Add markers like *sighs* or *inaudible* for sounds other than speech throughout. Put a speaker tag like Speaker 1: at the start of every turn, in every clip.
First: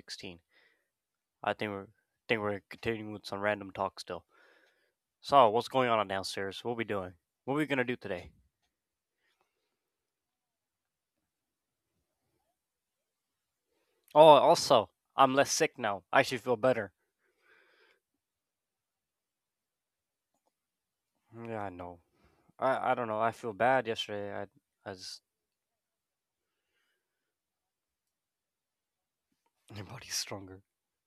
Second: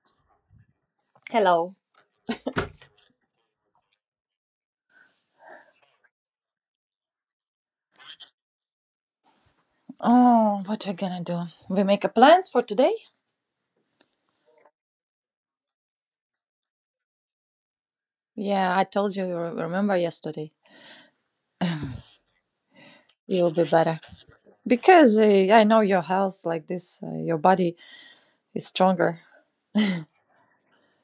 Speaker 1: 16. I think
Speaker 2: Hello.
Speaker 1: we're think we're continuing with some random talk still. So, what's going on downstairs? What we doing? What we gonna do today?
Speaker 2: Oh, what are we gonna do? We make a plans for today?
Speaker 1: Oh, also, I'm less sick now. I actually feel better.
Speaker 2: Yeah, I told you. You remember yesterday?
Speaker 1: Yeah, I know. I don't know. I feel
Speaker 2: You'll be
Speaker 1: bad
Speaker 2: better
Speaker 1: yesterday. I
Speaker 2: because
Speaker 1: just
Speaker 2: I know your health like this. Your body is stronger.
Speaker 1: *laughs* My body's stronger.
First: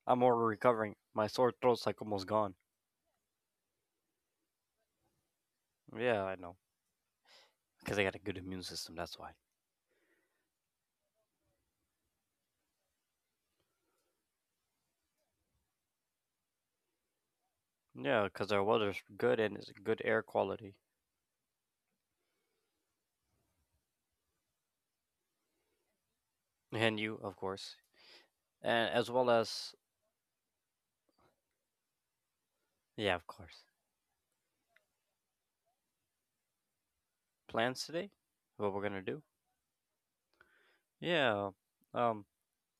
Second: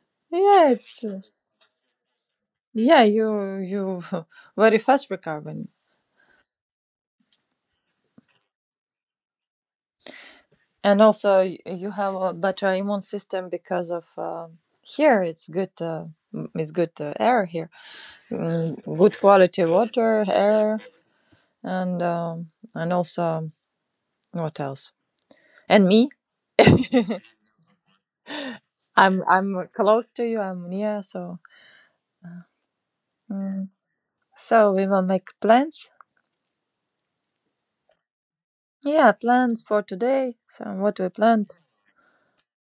Speaker 1: I'm already
Speaker 2: Yeah,
Speaker 1: recovering.
Speaker 2: it's
Speaker 1: My sore throat's like almost gone.
Speaker 2: yeah. You *laughs* very fast recovering,
Speaker 1: Yeah, I know. Because I got a good immune system. That's why.
Speaker 2: and also you have a better immune system because of here. It's good. It's good air here.
Speaker 1: Yeah, because our
Speaker 2: Mm,
Speaker 1: weather's
Speaker 2: good
Speaker 1: good and
Speaker 2: quality
Speaker 1: it's good air
Speaker 2: water,
Speaker 1: quality.
Speaker 2: air, and um, and also what else? And me.
Speaker 1: And you, of course, and as
Speaker 2: I'm
Speaker 1: well
Speaker 2: I'm
Speaker 1: as,
Speaker 2: close to you. I'm near, so,
Speaker 1: yeah, of course.
Speaker 2: mm. So we will make plans.
Speaker 1: Plans today? What we're gonna
Speaker 2: Yeah,
Speaker 1: do?
Speaker 2: plans for today. So what we
Speaker 1: Yeah.
Speaker 2: planned,
Speaker 1: Um.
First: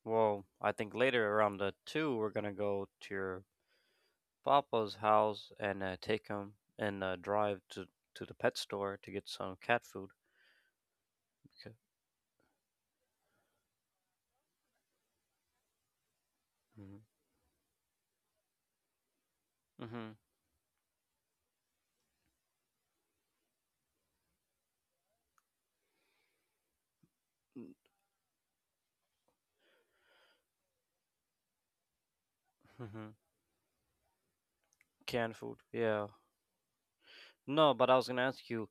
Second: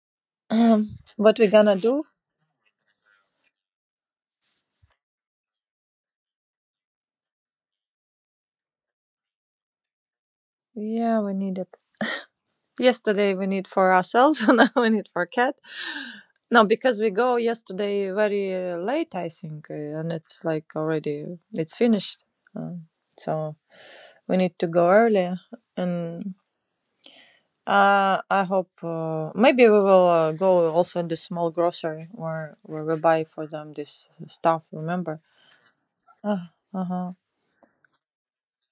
Speaker 1: Well, I think
Speaker 2: *clears throat*
Speaker 1: later
Speaker 2: what we
Speaker 1: around the
Speaker 2: gonna do?
Speaker 1: two, we're gonna go to your papa's house and take him and drive to the pet store to get some cat food.
Speaker 2: Yeah, we need
Speaker 1: Okay.
Speaker 2: it. Yesterday we need for ourselves, *laughs* and now we need for cat. No, because
Speaker 1: Mm-hmm.
Speaker 2: we go yesterday very late, I think, and
Speaker 1: Mm-hmm.
Speaker 2: it's like already it's finished. Um, so we need to go early and I hope maybe we will go also in the small grocery where we
Speaker 1: Mm-hmm.
Speaker 2: buy for them this stuff. Remember?
Speaker 1: Canned food. Yeah.
Speaker 2: Uh, uh-huh.
Speaker 1: No, but I was gonna ask you,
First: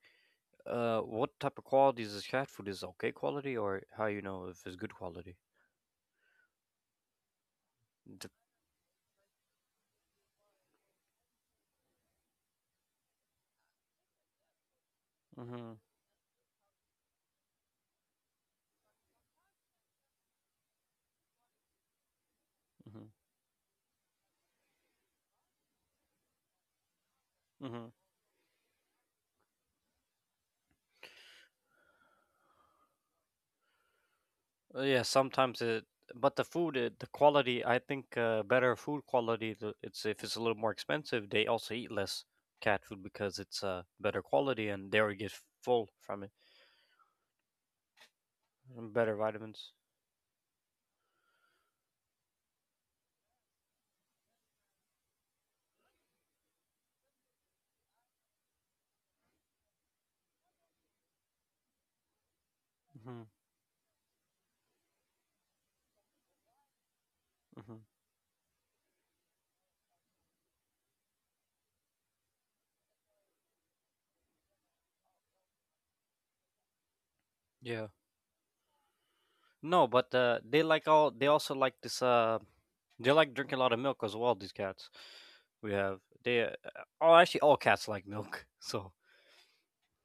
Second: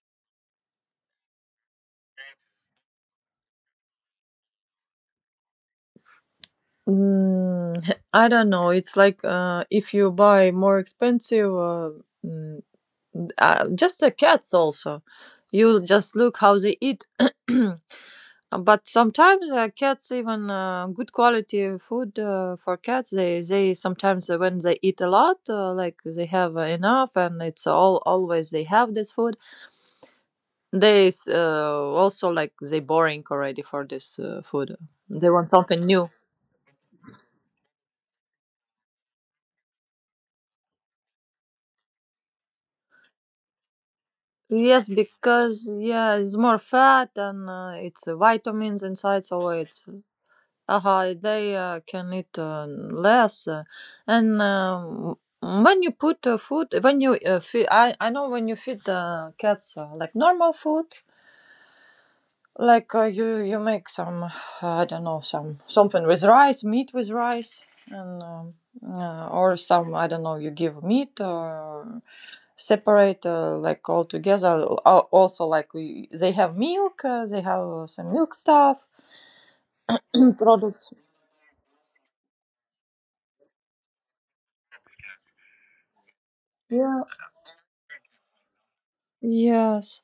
Speaker 1: what type of quality is this cat food? Is it okay quality, or how you know if it's good quality?
Speaker 2: Mm, *laughs* I don't know. It's like if you buy more expensive, mm, just the cats also.
Speaker 1: Mm-hmm.
Speaker 2: You just look how they eat. *clears throat* But sometimes cats even good quality food for cats. They sometimes when they eat a lot, like they have enough, and it's
Speaker 1: Mm-hmm.
Speaker 2: all always they have this food. Also like they boring already for this food.
Speaker 1: Yeah,
Speaker 2: They want
Speaker 1: sometimes
Speaker 2: something
Speaker 1: it,
Speaker 2: new.
Speaker 1: but the food, it, the quality, I think better food quality. It's, if it's a little more expensive, they also eat less cat food because it's better quality
Speaker 2: Yes,
Speaker 1: and they already get
Speaker 2: because,
Speaker 1: full
Speaker 2: yeah,
Speaker 1: from it.
Speaker 2: it's more fat and it's vitamins
Speaker 1: And better
Speaker 2: inside, so
Speaker 1: vitamins.
Speaker 2: it's. Uh-huh, they can eat less, and when you put food, when you feed, I know when you feed the cats like normal food, like
Speaker 1: Hmm.
Speaker 2: you make some, I don't know, some something with rice, meat with rice,
Speaker 1: Hmm.
Speaker 2: and or some, I don't know, you give meat or separate like all together. Also, like we, they have milk, they have
Speaker 1: Yeah.
Speaker 2: some milk stuff
Speaker 1: No, but
Speaker 2: *clears throat*
Speaker 1: they like
Speaker 2: products.
Speaker 1: all. They also like this. They like drinking a lot of milk as well. These cats we have. They.
Speaker 2: Yeah.
Speaker 1: Oh, actually, all cats like milk. *laughs* So.
Speaker 2: Yes.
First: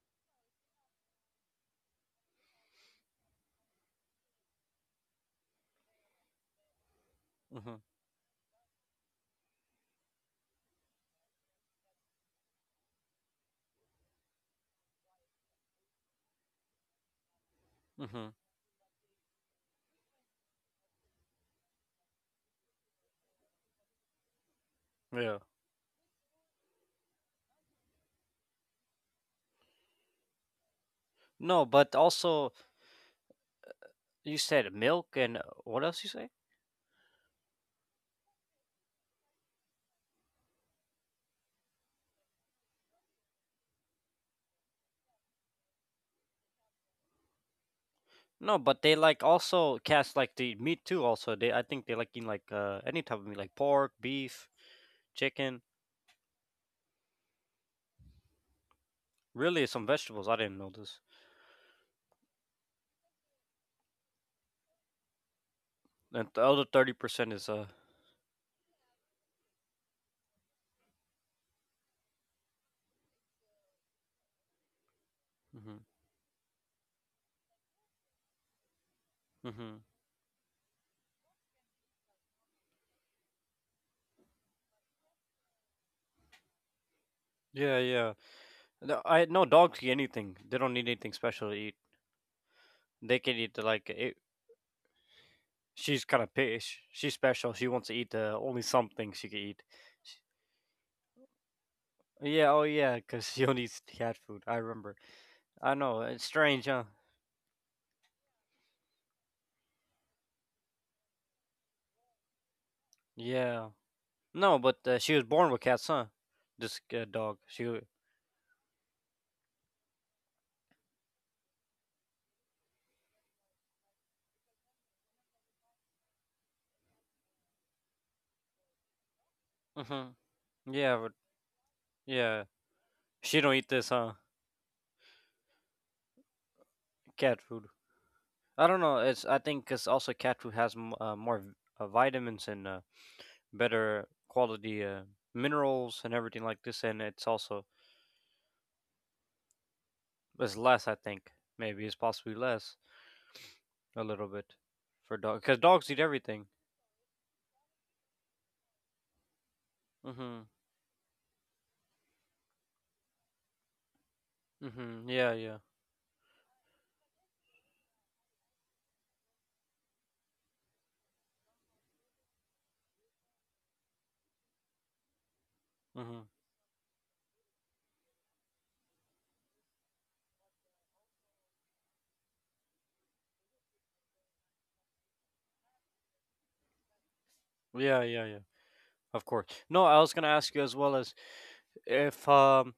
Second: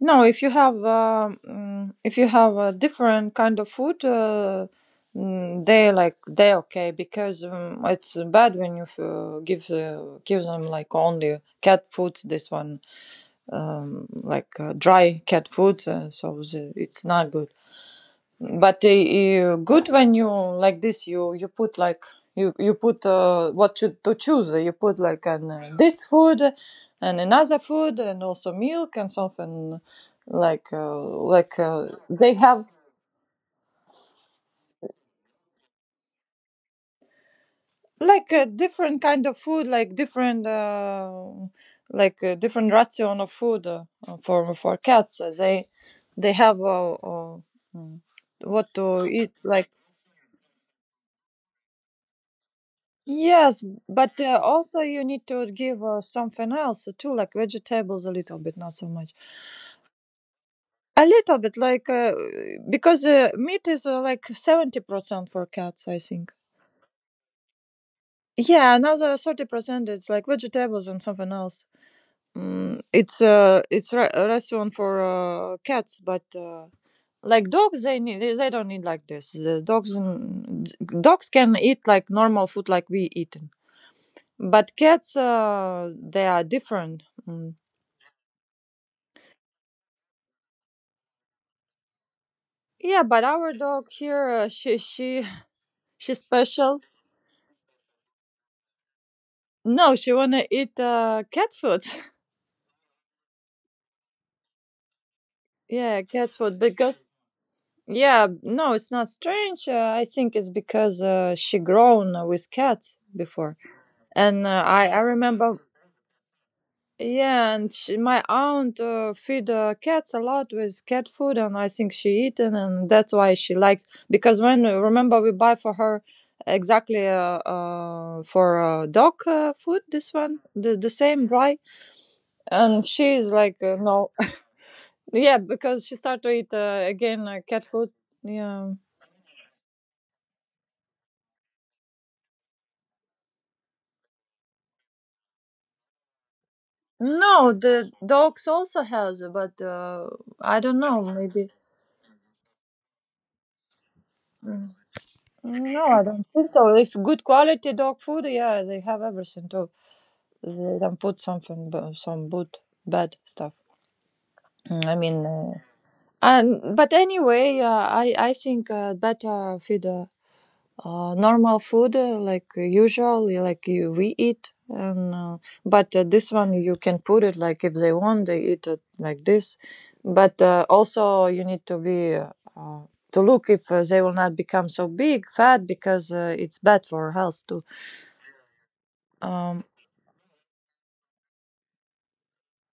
Speaker 2: No, if you have if you have a different kind of food, they like they okay because
Speaker 1: Hmm.
Speaker 2: it's bad when you give them like only cat food. This one like dry cat food, so the, it's not good
Speaker 1: Hmm.
Speaker 2: but good when you like this you put like you put what you, to choose, you put like
Speaker 1: Yeah.
Speaker 2: an this food and another food and also milk and something like uh, like
Speaker 1: No,
Speaker 2: uh,
Speaker 1: but
Speaker 2: they
Speaker 1: also
Speaker 2: have
Speaker 1: you said milk and what else you say?
Speaker 2: like a different kind of food, like different different ration of food for cats. They have mm,
Speaker 1: No,
Speaker 2: what
Speaker 1: but they
Speaker 2: to
Speaker 1: like
Speaker 2: eat like.
Speaker 1: also cast like the meat too. Also, they I think they like eating like any type of meat, like
Speaker 2: Yes,
Speaker 1: pork,
Speaker 2: but
Speaker 1: beef,
Speaker 2: also you need to
Speaker 1: chicken.
Speaker 2: give something else too, like vegetables a little bit, not so much.
Speaker 1: Really, some vegetables. I didn't know this.
Speaker 2: A little bit, like because meat is like 70% for cats, I
Speaker 1: And
Speaker 2: think.
Speaker 1: the other 30% is.
Speaker 2: Yeah, another 30% is like vegetables and something else. Mm, it's a restaurant for
Speaker 1: Hmm.
Speaker 2: cats, but like dogs, they don't need like this. The
Speaker 1: Hmm.
Speaker 2: dogs and dogs can eat like normal food, like we eat. But cats, they are different. Mm.
Speaker 1: Yeah, yeah. No, I no dogs eat anything. They don't need anything special to eat.
Speaker 2: Yeah,
Speaker 1: They
Speaker 2: but
Speaker 1: can eat
Speaker 2: our
Speaker 1: the, like
Speaker 2: dog
Speaker 1: it,
Speaker 2: here, she, *laughs*
Speaker 1: she's
Speaker 2: she's
Speaker 1: kind of pish.
Speaker 2: special.
Speaker 1: She's special. She wants to eat only something she can eat.
Speaker 2: No,
Speaker 1: Sh
Speaker 2: she wanna eat cat food.
Speaker 1: yeah, oh yeah, because *laughs* she only eats cat food. I remember.
Speaker 2: *laughs*
Speaker 1: I know.
Speaker 2: Yeah,
Speaker 1: It's
Speaker 2: cat food,
Speaker 1: strange, huh?
Speaker 2: because, yeah, no, it's not strange. I think it's because she grown with cats before,
Speaker 1: Yeah.
Speaker 2: and
Speaker 1: No, but
Speaker 2: I I
Speaker 1: she was born
Speaker 2: remember.
Speaker 1: with cats, huh? This dog.
Speaker 2: Yeah, and
Speaker 1: She.
Speaker 2: she, my aunt feed cats a lot with cat food, and I think she eaten, and that's why she likes. Because when remember, we buy for her exactly for dog food, this
Speaker 1: Mm-hmm.
Speaker 2: one, the
Speaker 1: Yeah, but
Speaker 2: same dry,
Speaker 1: yeah,
Speaker 2: and she's
Speaker 1: she don't eat
Speaker 2: like,
Speaker 1: this, huh?
Speaker 2: no, *laughs* yeah, because she start to eat again
Speaker 1: Cat food.
Speaker 2: cat food.
Speaker 1: I
Speaker 2: Yeah,
Speaker 1: don't know. It's, I think, because also cat food has more vitamins and better quality minerals and everything like this, and
Speaker 2: no, the dogs also has, but
Speaker 1: it's
Speaker 2: I don't
Speaker 1: less. I
Speaker 2: know,
Speaker 1: think
Speaker 2: maybe.
Speaker 1: maybe it's possibly less a little bit
Speaker 2: Mm.
Speaker 1: for dog because
Speaker 2: No,
Speaker 1: dogs eat
Speaker 2: I don't
Speaker 1: everything.
Speaker 2: think so. If good quality dog food, yeah, they have everything too.
Speaker 1: Mm-hmm.
Speaker 2: They don't put something, some good, bad stuff. Mm, I
Speaker 1: Mm-hmm.
Speaker 2: mean,
Speaker 1: Yeah. Yeah.
Speaker 2: and but anyway, I think better feed. Normal food like usually like you, we eat, and but
Speaker 1: Mm-hmm.
Speaker 2: this one you can put it like if they want they eat it like this but also you need to be uh, to look if they will not become so big fat because it's bad for health too.
Speaker 1: Yeah. Yeah. Yeah. Of course.
Speaker 2: um
Speaker 1: No, I was gonna ask you as well as if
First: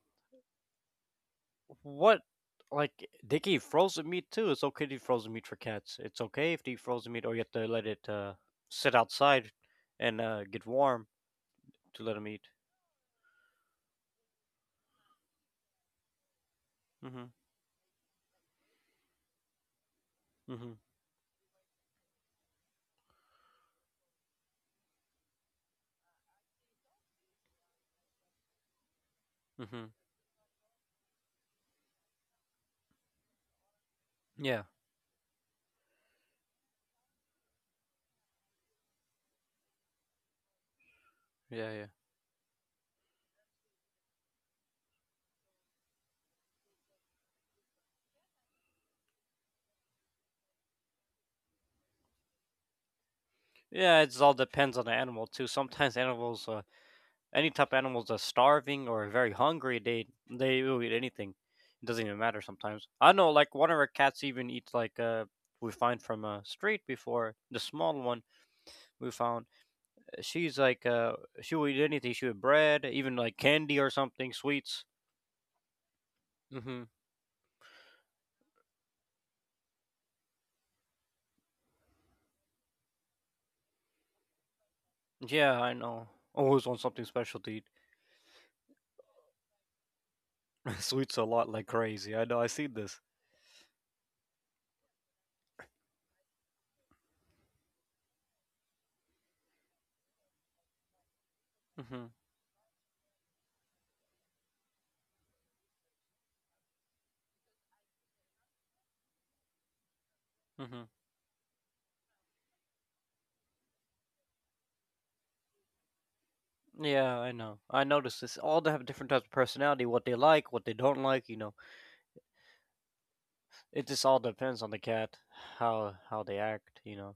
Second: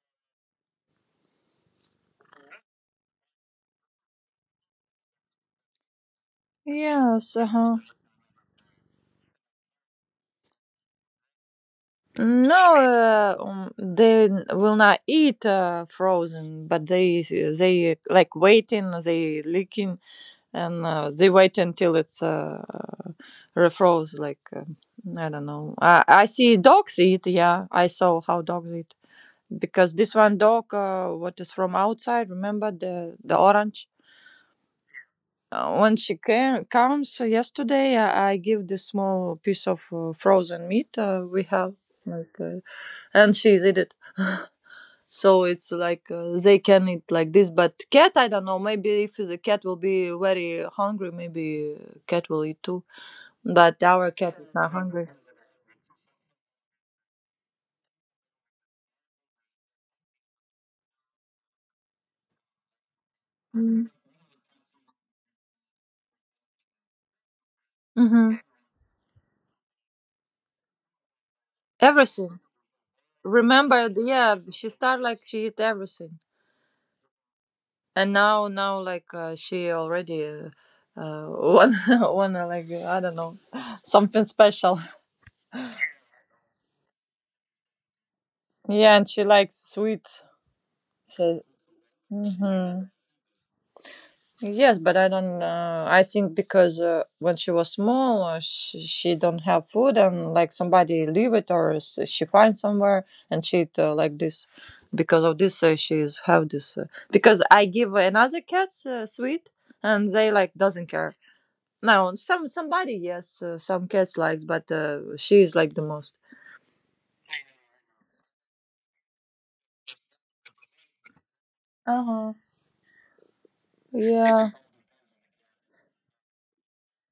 Speaker 1: what like they gave frozen meat too. It's okay to eat frozen meat for cats. It's okay if they eat frozen meat, or
Speaker 2: yes.
Speaker 1: you have to
Speaker 2: Uh-huh.
Speaker 1: let it sit outside and get warm to let them eat.
Speaker 2: No, they will not eat frozen, but they
Speaker 1: Mhm.
Speaker 2: they like waiting, they licking,
Speaker 1: Mhm.
Speaker 2: and they wait until it's refroze like, I don't know. I see dogs eat, yeah, I saw how dogs eat,
Speaker 1: Mhm.
Speaker 2: because this one dog, what is from outside, remember, the orange,
Speaker 1: Yeah.
Speaker 2: when she came comes yesterday, I give this small piece of frozen meat we
Speaker 1: Yeah.
Speaker 2: have,
Speaker 1: Yeah.
Speaker 2: like, and she's eat it, so it's like they can eat like this, but cat, I don't know, maybe if the cat will be very hungry, maybe cat will eat too, but
Speaker 1: Yeah.
Speaker 2: our
Speaker 1: It all
Speaker 2: cat is not
Speaker 1: depends on the
Speaker 2: hungry.
Speaker 1: animal too. Sometimes *laughs* animals, any type of animals, are starving or very hungry. They will eat anything. It doesn't even matter sometimes. I know, like one of our cats even eats like, we find from a street before, the small one
Speaker 2: Mm-hmm.
Speaker 1: we found, she's like, she'll eat anything. She would
Speaker 2: Everything,
Speaker 1: bread, even like candy or
Speaker 2: remember,
Speaker 1: something
Speaker 2: yeah, she
Speaker 1: sweets.
Speaker 2: started like she hit everything,
Speaker 1: Mm-hmm.
Speaker 2: and now like, she already, *laughs* uh one one *laughs* like, I don't know, something special.
Speaker 1: Yeah, I know, always want something special to eat.
Speaker 2: Yeah, and she likes sweet,
Speaker 1: *laughs* Sweets a
Speaker 2: so.
Speaker 1: lot, like crazy. I know, I see
Speaker 2: Mm-hmm.
Speaker 1: this.
Speaker 2: Yes, but I don't. I think because when she was small, she don't have food, and like somebody leave it or
Speaker 1: Mm-hmm.
Speaker 2: she finds somewhere, and she eat like this. Because of this, she's have this. Because I give another cats sweet, and they like
Speaker 1: Mm-hmm.
Speaker 2: doesn't care. Now somebody, yes, some cats likes, but she is like the most.
Speaker 1: Yeah, I know, I noticed this. All they have different types of personality, what they like, what they don't like, you know.
Speaker 2: Uh huh.
Speaker 1: It just all
Speaker 2: Yeah,
Speaker 1: depends on the cat, how they act, you know,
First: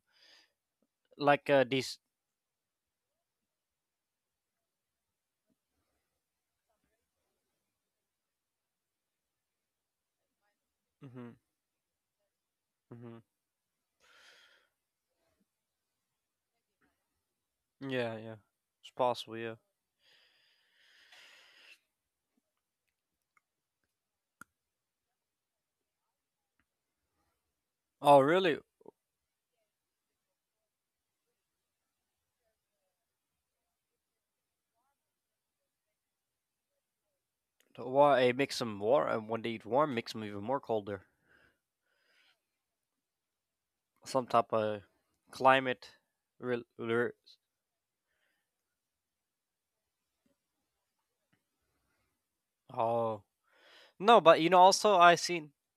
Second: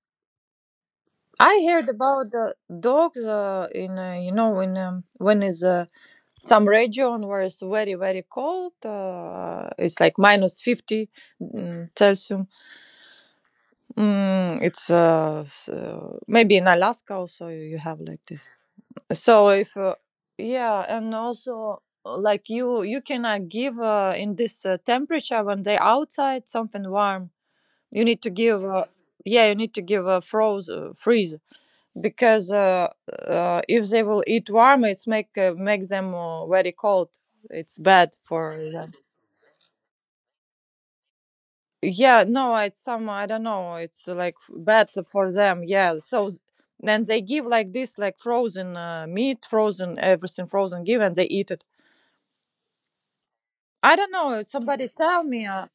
Speaker 1: like
Speaker 2: I heard
Speaker 1: these.
Speaker 2: about the dogs. In you know, in, when is some region where it's very very cold, it's like minus 50
Speaker 1: Mm-hmm.
Speaker 2: celsius.
Speaker 1: Mm-hmm.
Speaker 2: It's maybe in Alaska, also you have
Speaker 1: Yeah,
Speaker 2: like
Speaker 1: yeah,
Speaker 2: this.
Speaker 1: it's possible,
Speaker 2: So
Speaker 1: yeah.
Speaker 2: if yeah, and also like you cannot give in this temperature when they outside something warm. You
Speaker 1: Oh,
Speaker 2: need to
Speaker 1: really?
Speaker 2: give, yeah, you need to give a froze freeze, because if they will eat warm, it's make them very cold. It's bad
Speaker 1: Why
Speaker 2: for
Speaker 1: mix them
Speaker 2: them.
Speaker 1: warm? And when they eat warm, makes them even more colder.
Speaker 2: Yeah, no, it's some, I don't know. It's
Speaker 1: Some
Speaker 2: like
Speaker 1: type of
Speaker 2: bad for them.
Speaker 1: climate
Speaker 2: Yeah, so
Speaker 1: re-
Speaker 2: then
Speaker 1: re-
Speaker 2: they give like this, like frozen meat, frozen everything, frozen give, and they eat it.
Speaker 1: oh.
Speaker 2: I don't
Speaker 1: No, but
Speaker 2: know. Somebody
Speaker 1: also I
Speaker 2: tell me
Speaker 1: seen.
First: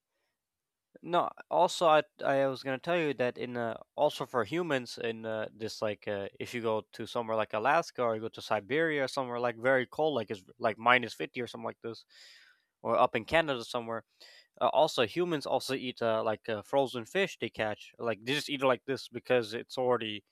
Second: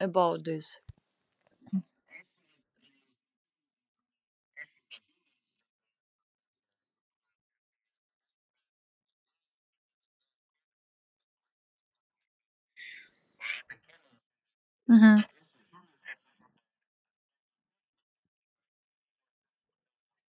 Speaker 2: about this.
Speaker 1: No, also I was gonna tell you that in also for humans, in this like, if you go to somewhere like Alaska, or you go to Siberia or somewhere like very cold, like it's like minus 50 or something like this, or up in Canada somewhere, also
Speaker 2: Hmm.
Speaker 1: humans also eat, like, frozen fish they catch, like they just eat it like this because it's already,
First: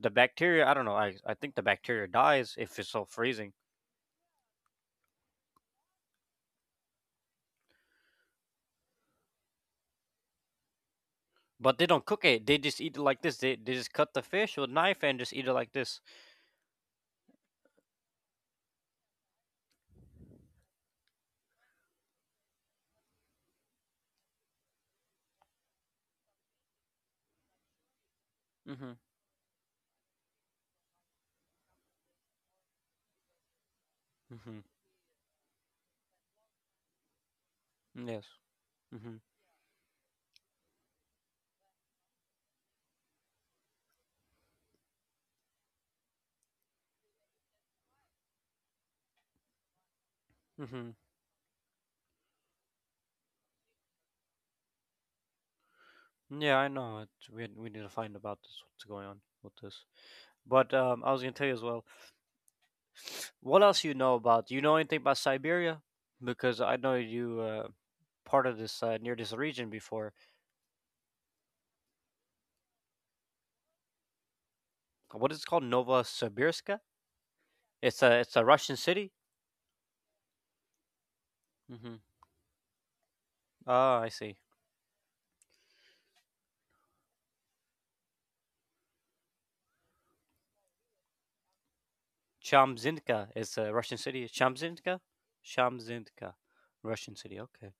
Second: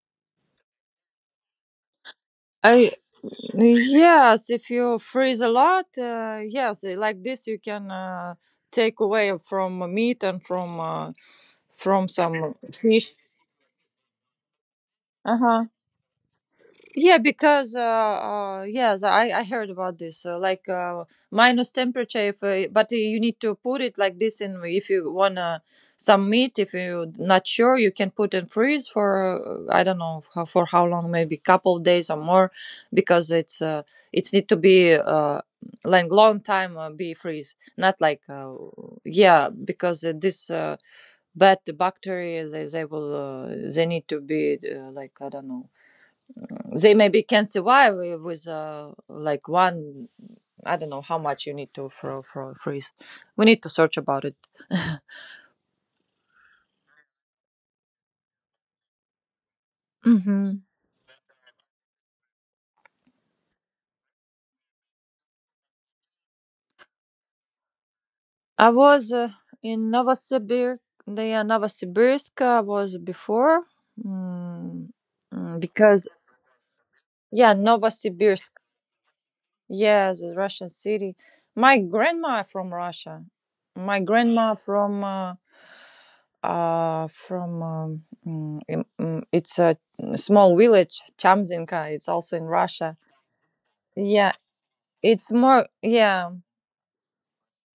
Speaker 1: the bacteria, I don't know, I think the bacteria dies if it's
Speaker 2: I
Speaker 1: so freezing.
Speaker 2: Yes, if you freeze a lot, yes, like this you can take away from meat and from uh,
Speaker 1: But they don't
Speaker 2: from
Speaker 1: cook it.
Speaker 2: some
Speaker 1: They
Speaker 2: *laughs*
Speaker 1: just eat it
Speaker 2: fish.
Speaker 1: like this. They just cut the fish with a knife and just
Speaker 2: Uh
Speaker 1: eat it
Speaker 2: huh.
Speaker 1: like this.
Speaker 2: Yeah, because yeah, the, I heard about this. Like minus temperature, if but you need to put it like this in. If you wanna some meat, if you're not sure, you can put and freeze
Speaker 1: Mhm.
Speaker 2: for I don't know how, for how long, maybe couple of days or more, because it's need to
Speaker 1: Mhm.
Speaker 2: be like long time be freeze, not
Speaker 1: Yes.
Speaker 2: like
Speaker 1: Mhm.
Speaker 2: yeah, because this but the bacteria they will they need to be like, I don't know, they maybe can survive with like one, I don't
Speaker 1: Mhm.
Speaker 2: know how much you need to for freeze. We need to search about it.
Speaker 1: Yeah, I know. It, we need to find about this. What's going on with this?
Speaker 2: Hmm.
Speaker 1: But I was gonna tell you as well. What else you know about? You know anything about Siberia? Because I know you part of
Speaker 2: I
Speaker 1: this
Speaker 2: was
Speaker 1: near this region
Speaker 2: in
Speaker 1: before.
Speaker 2: Novosibirsk. The Novosibirsk I was before, mm,
Speaker 1: What is it called?
Speaker 2: because,
Speaker 1: Novosibirsk?
Speaker 2: yeah,
Speaker 1: It's a
Speaker 2: Novosibirsk.
Speaker 1: Russian city.
Speaker 2: Yes, a Russian city. My
Speaker 1: Mhm.
Speaker 2: grandma from Russia.
Speaker 1: Ah,
Speaker 2: My
Speaker 1: I see.
Speaker 2: grandma from from, it's a small village, Chamzinka. It's also in Russia.
Speaker 1: Shamzinka is a Russian city.
Speaker 2: Yeah,
Speaker 1: Shamzinka?
Speaker 2: it's more,
Speaker 1: Shamzinka.
Speaker 2: yeah,
Speaker 1: Russian city. Okay.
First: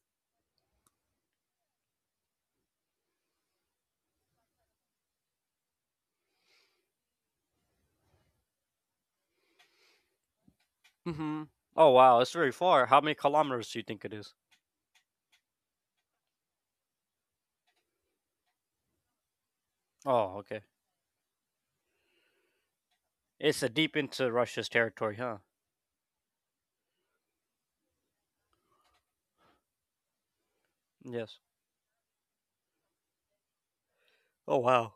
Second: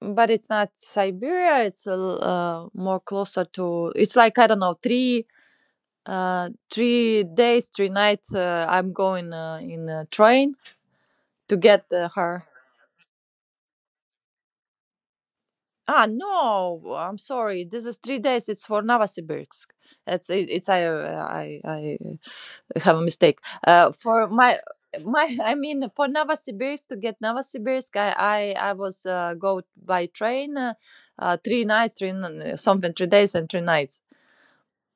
Speaker 2: but it's not Siberia. It's a more closer to. It's like I don't know three, 3 days, 3 nights, I'm going in a train
Speaker 1: Mhm.
Speaker 2: to get
Speaker 1: Oh wow, it's
Speaker 2: her.
Speaker 1: very far. How many kilometers do you think it is?
Speaker 2: Ah, no, I'm sorry. This is 3 days. It's for Novosibirsk. It's
Speaker 1: Oh,
Speaker 2: it,
Speaker 1: okay.
Speaker 2: it's I have a mistake.
Speaker 1: It's deep
Speaker 2: For
Speaker 1: into
Speaker 2: my
Speaker 1: Russia's territory,
Speaker 2: my
Speaker 1: huh?
Speaker 2: *laughs* I mean, for Novosibirsk, to get Novosibirsk, I was go by train,
Speaker 1: Yes.
Speaker 2: three night, three n- something, 3 days and 3 nights.
Speaker 1: Oh wow.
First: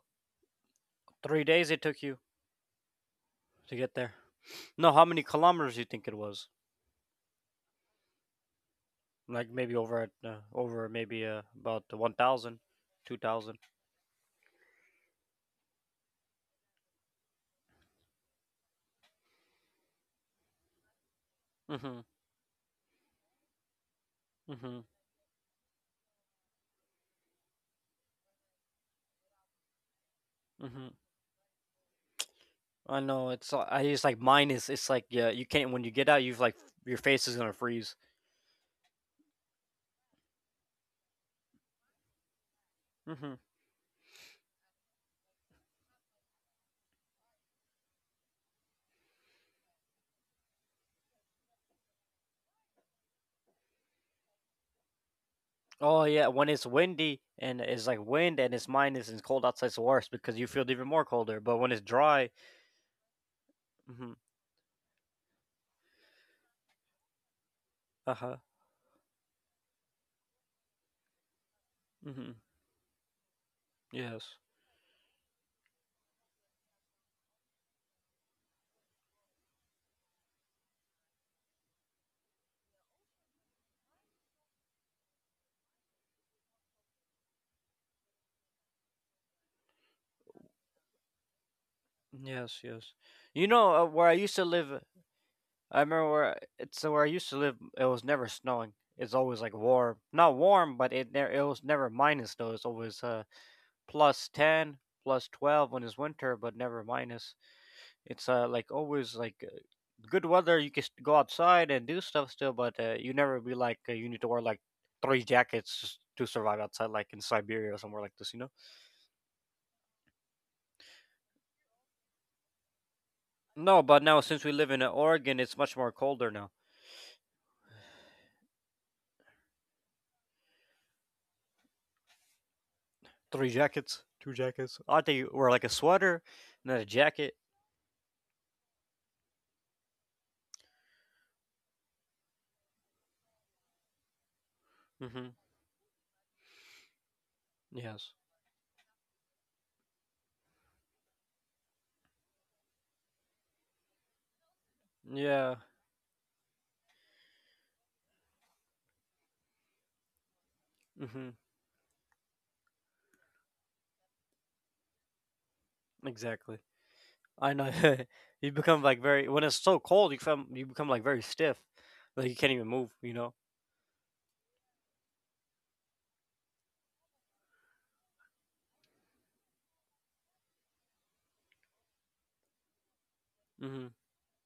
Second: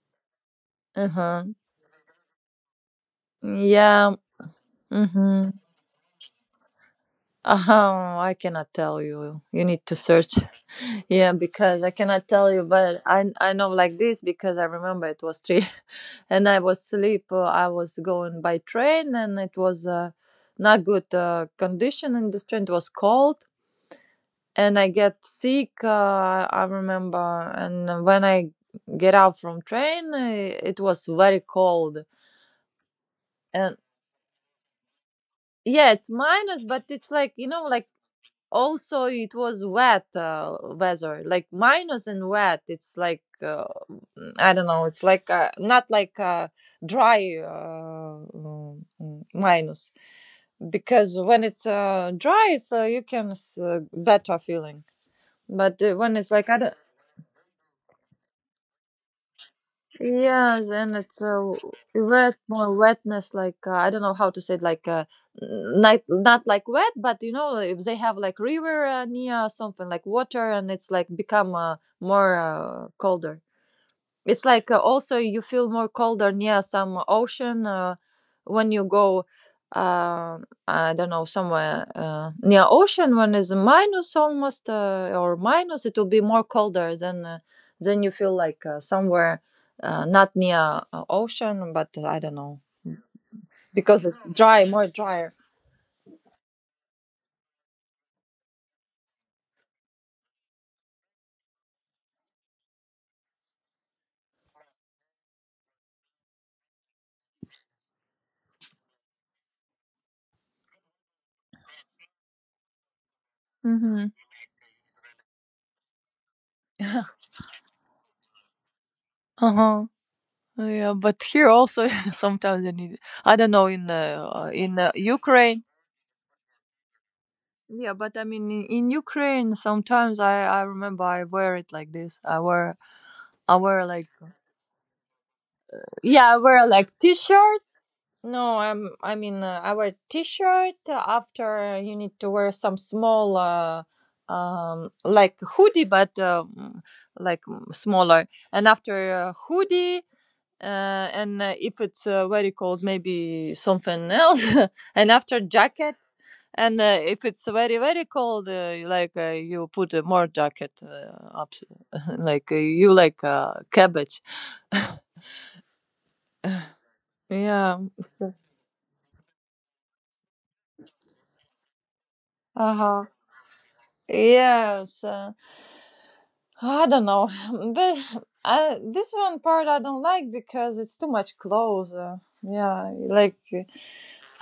Speaker 1: 3
Speaker 2: Uh-huh.
Speaker 1: days it took you to get there.
Speaker 2: Yeah.
Speaker 1: No, how many
Speaker 2: Mm-hmm.
Speaker 1: kilometers do you think it was?
Speaker 2: Uh-huh. I cannot tell you.
Speaker 1: Like
Speaker 2: You
Speaker 1: maybe
Speaker 2: need to
Speaker 1: over at,
Speaker 2: search.
Speaker 1: over maybe
Speaker 2: Yeah,
Speaker 1: about
Speaker 2: because I cannot tell
Speaker 1: 1,000,
Speaker 2: you, but I
Speaker 1: 2000.
Speaker 2: know like this because I remember it was three, *laughs* and I was asleep. I was going by train, and it was not good
Speaker 1: Mhm.
Speaker 2: condition and this train. Was cold, and
Speaker 1: Mhm.
Speaker 2: I get sick. I remember, and when I get out from train, it
Speaker 1: Mhm.
Speaker 2: was very cold.
Speaker 1: I know it's
Speaker 2: And
Speaker 1: I, it's like minus, it's like, yeah, you can't when you
Speaker 2: yeah, it's
Speaker 1: get out, you've like,
Speaker 2: minus, but
Speaker 1: your
Speaker 2: it's
Speaker 1: face
Speaker 2: like,
Speaker 1: is going
Speaker 2: you
Speaker 1: to
Speaker 2: know, like
Speaker 1: freeze.
Speaker 2: also it was wet weather, like minus and wet. It's like I don't know, it's like not like dry minus. Because when it's dry, it's you can better feeling. But
Speaker 1: Oh
Speaker 2: when
Speaker 1: yeah,
Speaker 2: it's
Speaker 1: when
Speaker 2: like
Speaker 1: it's
Speaker 2: I.
Speaker 1: windy and it's like wind and it's minus and it's cold outside, it's worse because you feel
Speaker 2: Yes,
Speaker 1: even
Speaker 2: and
Speaker 1: more
Speaker 2: it's
Speaker 1: colder.
Speaker 2: a
Speaker 1: But when it's dry,
Speaker 2: wet, more wetness. Like I don't
Speaker 1: mm-hmm,
Speaker 2: know how to say it. Like not like wet, but you know, like if they
Speaker 1: uh
Speaker 2: have
Speaker 1: huh,
Speaker 2: like river near something like water, and it's like become
Speaker 1: mm-hmm,
Speaker 2: more colder.
Speaker 1: yes,
Speaker 2: It's like also you feel more colder near some ocean when you go. Uh, I don't know, somewhere near ocean, when it's minus almost or minus, it will be more colder than you feel like somewhere not near ocean, but I don't
Speaker 1: yes,
Speaker 2: know,
Speaker 1: yes. You know,
Speaker 2: because
Speaker 1: where I
Speaker 2: it's
Speaker 1: used to
Speaker 2: dry,
Speaker 1: live?
Speaker 2: more drier.
Speaker 1: I remember where it's so where I used to live. It was never snowing. It's always like warm, not warm, but it it was never minus though. It's always +10, plus 12 when it's winter, but never minus. It's like always like good weather, you can go outside and do stuff still, but you never be like,
Speaker 2: Hmm.
Speaker 1: you need to wear like three jackets just to survive outside,
Speaker 2: Uh
Speaker 1: like in Siberia or somewhere like this, you know?
Speaker 2: huh. *laughs* Yeah, but here also *laughs* sometimes you need. I don't know
Speaker 1: No,
Speaker 2: in
Speaker 1: but now since we live in Oregon, it's
Speaker 2: Ukraine.
Speaker 1: much more colder now.
Speaker 2: Yeah, but I mean, in Ukraine, sometimes I remember I wear it like this. I wear I
Speaker 1: Three
Speaker 2: wear
Speaker 1: jackets,
Speaker 2: like,
Speaker 1: two jackets. I think you wear like a sweater,
Speaker 2: yeah, I wear
Speaker 1: and then
Speaker 2: like
Speaker 1: a jacket.
Speaker 2: t-shirt. No, I mean, I wear t-shirt. After, you need to wear some small
Speaker 1: Mm-hmm.
Speaker 2: like hoodie, but like
Speaker 1: Yes.
Speaker 2: smaller. And after hoodie, and if it's very cold, maybe something else. *laughs* And after,
Speaker 1: Yeah.
Speaker 2: jacket. And if it's very very cold, like you put more jacket
Speaker 1: Mm-hmm.
Speaker 2: up, *laughs* like you like cabbage. *laughs*
Speaker 1: Exactly. I know.
Speaker 2: Yeah, it's.
Speaker 1: *laughs* You become like very, when it's so cold, you become like very stiff, like you can't even
Speaker 2: Uh
Speaker 1: move,
Speaker 2: huh.
Speaker 1: you know.
Speaker 2: Yes. I don't know, *sighs* *laughs* but this one part I don't like because it's too much clothes. Yeah, like
Speaker 1: Mm-hmm.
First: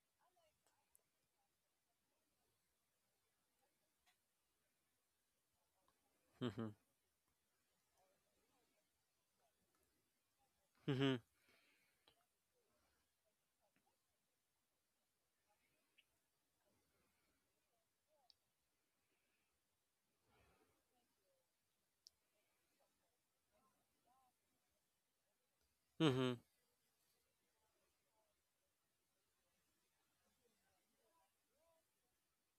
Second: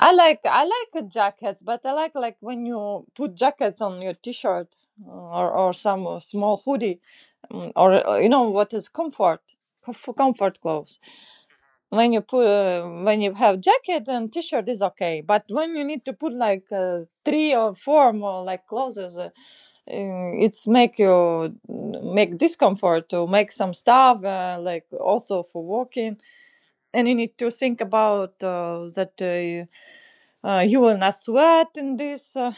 Speaker 2: I like jackets, but I like when you put jackets on your t-shirt, or some small
Speaker 1: Mm-hmm.
Speaker 2: hoodie, or you know what is comfort clothes.
Speaker 1: Mm-hmm.
Speaker 2: When you have jacket and t-shirt is okay, but when you need to put like three or four more like clothes, it's make you make discomfort to make some stuff, like also for walking.
Speaker 1: Mm-hmm.
Speaker 2: And you need to think about that you will not sweat in this,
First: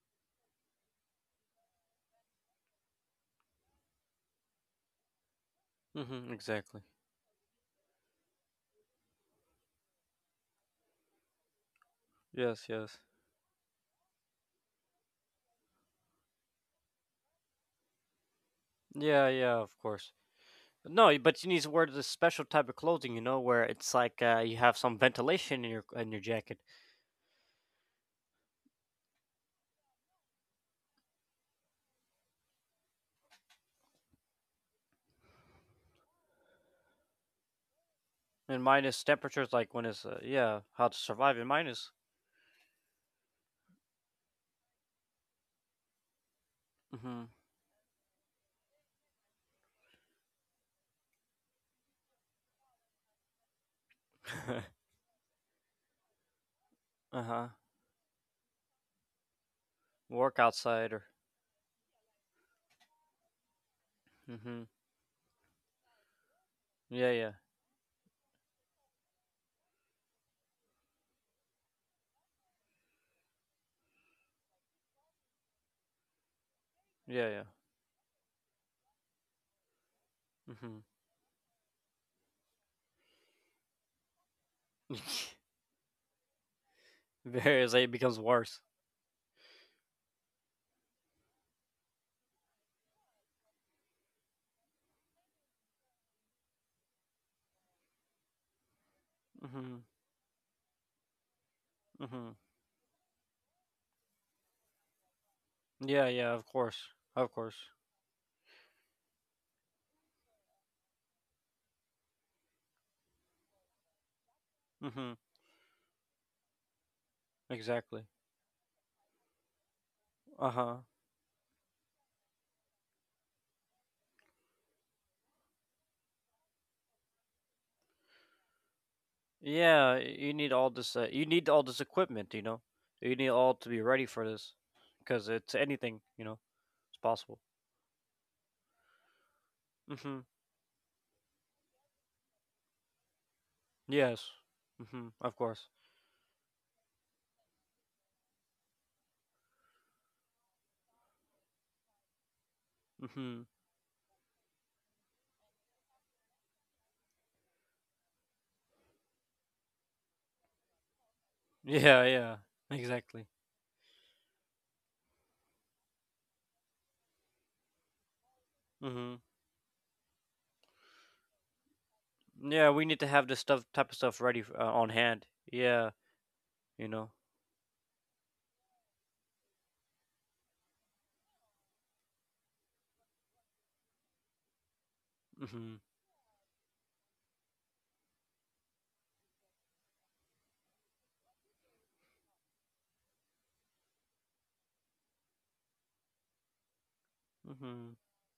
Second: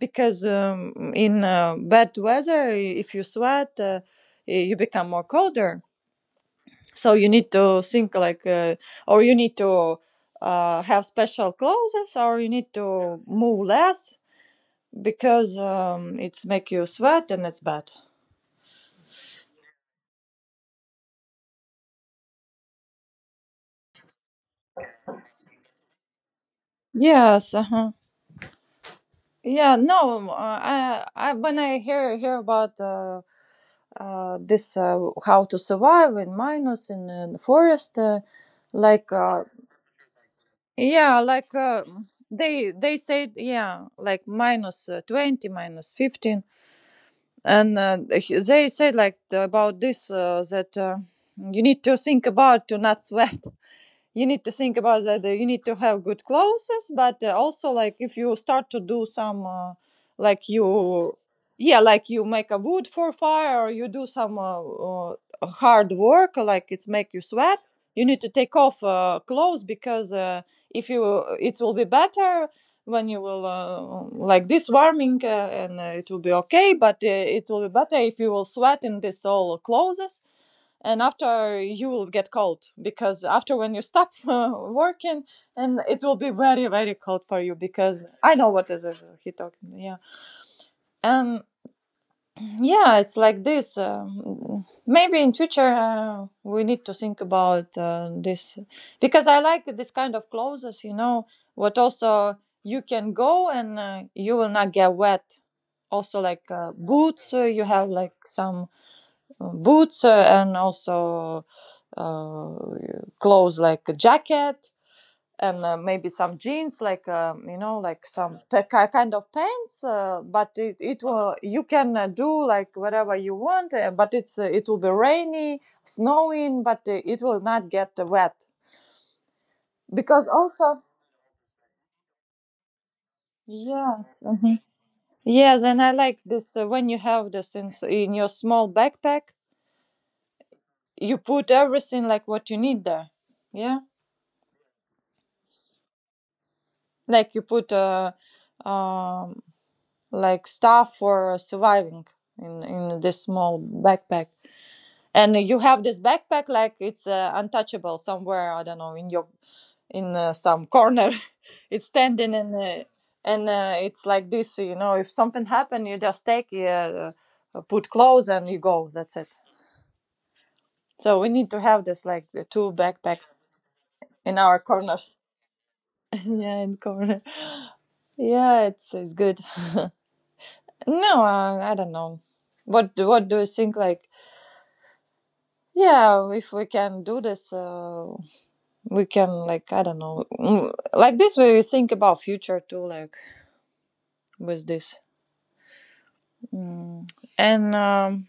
Speaker 2: because in bad weather, if you sweat, you become more colder.
Speaker 1: Mm-hmm. Exactly.
Speaker 2: So you need to think like, or you need to have special clothes, or you
Speaker 1: Yes,
Speaker 2: need
Speaker 1: yes.
Speaker 2: to move less because it's make you sweat and it's bad.
Speaker 1: Yeah, yeah, of course. No, but you need to wear this special type of clothing, where it's like, you have some ventilation in your jacket.
Speaker 2: Yes, uh-huh. Yeah, no, I when I hear about this, how to survive in minus in, the forest,
Speaker 1: And minus
Speaker 2: like
Speaker 1: temperatures, like when it's yeah, how to
Speaker 2: yeah,
Speaker 1: survive in
Speaker 2: like
Speaker 1: minus.
Speaker 2: they said, yeah, like minus 20, minus 15, and they said like about this, that you need to think about to not *laughs* sweat. You need to
Speaker 1: Mm-hmm.
Speaker 2: think about that you need to have good clothes,
Speaker 1: *laughs*
Speaker 2: but
Speaker 1: Uh-huh.
Speaker 2: also like, if you start to do some,
Speaker 1: Work
Speaker 2: like
Speaker 1: outside, or.
Speaker 2: you yeah, like you make a wood for fire, or you do some
Speaker 1: Mm-hmm.
Speaker 2: hard work, like it's
Speaker 1: Yeah,
Speaker 2: make you
Speaker 1: yeah,
Speaker 2: sweat. You need to take off clothes because, if you it will be better when you will, like this warming, and it will be okay, but
Speaker 1: yeah, yeah.
Speaker 2: it will be better if you will sweat in this all clothes,
Speaker 1: Mm-hmm.
Speaker 2: and after you will get cold because after when you stop *laughs* working, and it will be very very
Speaker 1: *laughs*
Speaker 2: cold for you
Speaker 1: Various, it
Speaker 2: because
Speaker 1: becomes
Speaker 2: I know
Speaker 1: worse.
Speaker 2: what is he talking. Yeah. um yeah, it's like this. Maybe in future we need to think about this, because I like
Speaker 1: Mm-hmm.
Speaker 2: this kind of clothes, you know, what
Speaker 1: Mm-hmm.
Speaker 2: also you can go and you will not get wet.
Speaker 1: Yeah,
Speaker 2: Also
Speaker 1: yeah, of
Speaker 2: like
Speaker 1: course, of
Speaker 2: boots,
Speaker 1: course.
Speaker 2: you have like some boots, and also uh, clothes like a jacket,
Speaker 1: Mm-hmm.
Speaker 2: and maybe some jeans like, you know,
Speaker 1: Exactly.
Speaker 2: like some kind of pants, but
Speaker 1: Uh-huh.
Speaker 2: it will, you can do like whatever you want, but it's, it will be rainy, snowing, but it will not get wet
Speaker 1: Yeah,
Speaker 2: because
Speaker 1: you need all
Speaker 2: also.
Speaker 1: this. You need all this equipment. You know, you need all to be ready for
Speaker 2: Yes,
Speaker 1: this,
Speaker 2: mhm.
Speaker 1: because it's
Speaker 2: Yes, and I
Speaker 1: anything. You
Speaker 2: like
Speaker 1: know,
Speaker 2: this, when
Speaker 1: it's
Speaker 2: you have
Speaker 1: possible.
Speaker 2: this in, in your small backpack
Speaker 1: Mm-hmm.
Speaker 2: you put everything like what you need there. Yeah.
Speaker 1: Yes. Mm-hmm. Of course.
Speaker 2: Like you put, um, like stuff for surviving in this
Speaker 1: Mm-hmm. *laughs*
Speaker 2: small backpack, and you have this backpack like it's untouchable somewhere. I don't know, in your in some corner. *laughs* It's
Speaker 1: Yeah. Yeah.
Speaker 2: standing, and uh,
Speaker 1: Exactly.
Speaker 2: and uh, it's like this. You know, if something happen, you just take, put clothes and you go.
Speaker 1: Mm-hmm.
Speaker 2: That's it. So we need to have this, like the
Speaker 1: Yeah,
Speaker 2: two
Speaker 1: we need to have this
Speaker 2: backpacks
Speaker 1: stuff, type of stuff, ready
Speaker 2: in our
Speaker 1: on
Speaker 2: corners.
Speaker 1: hand. Yeah.
Speaker 2: *laughs* Yeah, in
Speaker 1: You know.
Speaker 2: corner. Yeah, it's good. No, I don't know. What do you think? Like,
Speaker 1: Mm-hmm.
Speaker 2: yeah, if we can do this, we can, like, I don't know, like this way. We think about future too, like, with this. mm. and
Speaker 1: Mm-hmm.
Speaker 2: um,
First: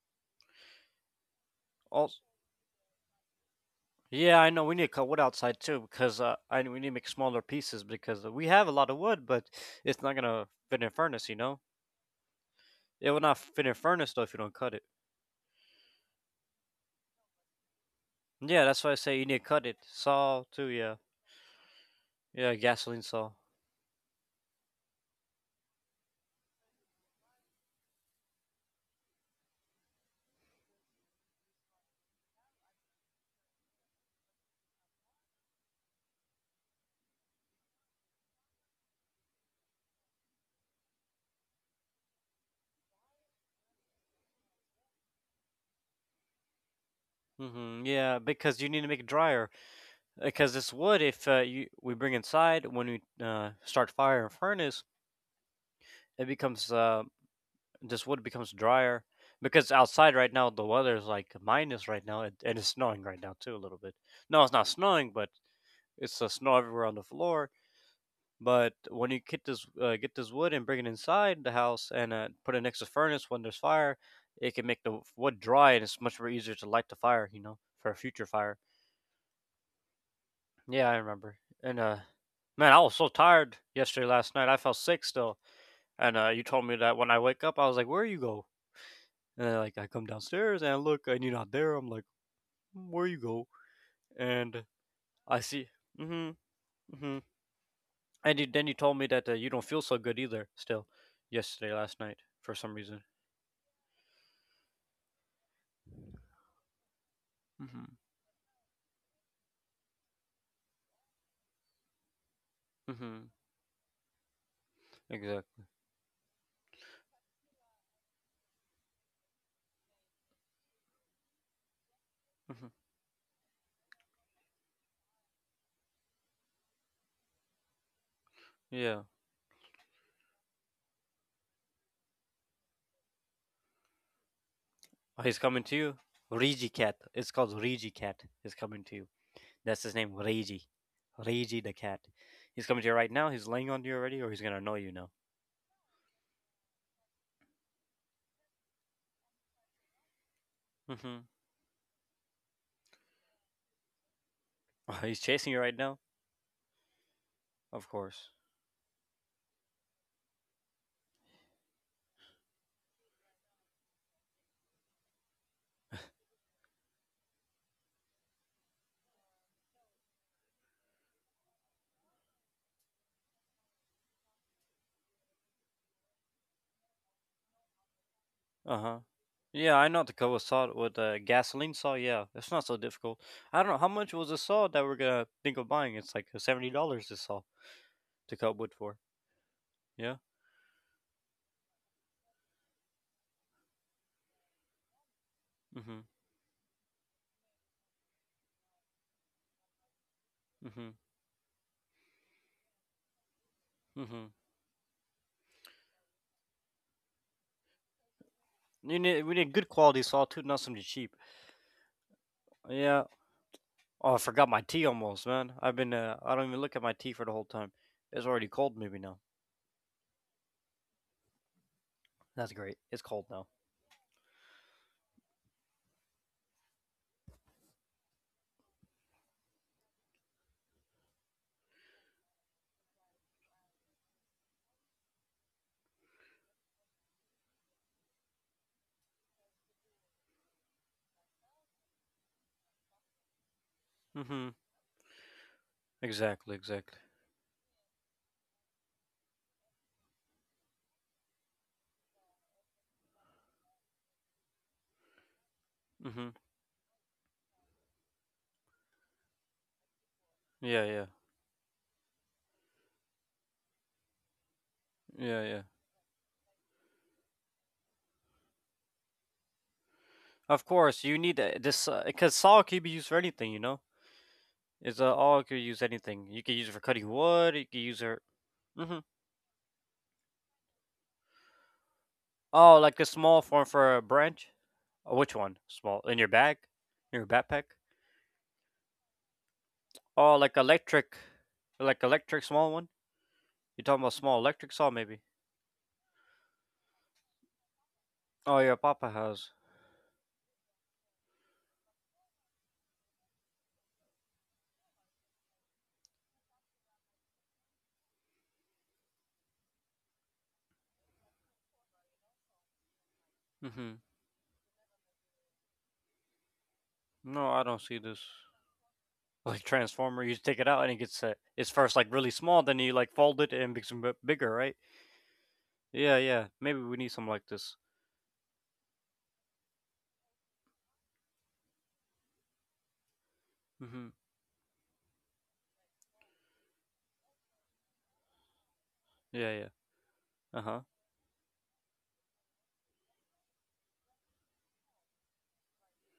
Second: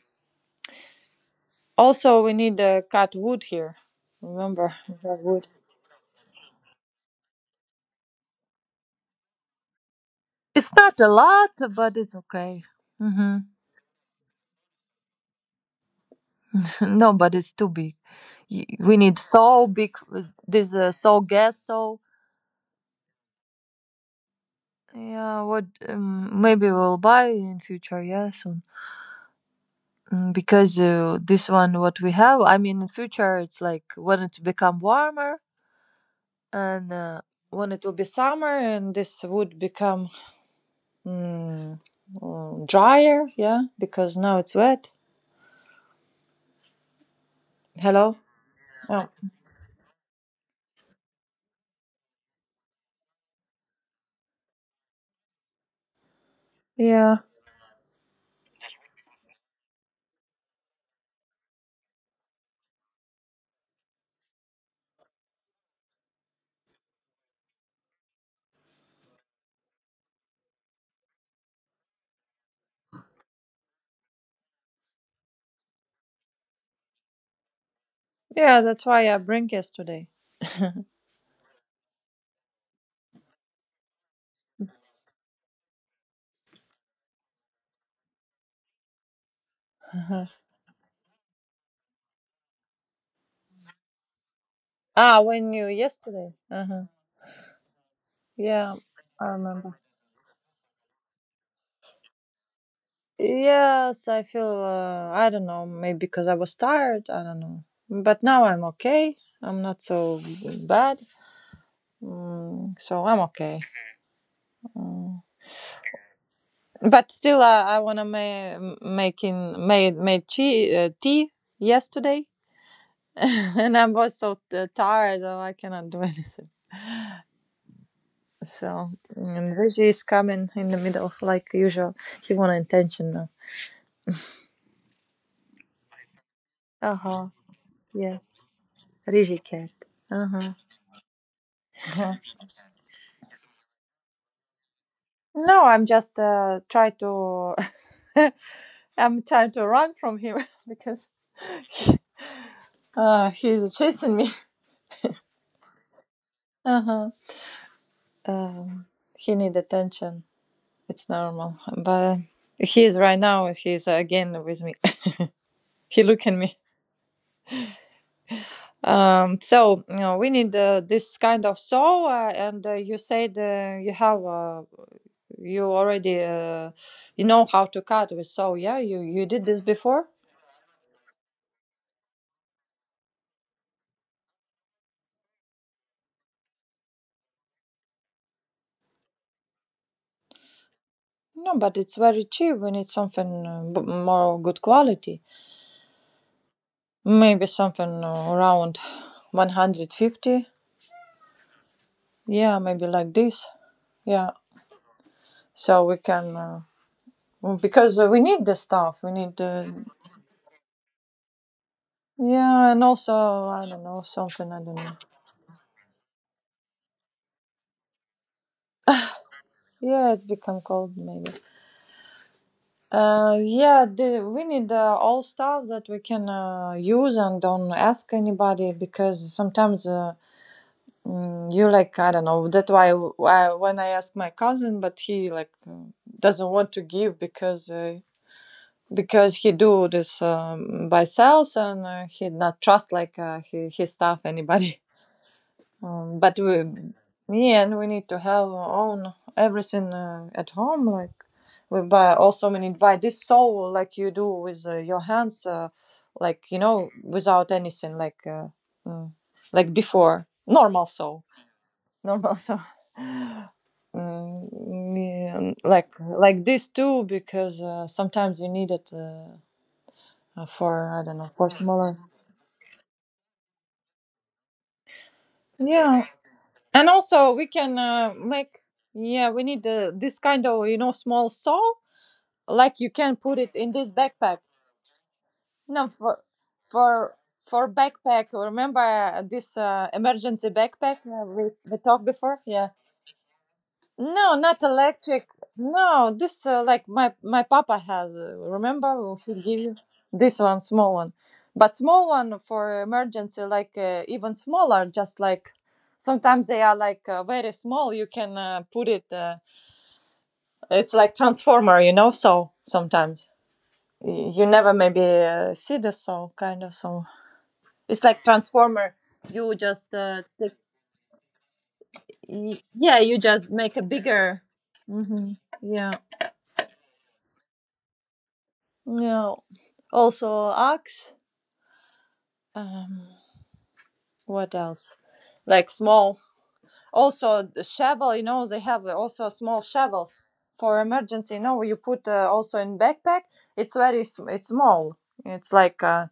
Speaker 1: Also.
Speaker 2: also we need cut wood here.
Speaker 1: Yeah, I know
Speaker 2: Remember,
Speaker 1: we need to
Speaker 2: *laughs*
Speaker 1: cut
Speaker 2: cut
Speaker 1: wood
Speaker 2: wood.
Speaker 1: outside too because, I we need to make smaller pieces because we have a lot of wood, but it's not gonna
Speaker 2: It's
Speaker 1: fit in a
Speaker 2: not a
Speaker 1: furnace, you
Speaker 2: lot,
Speaker 1: know.
Speaker 2: but it's okay.
Speaker 1: It will not
Speaker 2: Hmm.
Speaker 1: fit in furnace though if you don't cut it.
Speaker 2: *laughs* No, but it's too big.
Speaker 1: Yeah, that's why I
Speaker 2: We
Speaker 1: say
Speaker 2: need
Speaker 1: you need to cut
Speaker 2: so
Speaker 1: it.
Speaker 2: big.
Speaker 1: Saw too,
Speaker 2: This,
Speaker 1: yeah.
Speaker 2: so gas so.
Speaker 1: Yeah, gasoline saw.
Speaker 2: Yeah, what? Maybe we'll buy in future. Yeah, soon. Because this one what we have, I mean, in future it's like when it become warmer, and when it will be summer, and this would become mm, drier, yeah, because now it's wet.
Speaker 1: Hmm.
Speaker 2: Hello?
Speaker 1: Yeah, because you need to make
Speaker 2: Oh.
Speaker 1: it drier. Because this wood, if you we bring inside when we start fire in furnace, it becomes
Speaker 2: Yeah,
Speaker 1: this wood becomes drier. Because outside right now the weather is like minus right now, and it's snowing right now too a little bit. No, it's not snowing, but it's snow everywhere on the floor. But when you get this wood and bring it inside the house and put it next to furnace when there's fire, it can make the wood dry and it's much more easier to light the fire, for a future fire.
Speaker 2: yeah, that's why I bring yesterday.
Speaker 1: Yeah, I remember. And man, I was so tired yesterday last night. I felt sick still. And you told me that when I wake up, I was like, "Where you go?" And then, like, I come
Speaker 2: Uh-huh.
Speaker 1: downstairs and I look and you're not there. I'm like, "Mm, "Where you go?" And
Speaker 2: Ah,
Speaker 1: I
Speaker 2: when you
Speaker 1: see. Mm-hmm.
Speaker 2: yesterday. Uh-huh.
Speaker 1: Mm-hmm. And you, then you
Speaker 2: Yeah,
Speaker 1: told me
Speaker 2: I
Speaker 1: that you don't
Speaker 2: remember.
Speaker 1: feel so good either still yesterday last night for some reason.
Speaker 2: Yes, I feel, I don't know, maybe because I was tired, I don't know,
Speaker 1: Mhm.
Speaker 2: but now I'm okay. I'm not so bad. So I'm
Speaker 1: Mhm.
Speaker 2: okay. Mm.
Speaker 1: Exactly.
Speaker 2: But still, I wanna ma- making made made tea, tea yesterday,
Speaker 1: Mhm.
Speaker 2: *laughs* and I was so tired, so I cannot do *laughs* anything. So
Speaker 1: Yeah.
Speaker 2: and Reggie is coming in the middle, like usual. He want attention now.
Speaker 1: Oh, he's coming to you. Reiji cat.
Speaker 2: Uh
Speaker 1: It's
Speaker 2: huh.
Speaker 1: called Reiji
Speaker 2: Yeah.
Speaker 1: cat. He's coming to you.
Speaker 2: Reggie cat.
Speaker 1: That's his name,
Speaker 2: Uh huh.
Speaker 1: Reiji. Reiji the cat.
Speaker 2: Uh-huh.
Speaker 1: He's coming to you right now. He's laying on you already, or he's gonna annoy you now.
Speaker 2: No, I'm just, try to. *laughs* I'm trying to run from him *laughs* because
Speaker 1: Mhm.
Speaker 2: he's chasing me. *laughs*
Speaker 1: Oh, *laughs* he's chasing you right now.
Speaker 2: Uh-huh.
Speaker 1: Of course.
Speaker 2: Um, he need attention. It's normal. But he is right now. He's, again with me. *laughs* He look at me. So you know, we need this kind of soul. And you said you have, you already you know how to cut with saw.
Speaker 1: Uh
Speaker 2: Yeah,
Speaker 1: huh.
Speaker 2: you did this
Speaker 1: Yeah, I know
Speaker 2: before.
Speaker 1: the cover saw it with a gasoline saw. Yeah, it's not so difficult. I don't know how much was the saw that we're gonna think of buying. It's like $70. This saw to cut wood for. Yeah.
Speaker 2: No, but it's very cheap. We need something, more good quality.
Speaker 1: Mhm.
Speaker 2: Maybe something, around 150.
Speaker 1: Mhm.
Speaker 2: Yeah, maybe like this.
Speaker 1: Mhm.
Speaker 2: Yeah, so we can. Well, because we need the
Speaker 1: You
Speaker 2: stuff. We
Speaker 1: need we
Speaker 2: need
Speaker 1: need good
Speaker 2: the.
Speaker 1: quality salt too, not something cheap.
Speaker 2: Yeah, and
Speaker 1: Yeah.
Speaker 2: also I don't know
Speaker 1: Oh, I forgot
Speaker 2: something.
Speaker 1: my
Speaker 2: I don't
Speaker 1: tea
Speaker 2: know.
Speaker 1: almost, man. I've been I don't even look at my tea for the whole time. It's already cold, maybe now.
Speaker 2: Yeah, it's become cold maybe.
Speaker 1: That's great. It's cold now.
Speaker 2: Yeah, the, we need all stuff that we can use and don't ask anybody, because sometimes, you like, I don't know. That's why when I ask my cousin, but he, like, doesn't want to give because. Because he do this, by sales, and he not trust, like, he, his stuff
Speaker 1: Mm-hmm.
Speaker 2: anybody. But
Speaker 1: Exactly.
Speaker 2: we,
Speaker 1: Exactly.
Speaker 2: yeah, and we need to have our own everything at home. Like, we buy, also we need buy this soul like you do with, your hands,
Speaker 1: Mm-hmm.
Speaker 2: like you know, without anything, like, mm, like before,
Speaker 1: Yeah.
Speaker 2: normal
Speaker 1: Yeah.
Speaker 2: soul, *laughs* normal soul. Mm,
Speaker 1: Yeah.
Speaker 2: yeah,
Speaker 1: Yeah.
Speaker 2: like this too because sometimes we need it,
Speaker 1: Of
Speaker 2: for
Speaker 1: course,
Speaker 2: I
Speaker 1: you
Speaker 2: don't know,
Speaker 1: need
Speaker 2: for
Speaker 1: this
Speaker 2: smaller.
Speaker 1: because salt can be used for anything. You know, it's All can use
Speaker 2: Yeah,
Speaker 1: anything. You can use it for
Speaker 2: and
Speaker 1: cutting
Speaker 2: also we
Speaker 1: wood. You can
Speaker 2: can
Speaker 1: use it.
Speaker 2: make.
Speaker 1: Mm-hmm.
Speaker 2: Yeah, we need this kind of, you know, small saw,
Speaker 1: Oh,
Speaker 2: like you
Speaker 1: like a
Speaker 2: can
Speaker 1: small
Speaker 2: put it
Speaker 1: form
Speaker 2: in
Speaker 1: for
Speaker 2: this
Speaker 1: a
Speaker 2: backpack.
Speaker 1: branch. Which one?
Speaker 2: No,
Speaker 1: Small in
Speaker 2: for
Speaker 1: your bag, in
Speaker 2: for
Speaker 1: your backpack.
Speaker 2: for backpack, remember, this
Speaker 1: Oh,
Speaker 2: emergency backpack, we
Speaker 1: like
Speaker 2: talked
Speaker 1: electric
Speaker 2: before.
Speaker 1: small
Speaker 2: Yeah,
Speaker 1: one. You talking about
Speaker 2: no,
Speaker 1: small
Speaker 2: not
Speaker 1: electric saw maybe?
Speaker 2: electric. No, this, like my papa has,
Speaker 1: Oh yeah,
Speaker 2: remember
Speaker 1: Papa
Speaker 2: he
Speaker 1: has.
Speaker 2: give you this one small one. But small one for emergency, like, even smaller. Just like sometimes they are like, very small, you can, put it, it's like transformer, you know. So sometimes
Speaker 1: Mm-hmm.
Speaker 2: you never maybe see the song, kind of song.
Speaker 1: No, I don't see
Speaker 2: It's
Speaker 1: this.
Speaker 2: like
Speaker 1: *laughs*
Speaker 2: transformer. You
Speaker 1: Like
Speaker 2: just
Speaker 1: transformer, you
Speaker 2: take,
Speaker 1: take it out and it gets set. It's first like really small, then you
Speaker 2: yeah,
Speaker 1: like
Speaker 2: you
Speaker 1: fold it
Speaker 2: just
Speaker 1: and
Speaker 2: make a
Speaker 1: makes it
Speaker 2: bigger.
Speaker 1: bigger, right?
Speaker 2: Hmm. Yeah,
Speaker 1: Yeah, yeah. Maybe we need something like this.
Speaker 2: yeah. Also axe. um
Speaker 1: Mm-hmm.
Speaker 2: what else? Like small. Also the shovel, you know they have also
Speaker 1: Yeah, yeah.
Speaker 2: small shovels
Speaker 1: Uh huh.
Speaker 2: for emergency, you know, you put also in backpack. It's very it's small. It's like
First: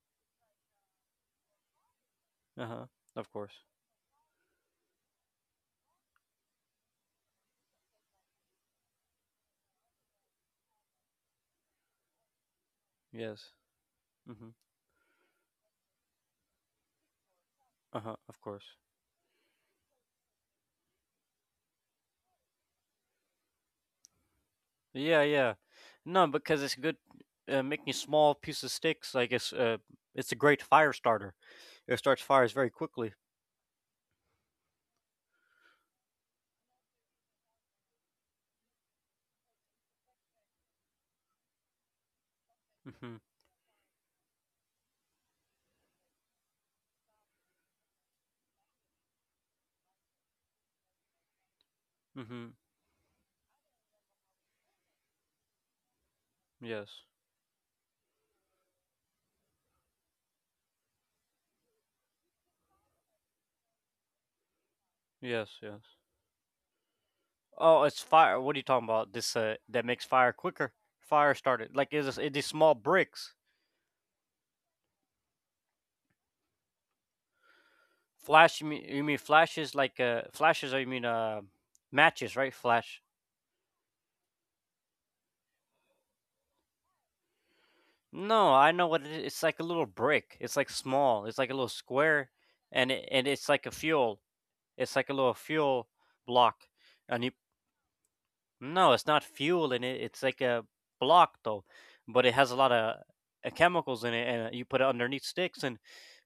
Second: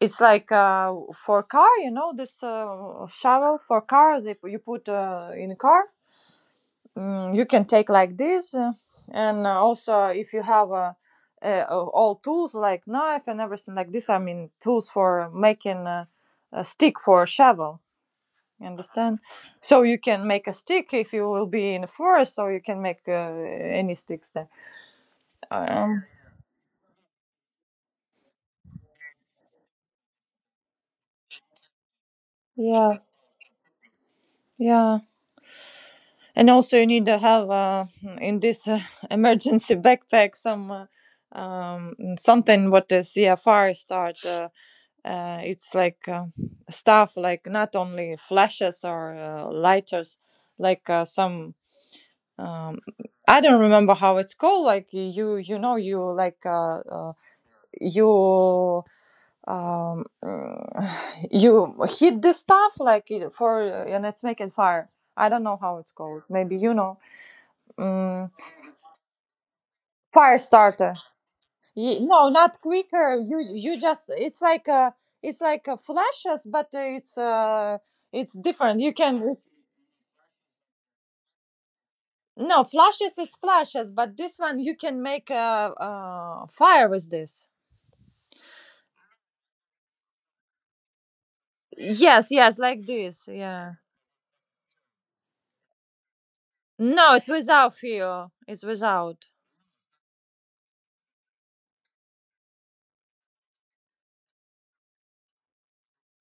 Speaker 2: it's like, for car, you know, this,
Speaker 1: Uh huh. Of
Speaker 2: shovel
Speaker 1: course.
Speaker 2: for cars. If you put in car, you can take like this, and Also if you have all tools like knife and
Speaker 1: Yes.
Speaker 2: everything like this. I
Speaker 1: Mm-hmm.
Speaker 2: mean, tools for making a stick for a shovel.
Speaker 1: Uh huh. Of course.
Speaker 2: You understand? So you can make a stick if you will be in a forest. So you can make any sticks there.
Speaker 1: Yeah, yeah.
Speaker 2: Um,
Speaker 1: No, because it's good. Making small pieces of sticks, like it's a great fire starter. It starts fires very
Speaker 2: yeah,
Speaker 1: quickly.
Speaker 2: yeah. And also, you need to have in this *laughs* emergency backpack some something what the
Speaker 1: Mhm.
Speaker 2: CFR start. It's like stuff like not only flashes or lighters, like some.
Speaker 1: Mhm.
Speaker 2: Um, I don't remember how it's called. Like you know, you like
Speaker 1: Yes.
Speaker 2: you um, *sighs* you hit the stuff like for and it's making fire. I don't
Speaker 1: Yes.
Speaker 2: know
Speaker 1: Yes.
Speaker 2: how it's called. Maybe you know.
Speaker 1: Oh, it's
Speaker 2: Mm,
Speaker 1: fire. What are you talking about? This That makes fire
Speaker 2: fire
Speaker 1: quicker.
Speaker 2: starter.
Speaker 1: Fire started like is
Speaker 2: No,
Speaker 1: it these
Speaker 2: not
Speaker 1: small
Speaker 2: quicker,
Speaker 1: bricks?
Speaker 2: you just it's like flashes but it's
Speaker 1: Flash? You
Speaker 2: different,
Speaker 1: mean,
Speaker 2: you
Speaker 1: you mean
Speaker 2: can.
Speaker 1: flashes? Like flashes? Or you mean matches? Right?
Speaker 2: No,
Speaker 1: Flash.
Speaker 2: flashes is flashes, but this one you can make a fire with this.
Speaker 1: No, I know what it is. It's like a little brick. It's like small. It's like a little square,
Speaker 2: Yes, yes, like
Speaker 1: and it, and
Speaker 2: this,
Speaker 1: it's like a
Speaker 2: yeah.
Speaker 1: fuel. It's like a little fuel block,
Speaker 2: No,
Speaker 1: and you
Speaker 2: it's without fuel, it's
Speaker 1: No, it's not
Speaker 2: without.
Speaker 1: fuel in it. It's like a block though, but it has a lot of chemicals in it, and you put it underneath sticks and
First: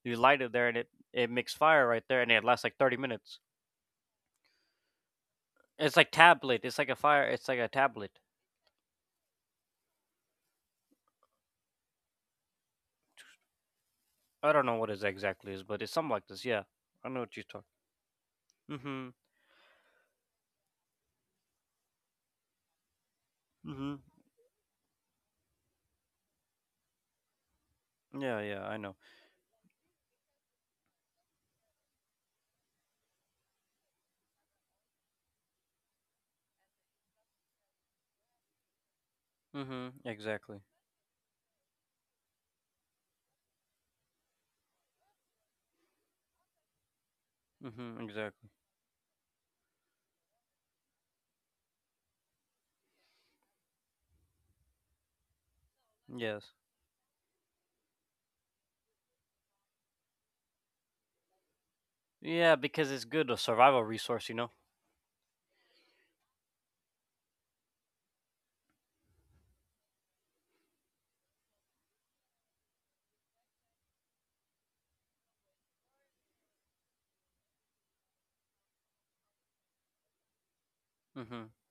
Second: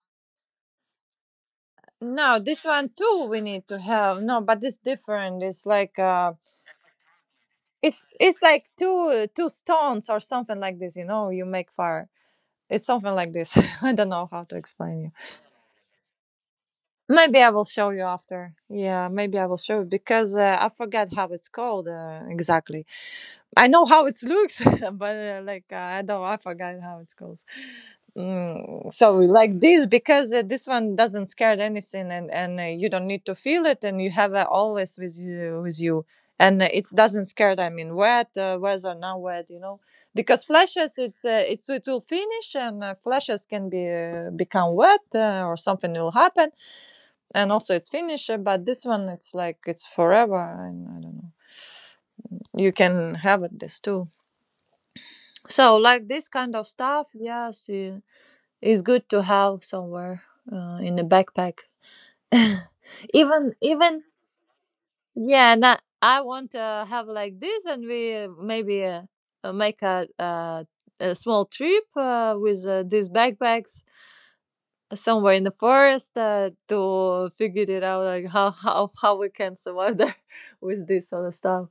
Speaker 1: you light it there, and it makes fire right there, and
Speaker 2: No,
Speaker 1: it lasts
Speaker 2: this
Speaker 1: like
Speaker 2: one
Speaker 1: thirty
Speaker 2: too
Speaker 1: minutes.
Speaker 2: we need to have. No, but it's different, it's
Speaker 1: It's
Speaker 2: like
Speaker 1: like tablet. It's like a fire. It's like a
Speaker 2: it's
Speaker 1: tablet.
Speaker 2: like two stones or something like this, you know, you make fire. It's something like this. *laughs* I don't know how
Speaker 1: I
Speaker 2: to
Speaker 1: don't know what
Speaker 2: explain
Speaker 1: it
Speaker 2: you.
Speaker 1: exactly is, but it's something like this. Yeah, I know what
Speaker 2: Maybe
Speaker 1: you're
Speaker 2: I
Speaker 1: talking.
Speaker 2: will show you after. Yeah,
Speaker 1: Mm-hmm.
Speaker 2: maybe I will show you because I forget how it's called exactly. I know
Speaker 1: Mm-hmm.
Speaker 2: how it looks, *laughs* but I don't, I forgot how it's called.
Speaker 1: Yeah, yeah, I
Speaker 2: Mm,
Speaker 1: know.
Speaker 2: so like this because this one doesn't scare anything, and you don't need to feel it and you have always with you with you. And it doesn't scare, I mean wet, whether not wet, you know,
Speaker 1: Mm-hmm.
Speaker 2: because
Speaker 1: Exactly.
Speaker 2: flashes it's it will finish, and flashes can be become wet or something will happen, and also it's
Speaker 1: Mm-hmm.
Speaker 2: finished,
Speaker 1: Exactly.
Speaker 2: but this one it's like it's forever, and I don't know, you can have it this too. So like this
Speaker 1: Yes.
Speaker 2: kind of stuff, yes, yeah. It's good to have somewhere in the backpack.
Speaker 1: Yeah, because it's
Speaker 2: *laughs*
Speaker 1: good a
Speaker 2: even
Speaker 1: survival
Speaker 2: even
Speaker 1: resource, you know.
Speaker 2: yeah, not, I want to have like this, and we maybe make a a small trip with these backpacks somewhere in the forest to figure it out, like how we can survive there *laughs* with this sort of
Speaker 1: Mm-hmm.
Speaker 2: stuff.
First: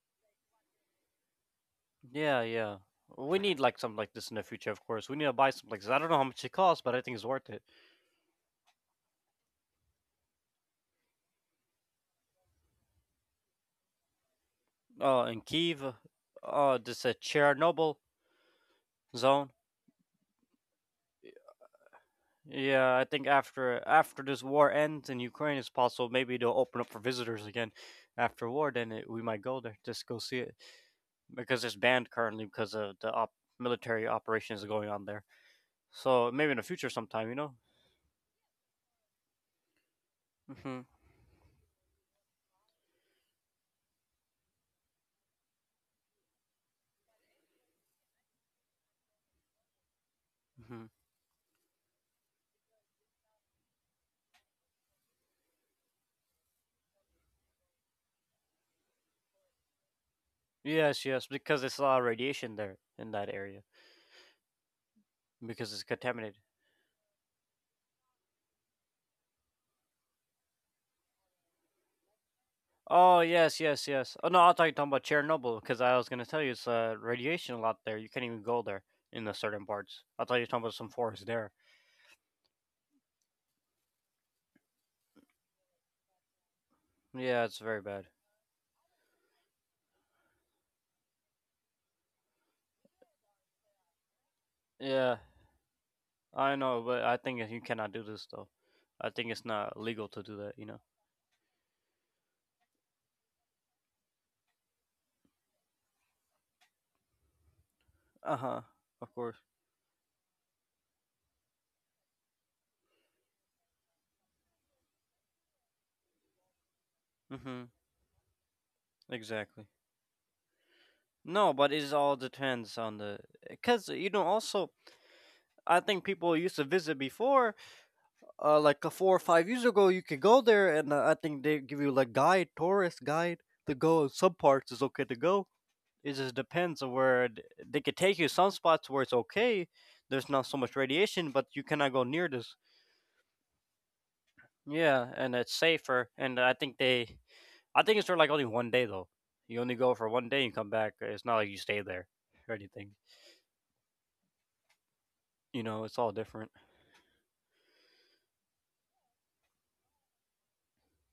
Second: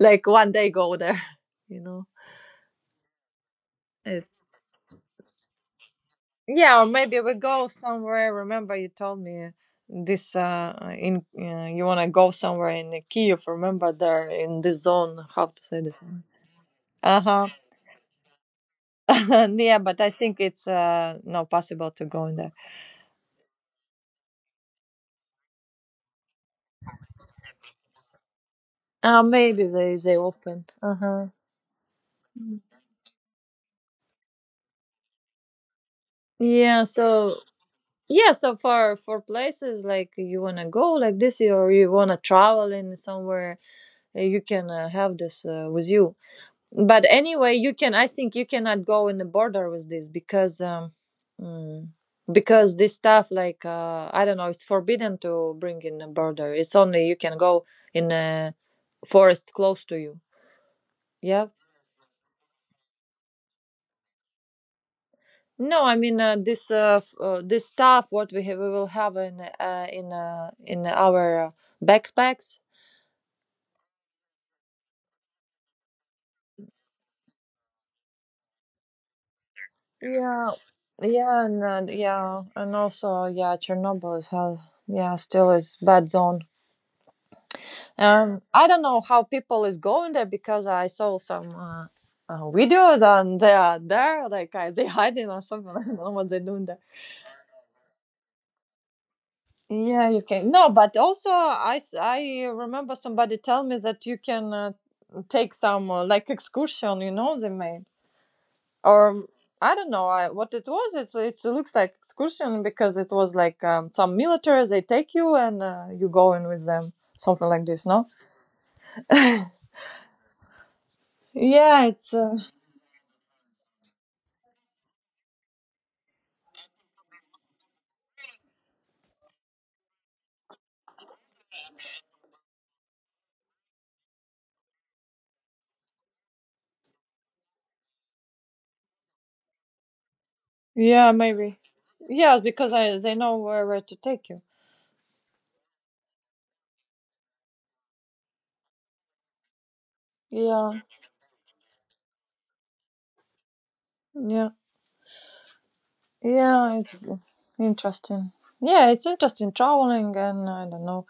Speaker 2: Like one day go there, *laughs* you know.
Speaker 1: Yeah, yeah. We need like something like this in the future, of course. We need to buy something like this. I don't know how much it costs,
Speaker 2: Yeah, or
Speaker 1: but I think
Speaker 2: maybe
Speaker 1: it's
Speaker 2: we
Speaker 1: worth it.
Speaker 2: go somewhere. Remember, you told me this. In You wanna go somewhere in Kiev. Remember, there in this zone.
Speaker 1: In
Speaker 2: How to say
Speaker 1: Kiev,
Speaker 2: this?
Speaker 1: this
Speaker 2: Uh huh.
Speaker 1: Chernobyl zone.
Speaker 2: *laughs* Yeah, but I think it's not possible to go in there.
Speaker 1: Yeah, I think after after this war ends in Ukraine, it's possible maybe they'll open up for visitors again after war. Then it, we
Speaker 2: Uh,
Speaker 1: might go
Speaker 2: maybe
Speaker 1: there just
Speaker 2: they
Speaker 1: go see it
Speaker 2: open. Uh huh.
Speaker 1: because it's banned currently because of the military operations going on there. So maybe in the
Speaker 2: Yeah.
Speaker 1: future sometime,
Speaker 2: So
Speaker 1: you know.
Speaker 2: yeah. So for places like you wanna
Speaker 1: Hmm.
Speaker 2: go like this, or you wanna travel in somewhere, you can have this with you. But anyway, you can, I think you cannot go in the border with this because
Speaker 1: Hmm.
Speaker 2: mm, because this stuff like I don't know, it's forbidden to bring in a border, it's only you can go in a forest close to you.
Speaker 1: Yes, yes,
Speaker 2: Yeah,
Speaker 1: because it's a lot of radiation there in that area. Because
Speaker 2: no,
Speaker 1: it's
Speaker 2: I mean
Speaker 1: contaminated.
Speaker 2: this this stuff what we have we will have in our backpacks.
Speaker 1: Oh yes, yes, yes. Oh no, I thought you were talking about Chernobyl because I was gonna tell you it's radiation a lot there. You can't even go there in the certain parts. I thought you were
Speaker 2: Yeah,
Speaker 1: talking about some forest
Speaker 2: yeah,
Speaker 1: there.
Speaker 2: and yeah, and also yeah, Chernobyl is hell, yeah, still is bad zone.
Speaker 1: Yeah, it's very bad.
Speaker 2: I don't know how people is going there because I saw some videos, and they are there, like they
Speaker 1: Yeah,
Speaker 2: hiding or something. *laughs* I don't know what they're
Speaker 1: I
Speaker 2: doing
Speaker 1: know,
Speaker 2: there.
Speaker 1: but I think you cannot do this though. I think it's not legal
Speaker 2: Yeah,
Speaker 1: to
Speaker 2: you
Speaker 1: do that.
Speaker 2: can.
Speaker 1: You
Speaker 2: No,
Speaker 1: know.
Speaker 2: but also I remember somebody tell me that you can take some like excursion, you know, they made,
Speaker 1: Uh huh.
Speaker 2: or
Speaker 1: Of course.
Speaker 2: I don't know what it was. It looks like excursion because it was like some military. They take you and you go in with them, something
Speaker 1: Mhm.
Speaker 2: like this. No.
Speaker 1: Exactly. No, but
Speaker 2: Yeah,
Speaker 1: it all
Speaker 2: it's.
Speaker 1: depends on the because you know also I think people used to visit before like a 4 or 5 years ago you could go there and I think they give you like guide tourist guide to go and some parts is okay to go. It just depends on where they could take you some spots where it's okay. There's not so much
Speaker 2: Yeah,
Speaker 1: radiation but
Speaker 2: maybe.
Speaker 1: you cannot go near
Speaker 2: Yeah,
Speaker 1: this.
Speaker 2: because I, they know where to take you.
Speaker 1: Yeah, and it's safer and I think they I think it's for like only one day though. You only go for one day and come
Speaker 2: Yeah,
Speaker 1: back. It's not like you stay there or anything,
Speaker 2: yeah,
Speaker 1: you know. It's all different.
Speaker 2: yeah. Interesting. Yeah, it's interesting traveling, and I don't know,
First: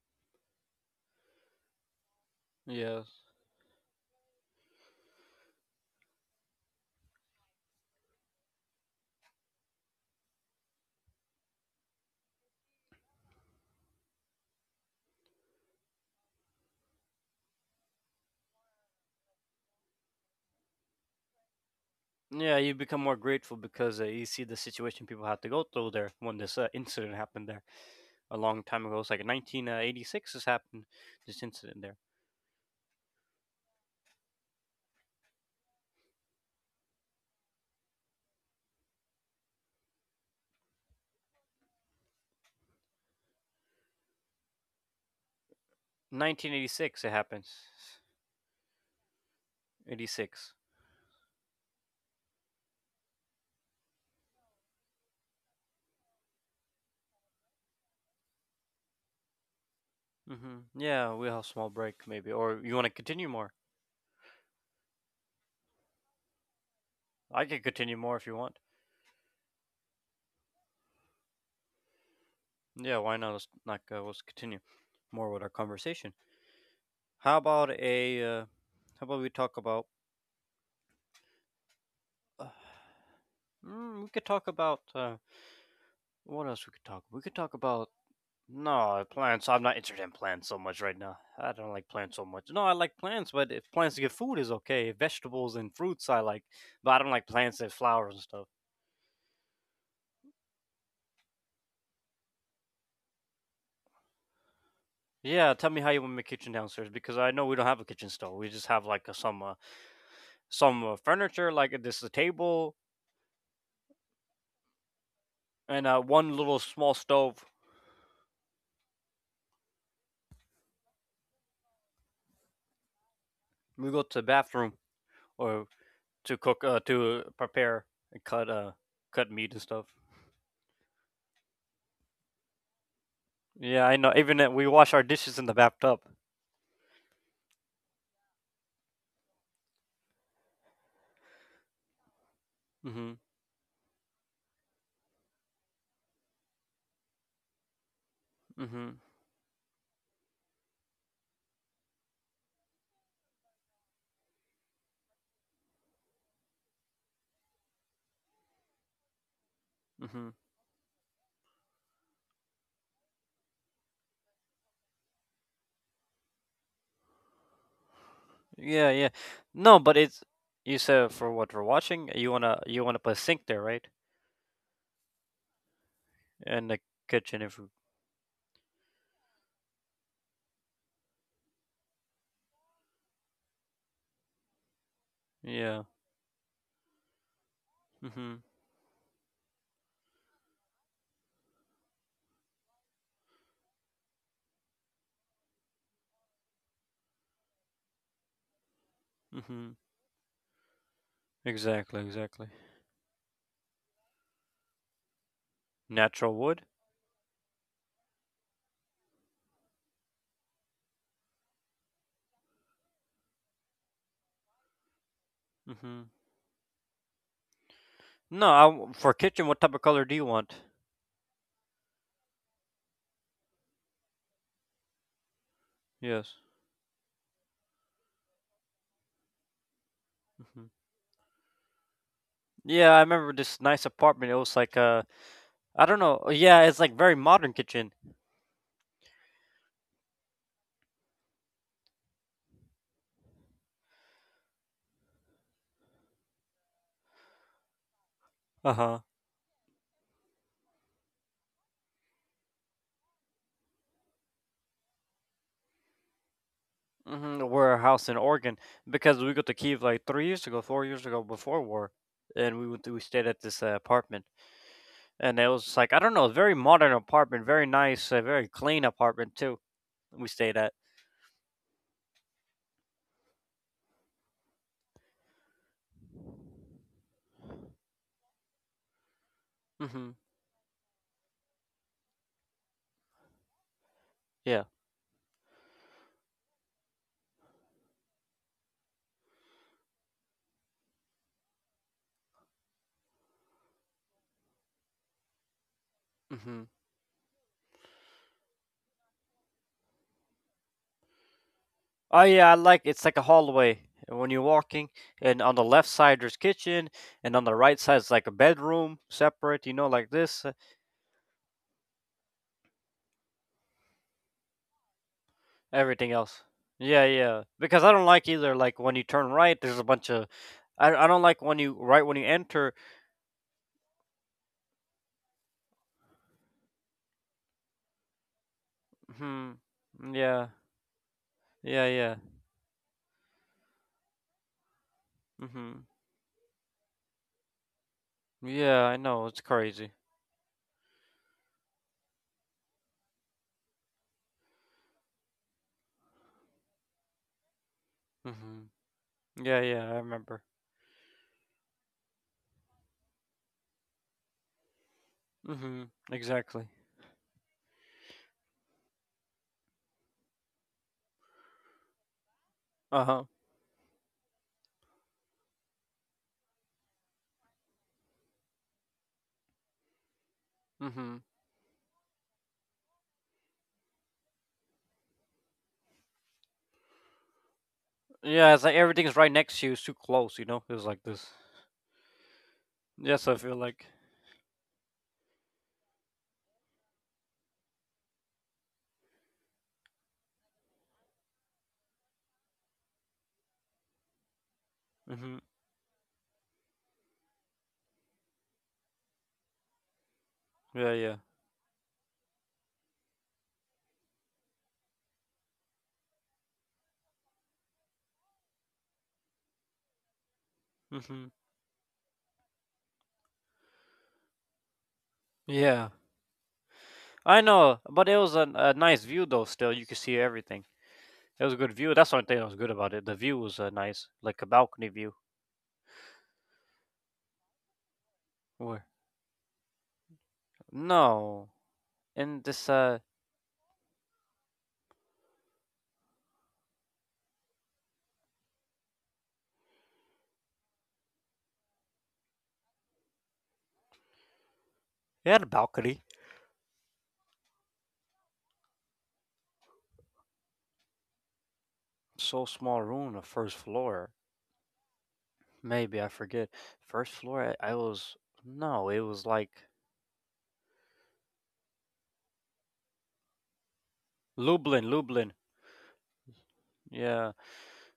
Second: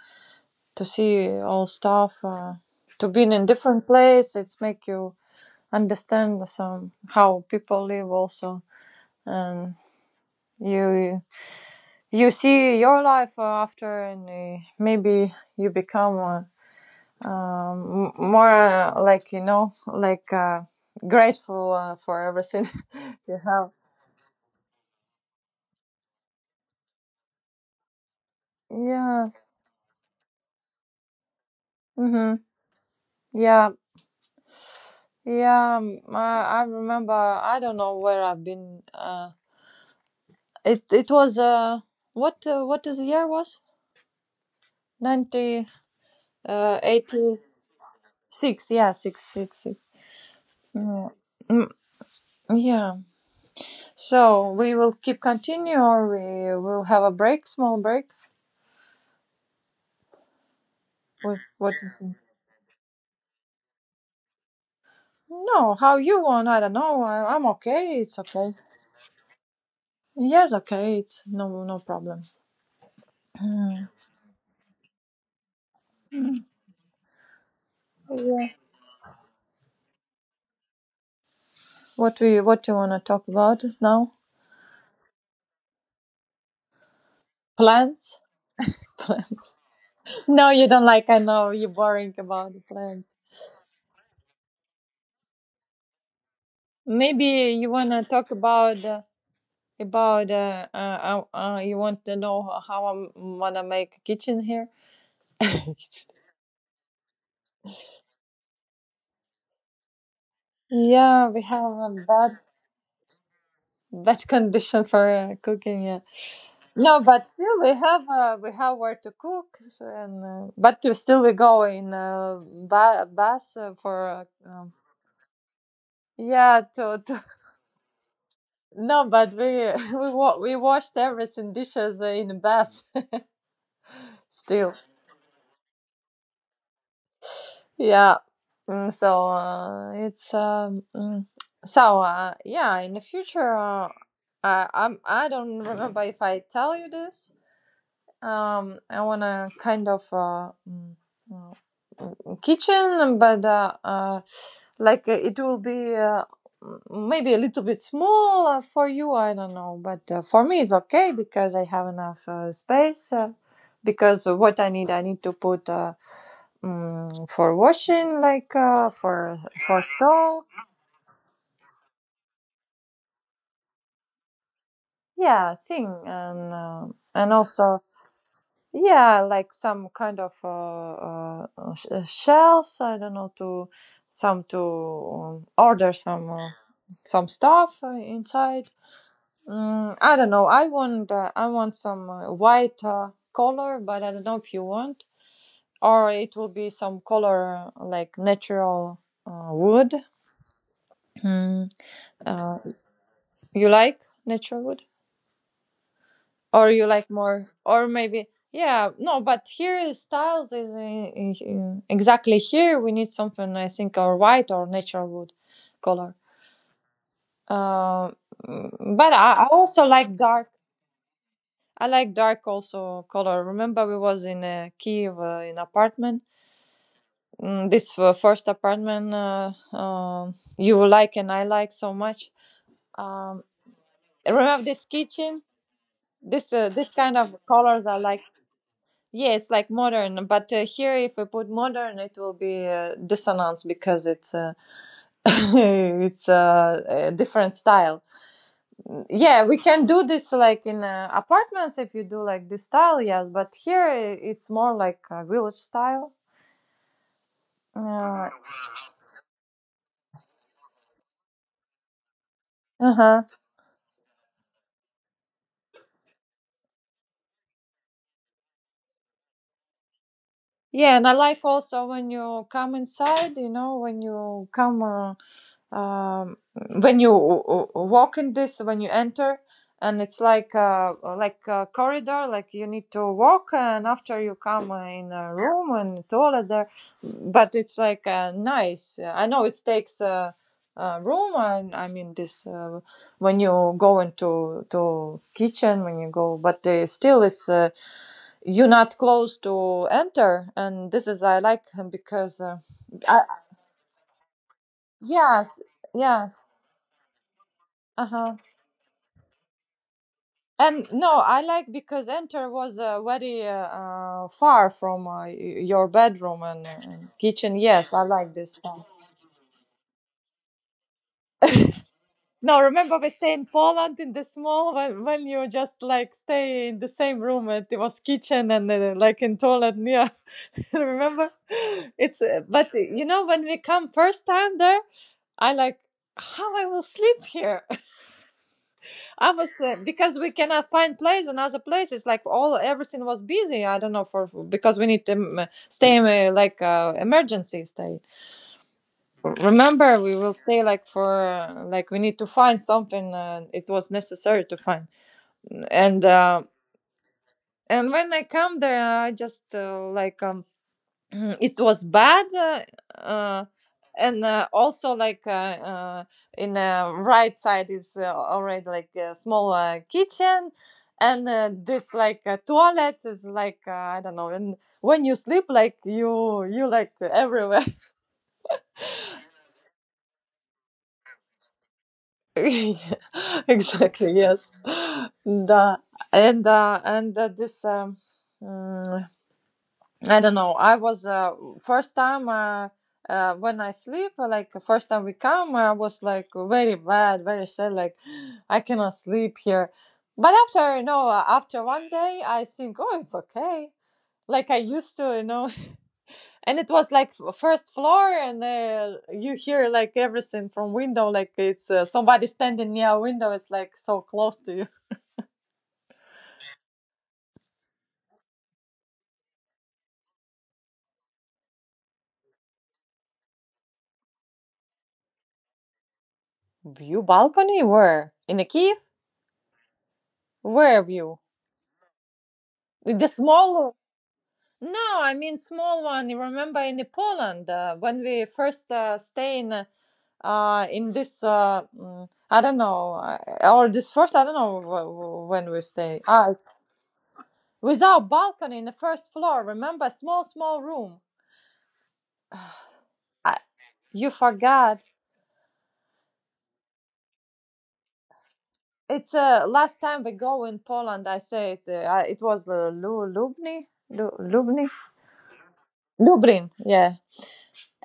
Speaker 2: to see all stuff.
Speaker 1: Yes.
Speaker 2: To be in different place, it's make you understand some how people live also, and you you see your life after, and maybe you become. More like, you know, like grateful for
Speaker 1: Yeah,
Speaker 2: everything
Speaker 1: you
Speaker 2: *laughs*
Speaker 1: become more
Speaker 2: you
Speaker 1: grateful
Speaker 2: have.
Speaker 1: because you see the situation people had to go through there when this incident happened there a long time ago. It's like
Speaker 2: Yes.
Speaker 1: 1986 has happened, this incident there.
Speaker 2: Mm-hmm. Yeah. Yeah. I remember, I don't know where I've been, it it was what, what is the year was 90, uh,
Speaker 1: 1986 it happens.
Speaker 2: 86. Yeah, six, six, six.
Speaker 1: 86.
Speaker 2: Yeah. Mm, yeah, so we will keep continue, or we will have a break small break?
Speaker 1: Hmm. Yeah, we'll have
Speaker 2: what
Speaker 1: a small
Speaker 2: what is
Speaker 1: break
Speaker 2: it?
Speaker 1: maybe. Or you want to continue more?
Speaker 2: No, how you want? I don't know.
Speaker 1: I
Speaker 2: I'm
Speaker 1: can continue
Speaker 2: okay.
Speaker 1: more
Speaker 2: It's
Speaker 1: if you
Speaker 2: okay.
Speaker 1: want.
Speaker 2: Yes, okay. It's no, no problem.
Speaker 1: Yeah, why not? Let's, not,
Speaker 2: Mm.
Speaker 1: let's continue more with our conversation. How about a...
Speaker 2: Yeah.
Speaker 1: how about we talk about...
Speaker 2: What we,
Speaker 1: Uh,
Speaker 2: what you wanna talk about
Speaker 1: mm, we
Speaker 2: now?
Speaker 1: could talk about... what else we could talk? We could talk about
Speaker 2: Plants. *laughs*
Speaker 1: No, plants.
Speaker 2: Plants.
Speaker 1: I'm not interested in plants
Speaker 2: No,
Speaker 1: so
Speaker 2: you
Speaker 1: much
Speaker 2: don't
Speaker 1: right
Speaker 2: like.
Speaker 1: now.
Speaker 2: I
Speaker 1: I
Speaker 2: know
Speaker 1: don't
Speaker 2: you're
Speaker 1: like plants
Speaker 2: boring
Speaker 1: so much.
Speaker 2: about
Speaker 1: No,
Speaker 2: the
Speaker 1: I like
Speaker 2: plants.
Speaker 1: plants, but if plants to get food is okay. Vegetables and fruits I like, but I don't like
Speaker 2: Maybe
Speaker 1: plants and
Speaker 2: you wanna
Speaker 1: flowers and
Speaker 2: talk
Speaker 1: stuff.
Speaker 2: about you want to know how I'm wanna make a kitchen here.
Speaker 1: Yeah, tell me how you want my kitchen downstairs because I know we don't have a kitchen stove. We just have like some
Speaker 2: Yeah, we
Speaker 1: furniture, like
Speaker 2: have a
Speaker 1: this a
Speaker 2: bad
Speaker 1: table
Speaker 2: bad *laughs* condition for cooking.
Speaker 1: and
Speaker 2: Yeah.
Speaker 1: one little small
Speaker 2: No, but
Speaker 1: stove.
Speaker 2: still we have where to cook, so, and but to still we go in bus
Speaker 1: We go to the
Speaker 2: for uh, um,
Speaker 1: bathroom or to cook
Speaker 2: yeah to, to.
Speaker 1: to prepare and cut
Speaker 2: *laughs*
Speaker 1: uh
Speaker 2: No,
Speaker 1: cut
Speaker 2: but
Speaker 1: meat and
Speaker 2: we
Speaker 1: stuff.
Speaker 2: *laughs* we washed everything dishes in a bath.
Speaker 1: Yeah, I know.
Speaker 2: *laughs*
Speaker 1: Even that we
Speaker 2: Still,
Speaker 1: wash our dishes in the bathtub.
Speaker 2: yeah. Mm, so uh, it's um, mm, so yeah, in the
Speaker 1: Mhm.
Speaker 2: future I don't remember if I tell you this. Um,
Speaker 1: Mhm.
Speaker 2: I wanna kind of kitchen, but like it will be maybe a little bit small for you. I don't know, but
Speaker 1: Mhm.
Speaker 2: for me it's okay because I have enough space. Because what I need to put for washing, like
Speaker 1: Yeah, yeah.
Speaker 2: for
Speaker 1: No, but it's
Speaker 2: stove,
Speaker 1: you said for what we're watching. You wanna put a sink there, right?
Speaker 2: yeah, thing,
Speaker 1: In the
Speaker 2: and
Speaker 1: kitchen, if you-
Speaker 2: also, yeah, like some kind of shells. I don't know to some to
Speaker 1: yeah.
Speaker 2: order some stuff
Speaker 1: Mhm.
Speaker 2: inside. Mm, I don't know. I want some white color, but I don't know if you want, or it will be some color like natural
Speaker 1: Mhm.
Speaker 2: wood. Mm.
Speaker 1: Exactly. Exactly.
Speaker 2: Uh, you like natural wood?
Speaker 1: Natural wood.
Speaker 2: Or you like more, or maybe, yeah, no, but here styles is exactly, here we need something I think, or white or natural wood
Speaker 1: Mhm.
Speaker 2: color. Uh,
Speaker 1: No, I w
Speaker 2: mm,
Speaker 1: for
Speaker 2: but
Speaker 1: kitchen.
Speaker 2: I
Speaker 1: What type of
Speaker 2: also
Speaker 1: color do
Speaker 2: like
Speaker 1: you
Speaker 2: dark,
Speaker 1: want?
Speaker 2: I like dark also color. Remember we was in Kiev in apartment.
Speaker 1: Yes.
Speaker 2: Mm, this first apartment,
Speaker 1: Mhm.
Speaker 2: you like, and I like so much.
Speaker 1: Yeah, I remember
Speaker 2: Um,
Speaker 1: this nice apartment. It was
Speaker 2: remember
Speaker 1: like
Speaker 2: this kitchen,
Speaker 1: I don't know.
Speaker 2: this
Speaker 1: Yeah, it's
Speaker 2: this
Speaker 1: like very
Speaker 2: kind of
Speaker 1: modern
Speaker 2: colors
Speaker 1: kitchen.
Speaker 2: I like. Yeah, it's like modern, but here if we put modern it will be dissonance because it's *laughs* it's a different style.
Speaker 1: Uh huh.
Speaker 2: Yeah, we can do this like in apartments, if you do like this style, yes, but here it's more like a village style.
Speaker 1: Mm-hmm. Warehouse in
Speaker 2: Uh
Speaker 1: Oregon because we got to Kiev like 3 years ago, 4 years ago before war, and we stayed
Speaker 2: huh.
Speaker 1: at this apartment. And it was like I don't know, very modern apartment, very nice, very clean apartment too. We stayed at.
Speaker 2: Yeah, and I like also when you come inside, you know, when you come um, when you walk in this, when you enter, and
Speaker 1: Mhm.
Speaker 2: it's like like a corridor, like you need to walk and after you
Speaker 1: Yeah.
Speaker 2: come in a room, and toilet there, but it's like nice. I know it takes a room, and I mean this when you go into to kitchen, when you go,
Speaker 1: Mhm.
Speaker 2: but still it's you're not close to enter, and this is I like him
Speaker 1: Oh
Speaker 2: because
Speaker 1: yeah, I like it's like a
Speaker 2: I,
Speaker 1: hallway when you're walking, and on the
Speaker 2: yes,
Speaker 1: left side there's
Speaker 2: yes.
Speaker 1: kitchen, and on the right side is like a
Speaker 2: Uh-huh.
Speaker 1: bedroom separate, you know, like this. Uh,
Speaker 2: And no, I like because enter was very far from your
Speaker 1: Everything else.
Speaker 2: bedroom
Speaker 1: Yeah,
Speaker 2: and
Speaker 1: yeah.
Speaker 2: kitchen.
Speaker 1: Because I don't
Speaker 2: Yes, I
Speaker 1: like
Speaker 2: like
Speaker 1: either.
Speaker 2: this
Speaker 1: Like
Speaker 2: one.
Speaker 1: when you turn right, there's a bunch of. I don't like when you right when you
Speaker 2: No,
Speaker 1: enter.
Speaker 2: remember we stay in Poland in the small when you just like stay in the same room and it was kitchen and like in
Speaker 1: Hmm.
Speaker 2: toilet. Yeah,
Speaker 1: Yeah.
Speaker 2: *laughs* remember?
Speaker 1: Yeah. Yeah.
Speaker 2: It's but you know when we come first time there, I
Speaker 1: Mhm.
Speaker 2: like how I will sleep here.
Speaker 1: Yeah, I know it's
Speaker 2: I was
Speaker 1: crazy.
Speaker 2: because we cannot find place in other places. Like all everything was busy. I don't know for because we need to stay in emergency stay.
Speaker 1: Mhm. Yeah, yeah, I
Speaker 2: Remember, we
Speaker 1: remember.
Speaker 2: will stay like for like we need to find something. It was necessary to find
Speaker 1: Hmm.
Speaker 2: and.
Speaker 1: Exactly.
Speaker 2: And when I come there, I just *laughs* mhm, it was bad
Speaker 1: Uh huh.
Speaker 2: uh, and also like uh, in the right side is already like a small kitchen,
Speaker 1: Hmm.
Speaker 2: and this like toilet is like I don't know, and when you sleep like you like everywhere. *laughs*
Speaker 1: Yeah, it's like everything's right next to you. It's too close, you know. It's like this.
Speaker 2: Yeah,
Speaker 1: Yes, I feel like.
Speaker 2: exactly, yes. *laughs* Да. and uh, and uh, this um, mm, I don't know. I was first time, when I sleep, like first time we
Speaker 1: Hmm.
Speaker 2: come, I was like very bad, very sad. Like *gasps* I cannot sleep here. But after
Speaker 1: Yeah,
Speaker 2: you
Speaker 1: yeah.
Speaker 2: know, after 1 day, I think, oh, it's okay. Like I used to, you know. *laughs* And it was like first floor, and you hear like everything from window.
Speaker 1: Hmm.
Speaker 2: Like it's somebody standing near a window. It's like so close to you.
Speaker 1: Yeah, I know, but it was a nice view though. Still, you could see everything. It was a good view. That's one thing that was good about it. The view was nice, like a balcony view.
Speaker 2: *laughs* View balcony? Where in the
Speaker 1: Where?
Speaker 2: Kiev? Where view?
Speaker 1: No, in this
Speaker 2: The small. No, I mean small one. You remember in Poland when we first stay in this I don't know, or this first I don't know
Speaker 1: it had a
Speaker 2: when we
Speaker 1: balcony.
Speaker 2: stay. Ah, it's with our balcony in the first floor. Remember, small small room.
Speaker 1: So small room, the
Speaker 2: I,
Speaker 1: first floor.
Speaker 2: you forgot.
Speaker 1: Maybe I forget. First floor, I was no. It
Speaker 2: It's
Speaker 1: was like
Speaker 2: last time we go in Poland. I say it. It was Lubni,
Speaker 1: Lublin, Lublin.
Speaker 2: Lublin. Yeah,
Speaker 1: Yeah.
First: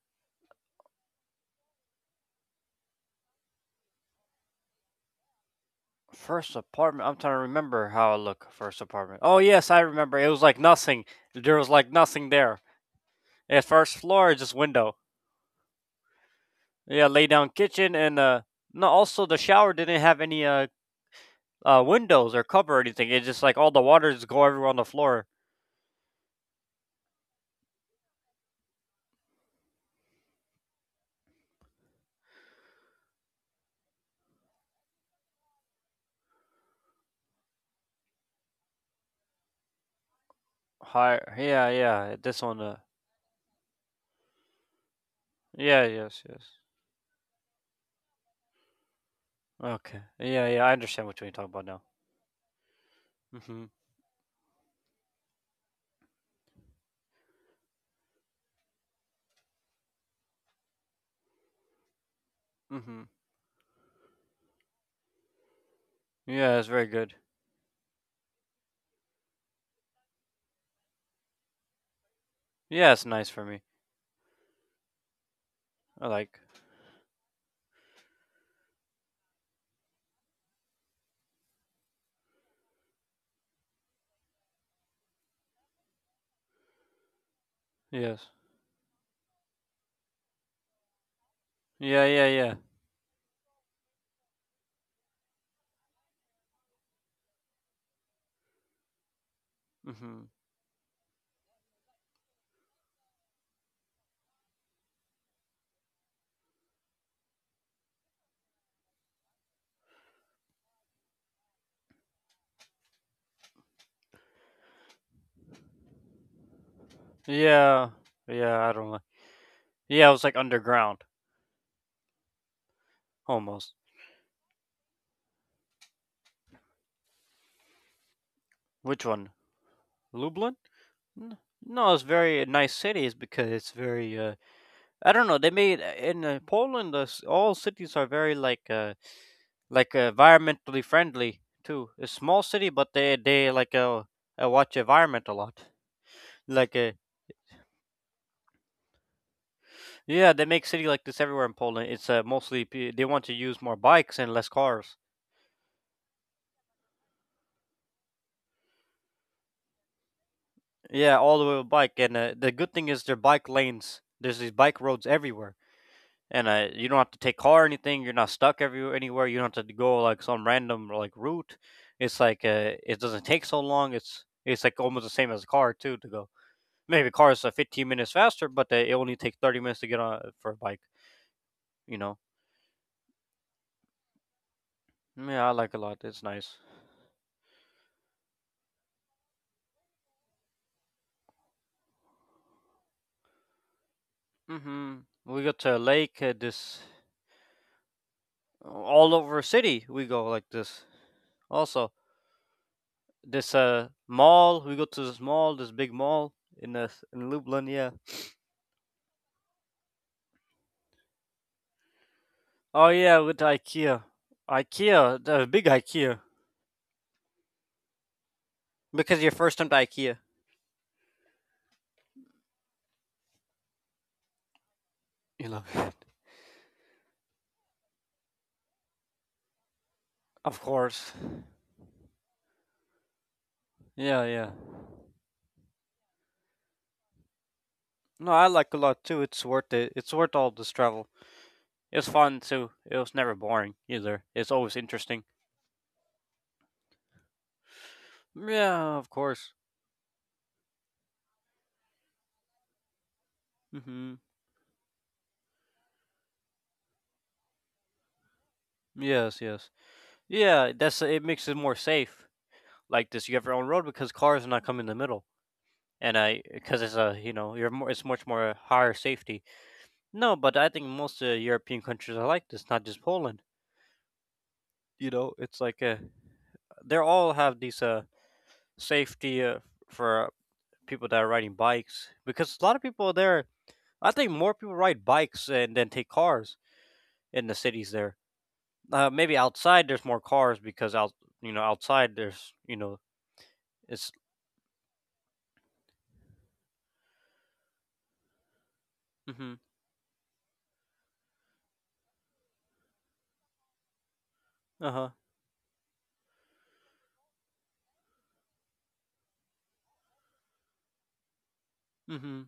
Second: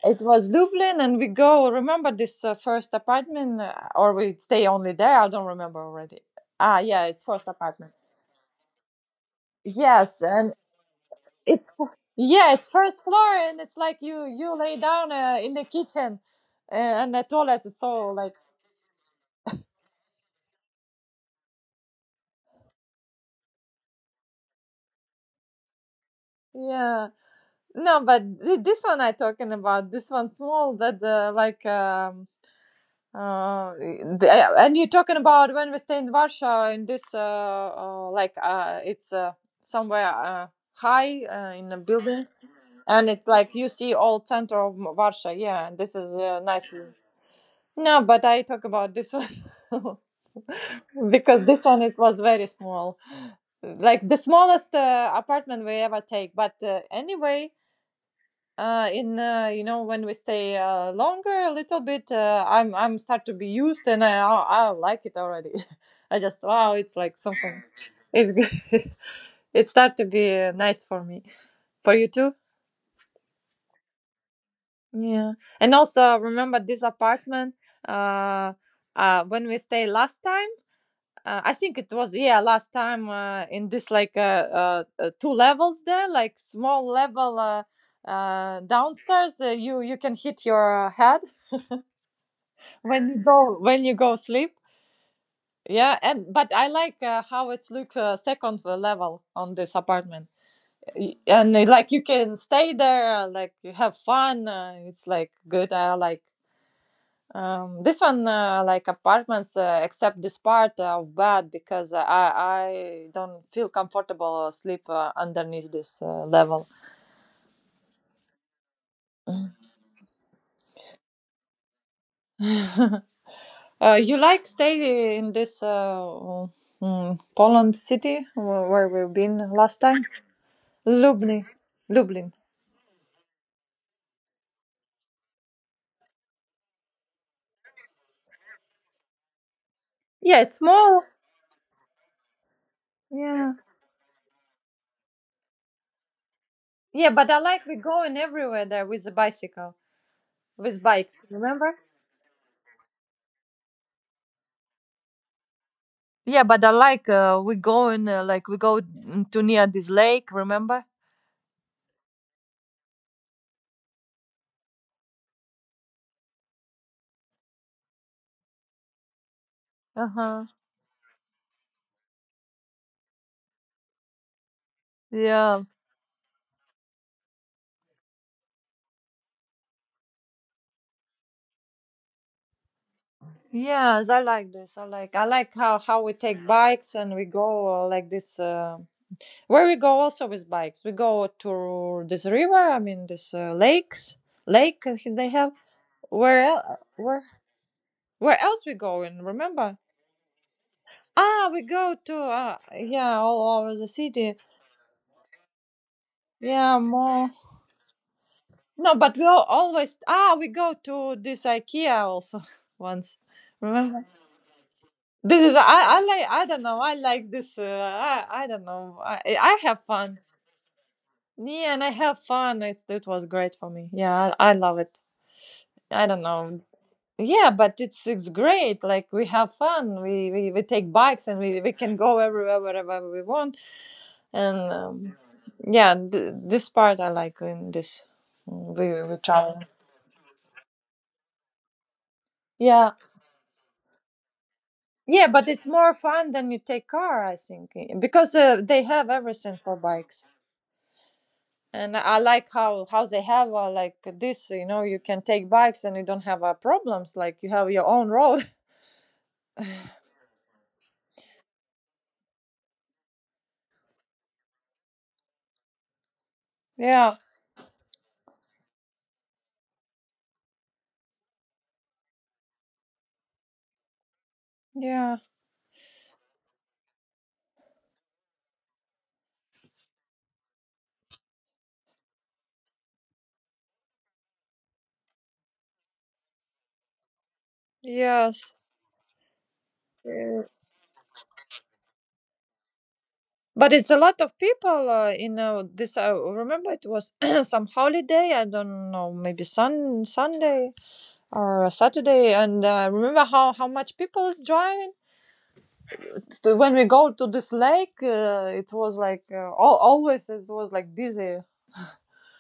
Speaker 2: it was Lublin, and we go. Remember this first apartment, or we stay only there? I don't remember already.
Speaker 1: First
Speaker 2: Ah, yeah,
Speaker 1: apartment. I'm
Speaker 2: it's
Speaker 1: trying to
Speaker 2: first
Speaker 1: remember
Speaker 2: apartment.
Speaker 1: how I look. First apartment. Oh yes, I remember.
Speaker 2: Yes,
Speaker 1: It was
Speaker 2: and
Speaker 1: like nothing. There was
Speaker 2: it's
Speaker 1: like nothing
Speaker 2: yeah,
Speaker 1: there.
Speaker 2: it's first floor, and
Speaker 1: At
Speaker 2: it's
Speaker 1: first
Speaker 2: like you
Speaker 1: floor,
Speaker 2: you
Speaker 1: just
Speaker 2: lay
Speaker 1: window.
Speaker 2: down in the kitchen,
Speaker 1: Yeah,
Speaker 2: and the
Speaker 1: lay down
Speaker 2: toilet is
Speaker 1: kitchen
Speaker 2: so
Speaker 1: and
Speaker 2: like
Speaker 1: no. Also, the shower didn't have any windows or cover or anything. It just like all the water just go everywhere on the floor.
Speaker 2: yeah. No, but this one I talking about this one small that uh, the- and you're talking about when we stay in Warsaw in this like it's somewhere
Speaker 1: Hi.
Speaker 2: high
Speaker 1: Yeah,
Speaker 2: in a
Speaker 1: yeah.
Speaker 2: building
Speaker 1: This one.
Speaker 2: and it's like you see all center of Warsaw, yeah, and
Speaker 1: Yeah.
Speaker 2: this is
Speaker 1: Yes. Yes.
Speaker 2: nice view. No, but I talk about this one
Speaker 1: Okay. Yeah. Yeah. I understand
Speaker 2: *laughs*
Speaker 1: what you're
Speaker 2: because
Speaker 1: talking about
Speaker 2: this
Speaker 1: now.
Speaker 2: one it was very small,
Speaker 1: Mhm.
Speaker 2: like the smallest apartment we ever take, but anyway, in you know, when we stay longer a little bit, I'm
Speaker 1: Mhm.
Speaker 2: start to be used and I like it already. *laughs* I just
Speaker 1: Yeah, it's
Speaker 2: wow,
Speaker 1: very
Speaker 2: it's
Speaker 1: good.
Speaker 2: like something, it's good. *laughs* It start to be nice for me, for you too.
Speaker 1: Yeah, it's nice for me.
Speaker 2: Yeah, and
Speaker 1: I
Speaker 2: also
Speaker 1: like.
Speaker 2: remember this apartment, uh when we stay last time. I think it was yeah last time in this like two levels there, like small level uh
Speaker 1: Yes.
Speaker 2: uh downstairs, you can hit your head
Speaker 1: Yeah, yeah, yeah.
Speaker 2: when you go sleep. Yeah, and but I like how it's look, second level on this
Speaker 1: Mhm.
Speaker 2: apartment. And like you can stay there, like you have fun, it's like good, I like this one, like apartments, except this part of bed, because I don't feel comfortable sleep underneath this level.
Speaker 1: Yeah, yeah. I don't know.
Speaker 2: *laughs*
Speaker 1: Yeah, it was like underground
Speaker 2: uh,
Speaker 1: almost.
Speaker 2: you like stay in this Poland city where
Speaker 1: Which
Speaker 2: we've
Speaker 1: one?
Speaker 2: been last time.
Speaker 1: Lublin? N-
Speaker 2: Lublin.
Speaker 1: No, it's
Speaker 2: Lublin.
Speaker 1: very nice cities because it's very. I don't know. They made in Poland. All cities are very like
Speaker 2: Yeah, it's
Speaker 1: environmentally
Speaker 2: more.
Speaker 1: friendly too. It's small city, but they
Speaker 2: Yeah.
Speaker 1: like watch environment a lot. Like
Speaker 2: Yeah, but I like we going everywhere there with the bicycle,
Speaker 1: yeah, they make
Speaker 2: with
Speaker 1: city like this
Speaker 2: bikes.
Speaker 1: everywhere in
Speaker 2: Remember?
Speaker 1: Poland. It's mostly they want to use more bikes and less cars.
Speaker 2: Yeah, but I like we going like we go to near this lake. Remember?
Speaker 1: Yeah, all the way with bike. And the good thing is there are bike lanes. There's these bike roads everywhere, and you don't have to take car or anything. You're not stuck everywhere anywhere. You don't have to go
Speaker 2: Uh
Speaker 1: like some
Speaker 2: huh.
Speaker 1: random like route. It's like it doesn't take so long. It's like almost the same as a
Speaker 2: Yeah.
Speaker 1: car too to go. Maybe a car is 15 minutes faster, but it only takes 30 minutes to get on for a bike. You know.
Speaker 2: Yes, I like this. I
Speaker 1: Yeah, I
Speaker 2: like
Speaker 1: like a
Speaker 2: how
Speaker 1: lot.
Speaker 2: we
Speaker 1: It's
Speaker 2: take
Speaker 1: nice.
Speaker 2: bikes and we go like this, where we go also with bikes, we go to this river. I mean, this lakes lake
Speaker 1: Mm-hmm.
Speaker 2: they
Speaker 1: We go
Speaker 2: have.
Speaker 1: to a lake. Uh,
Speaker 2: Where
Speaker 1: this
Speaker 2: where else we
Speaker 1: all
Speaker 2: going?
Speaker 1: over
Speaker 2: Remember?
Speaker 1: city. We go like this
Speaker 2: Ah, we
Speaker 1: also.
Speaker 2: go to yeah,
Speaker 1: This
Speaker 2: all over the city.
Speaker 1: mall. We go to this mall, this big mall in
Speaker 2: Yeah,
Speaker 1: uh, in
Speaker 2: more.
Speaker 1: Lublin. Yeah.
Speaker 2: No, but we all always ah, we go to this IKEA also *laughs*
Speaker 1: Oh yeah,
Speaker 2: once.
Speaker 1: with IKEA.
Speaker 2: Remember?
Speaker 1: IKEA, the
Speaker 2: This is
Speaker 1: big
Speaker 2: I
Speaker 1: IKEA.
Speaker 2: like I don't know, I like this, I don't know,
Speaker 1: Because your first
Speaker 2: I
Speaker 1: time to
Speaker 2: have
Speaker 1: IKEA.
Speaker 2: fun. Yeah, and I have fun. It was great for me. Yeah, I love it.
Speaker 1: You love *laughs* it.
Speaker 2: I don't know. Yeah, but it's great. Like we have fun.
Speaker 1: Of
Speaker 2: We take
Speaker 1: course.
Speaker 2: bikes and we can go everywhere wherever we want,
Speaker 1: Yeah, yeah.
Speaker 2: and yeah, this part I like in this.
Speaker 1: No, I like a
Speaker 2: Mm,
Speaker 1: lot
Speaker 2: We
Speaker 1: too.
Speaker 2: we
Speaker 1: It's
Speaker 2: travel.
Speaker 1: worth it. It's worth all this travel. It's fun too.
Speaker 2: Yeah,
Speaker 1: It was never boring either. It's always interesting.
Speaker 2: yeah, but it's more fun than you take car, I think, eh, because they
Speaker 1: Yeah, of
Speaker 2: have
Speaker 1: course.
Speaker 2: everything for bikes, and I like how they have like
Speaker 1: Mhm.
Speaker 2: this. You know, you can take bikes and you don't have problems. Like you have your own road.
Speaker 1: Yes, yes. Yeah, that's it makes it more safe. Like this, you have your own road because cars are not coming in the middle. And I because it's a
Speaker 2: *laughs* Yeah,
Speaker 1: you're more it's much more higher safety. No, but I think most European countries are like this, not just Poland. You
Speaker 2: yeah,
Speaker 1: know, it's like they all have these safety for people that are riding bikes because a lot of people there. I think more people ride bikes and then take cars in the cities there.
Speaker 2: yes.
Speaker 1: Maybe outside there's more
Speaker 2: Yeah.
Speaker 1: cars because out outside there's
Speaker 2: But it's a
Speaker 1: it's
Speaker 2: lot of people in this. I remember it was *clears throat* some holiday. I don't know, maybe
Speaker 1: mm-hmm,
Speaker 2: Sunday or a Saturday, and remember how much people is driving.
Speaker 1: uh-huh
Speaker 2: So when we go to this lake, it was like always it was like busy,
Speaker 1: mm-hmm.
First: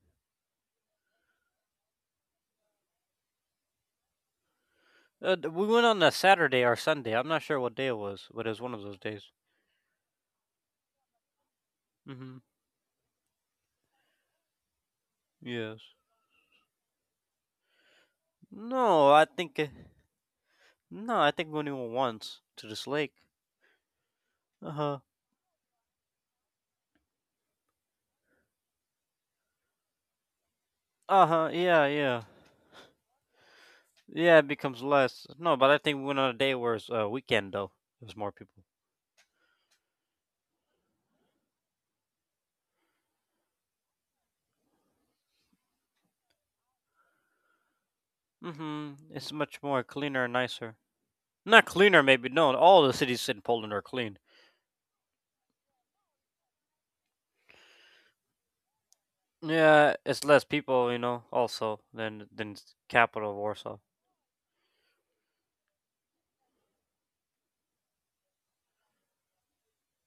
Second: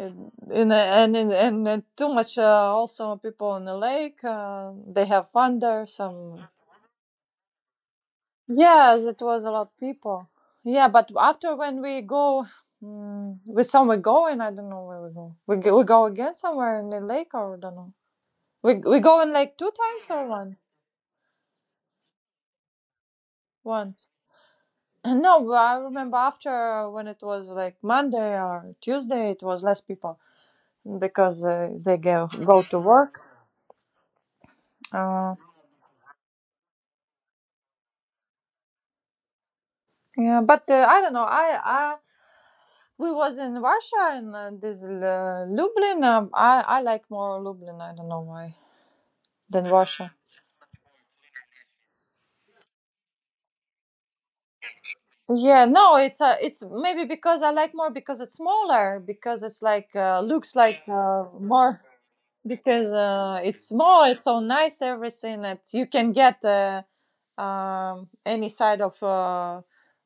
Speaker 2: and too much also people on the lake. They have
Speaker 1: Uh, d-
Speaker 2: fun
Speaker 1: we went
Speaker 2: there.
Speaker 1: on a
Speaker 2: Some
Speaker 1: Saturday or Sunday. I'm not sure what day it was, but it was one of those
Speaker 2: yes, it
Speaker 1: days.
Speaker 2: was a lot of people. Yeah, but after when we
Speaker 1: Mm-hmm.
Speaker 2: go. Mm, we somewhere going. I don't know where we go.
Speaker 1: Yes.
Speaker 2: We go again somewhere in the lake, or I don't know. We
Speaker 1: No,
Speaker 2: go
Speaker 1: I
Speaker 2: in like
Speaker 1: think.
Speaker 2: two times or one
Speaker 1: No, I think only once to this lake.
Speaker 2: one.
Speaker 1: Uh huh.
Speaker 2: *laughs* No, but I remember after when it was like Monday or Tuesday, it was less people
Speaker 1: Uh
Speaker 2: because
Speaker 1: huh. Yeah,
Speaker 2: they
Speaker 1: yeah.
Speaker 2: go to work.
Speaker 1: Yeah, it becomes
Speaker 2: Uh,
Speaker 1: less. No, but I think we went on a day where it's a weekend, though. There's more people.
Speaker 2: yeah, but I don't know. I we was in Russia and this Lublin. I like more Lublin. I don't know why
Speaker 1: Mm hmm. It's
Speaker 2: than
Speaker 1: much more
Speaker 2: Russia.
Speaker 1: cleaner and nicer. Not cleaner, maybe. No, all the cities in Poland are clean.
Speaker 2: Yeah, no, it's maybe because I like more because it's smaller, because it's like
Speaker 1: Yeah, it's less
Speaker 2: looks like
Speaker 1: people, also
Speaker 2: more.
Speaker 1: than
Speaker 2: *laughs* Because
Speaker 1: capital of
Speaker 2: it's
Speaker 1: Warsaw.
Speaker 2: small. It's so nice everything that you can get. Any side of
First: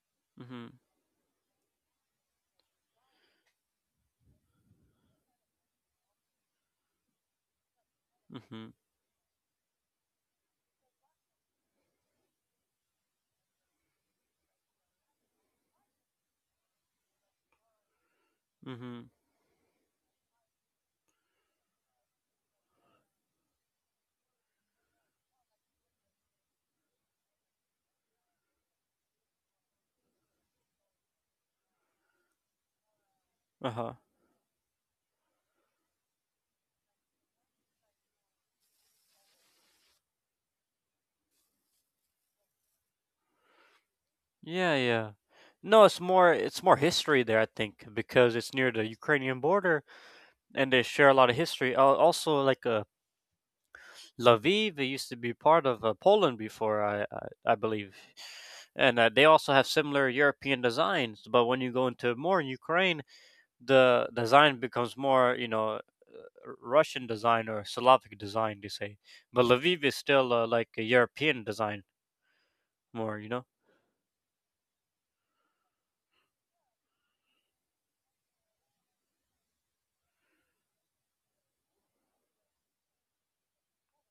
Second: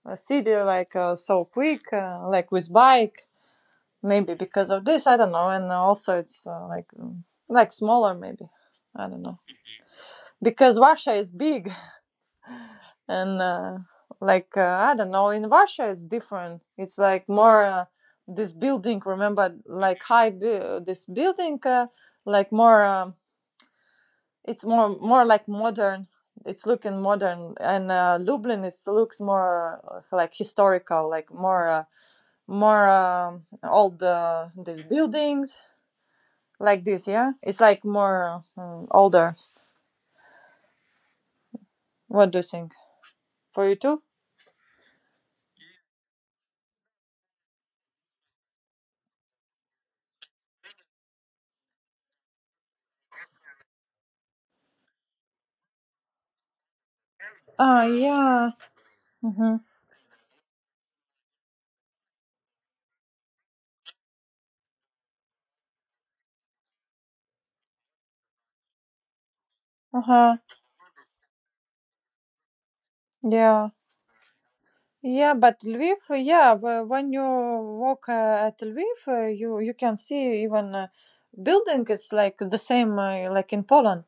Speaker 2: a
Speaker 1: Mm
Speaker 2: city
Speaker 1: hmm.
Speaker 2: like so quick, like with bike. Maybe because of this, I don't know. And also it's like smaller,
Speaker 1: Mm
Speaker 2: maybe
Speaker 1: hmm.
Speaker 2: I don't know. Because Russia is big and like uh, I don't know. In Russia, it's different. It's like more this
Speaker 1: Mm hmm.
Speaker 2: building. Remember, like high this building, like more. It's more like modern. It's looking modern, and Lublin is looks more like historical, like more more
Speaker 1: Uh huh.
Speaker 2: old these buildings like this. Yeah, it's like more older. What do you think for you too?
Speaker 1: Yeah, yeah. No, it's more history there, I think, because it's near the Ukrainian border and they share a lot of history. Also, like Lviv, it used to be part of Poland before, I
Speaker 2: Ah,
Speaker 1: believe,
Speaker 2: yeah.
Speaker 1: and they also
Speaker 2: Mm-hmm.
Speaker 1: have similar European designs. But when you go into more Ukraine, the design becomes more, Russian design or Slavic design, they say. But Lviv is
Speaker 2: Uh
Speaker 1: still
Speaker 2: huh.
Speaker 1: like a European design more.
Speaker 2: Yeah. Yeah, but Lviv, yeah, when you walk at Lviv, you can see even building. It's like the same like in Poland.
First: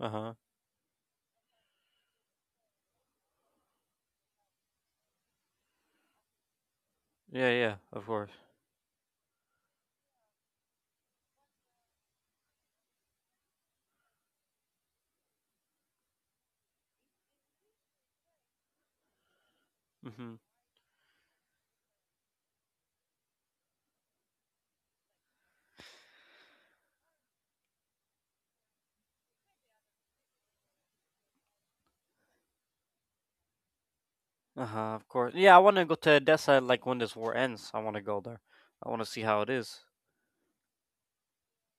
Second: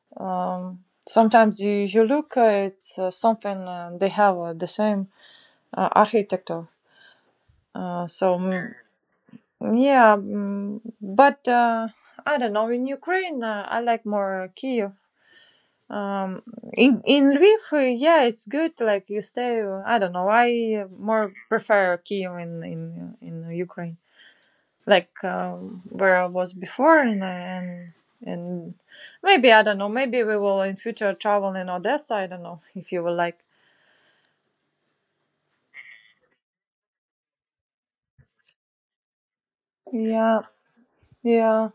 Speaker 1: Uh huh.
Speaker 2: Sometimes you look at something, they have the same architecture.
Speaker 1: Yeah, yeah, of
Speaker 2: Uh,
Speaker 1: course.
Speaker 2: so, mm, yeah, mm, but I don't know. In Ukraine, I like more Kiev. Um, in Lviv, yeah, it's good. Like you stay. I don't know.
Speaker 1: Hmm.
Speaker 2: I more prefer Kiev in Ukraine, like where I was before, and and maybe I don't know. Maybe we will in future travel in Odessa. I don't know *laughs* if you will like.
Speaker 1: Uh huh. Of course. Yeah, I want to go to Edessa like when this war ends. I want to go there. I want to see how it is.
Speaker 2: Yeah, yeah.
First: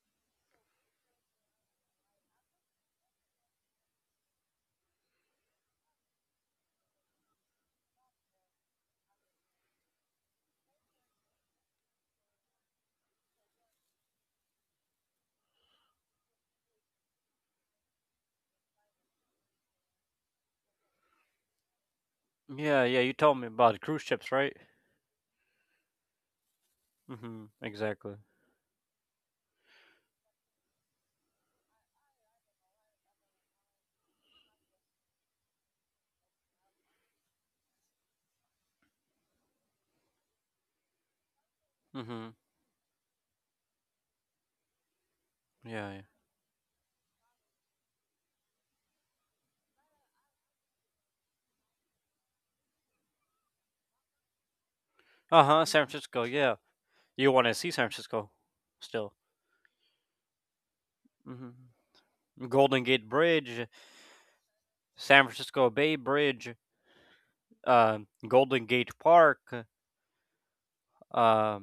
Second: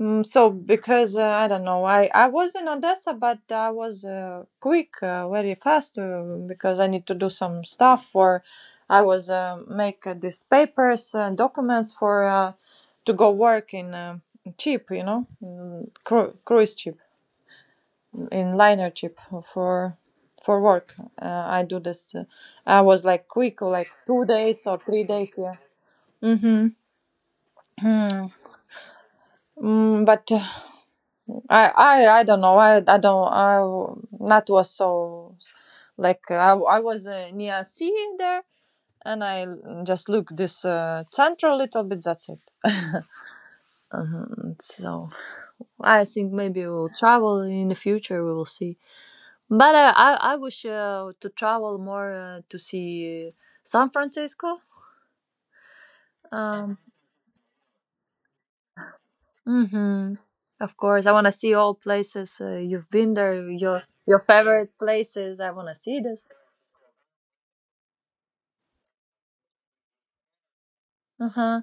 Speaker 2: Mm, so because I don't know, I was in Odessa, but I was quick, very fast because I need to do some stuff for. I was make these papers and documents for to go work in cheap, you know, cruise ship. In liner chip for for work. I do this. I
Speaker 1: Yeah, yeah.
Speaker 2: was
Speaker 1: You
Speaker 2: like
Speaker 1: told me
Speaker 2: quick,
Speaker 1: about
Speaker 2: like
Speaker 1: cruise
Speaker 2: two
Speaker 1: ships, right?
Speaker 2: days or 3 days. Yeah. Mm-hmm.
Speaker 1: Mm-hmm. Exactly.
Speaker 2: Mm, but I don't know. I don't. I not was so like I was near sea there, and I just look this central little bit. That's
Speaker 1: Mm-hmm.
Speaker 2: it. Mhm. So
Speaker 1: Yeah, yeah.
Speaker 2: I think maybe we'll travel in the future. We will see. But I wish to travel more to see San Francisco.
Speaker 1: Uh-huh, San Francisco, yeah.
Speaker 2: Um,
Speaker 1: You want to see San Francisco still.
Speaker 2: hmm. Of course, I want to see all
Speaker 1: Mm-hmm.
Speaker 2: places
Speaker 1: Golden
Speaker 2: you've
Speaker 1: Gate
Speaker 2: been there.
Speaker 1: Bridge,
Speaker 2: Your favorite
Speaker 1: San
Speaker 2: places. I want
Speaker 1: Francisco
Speaker 2: to
Speaker 1: Bay
Speaker 2: see this.
Speaker 1: Bridge, uh, Golden Gate Park,
Speaker 2: Uh
Speaker 1: uh,
Speaker 2: huh.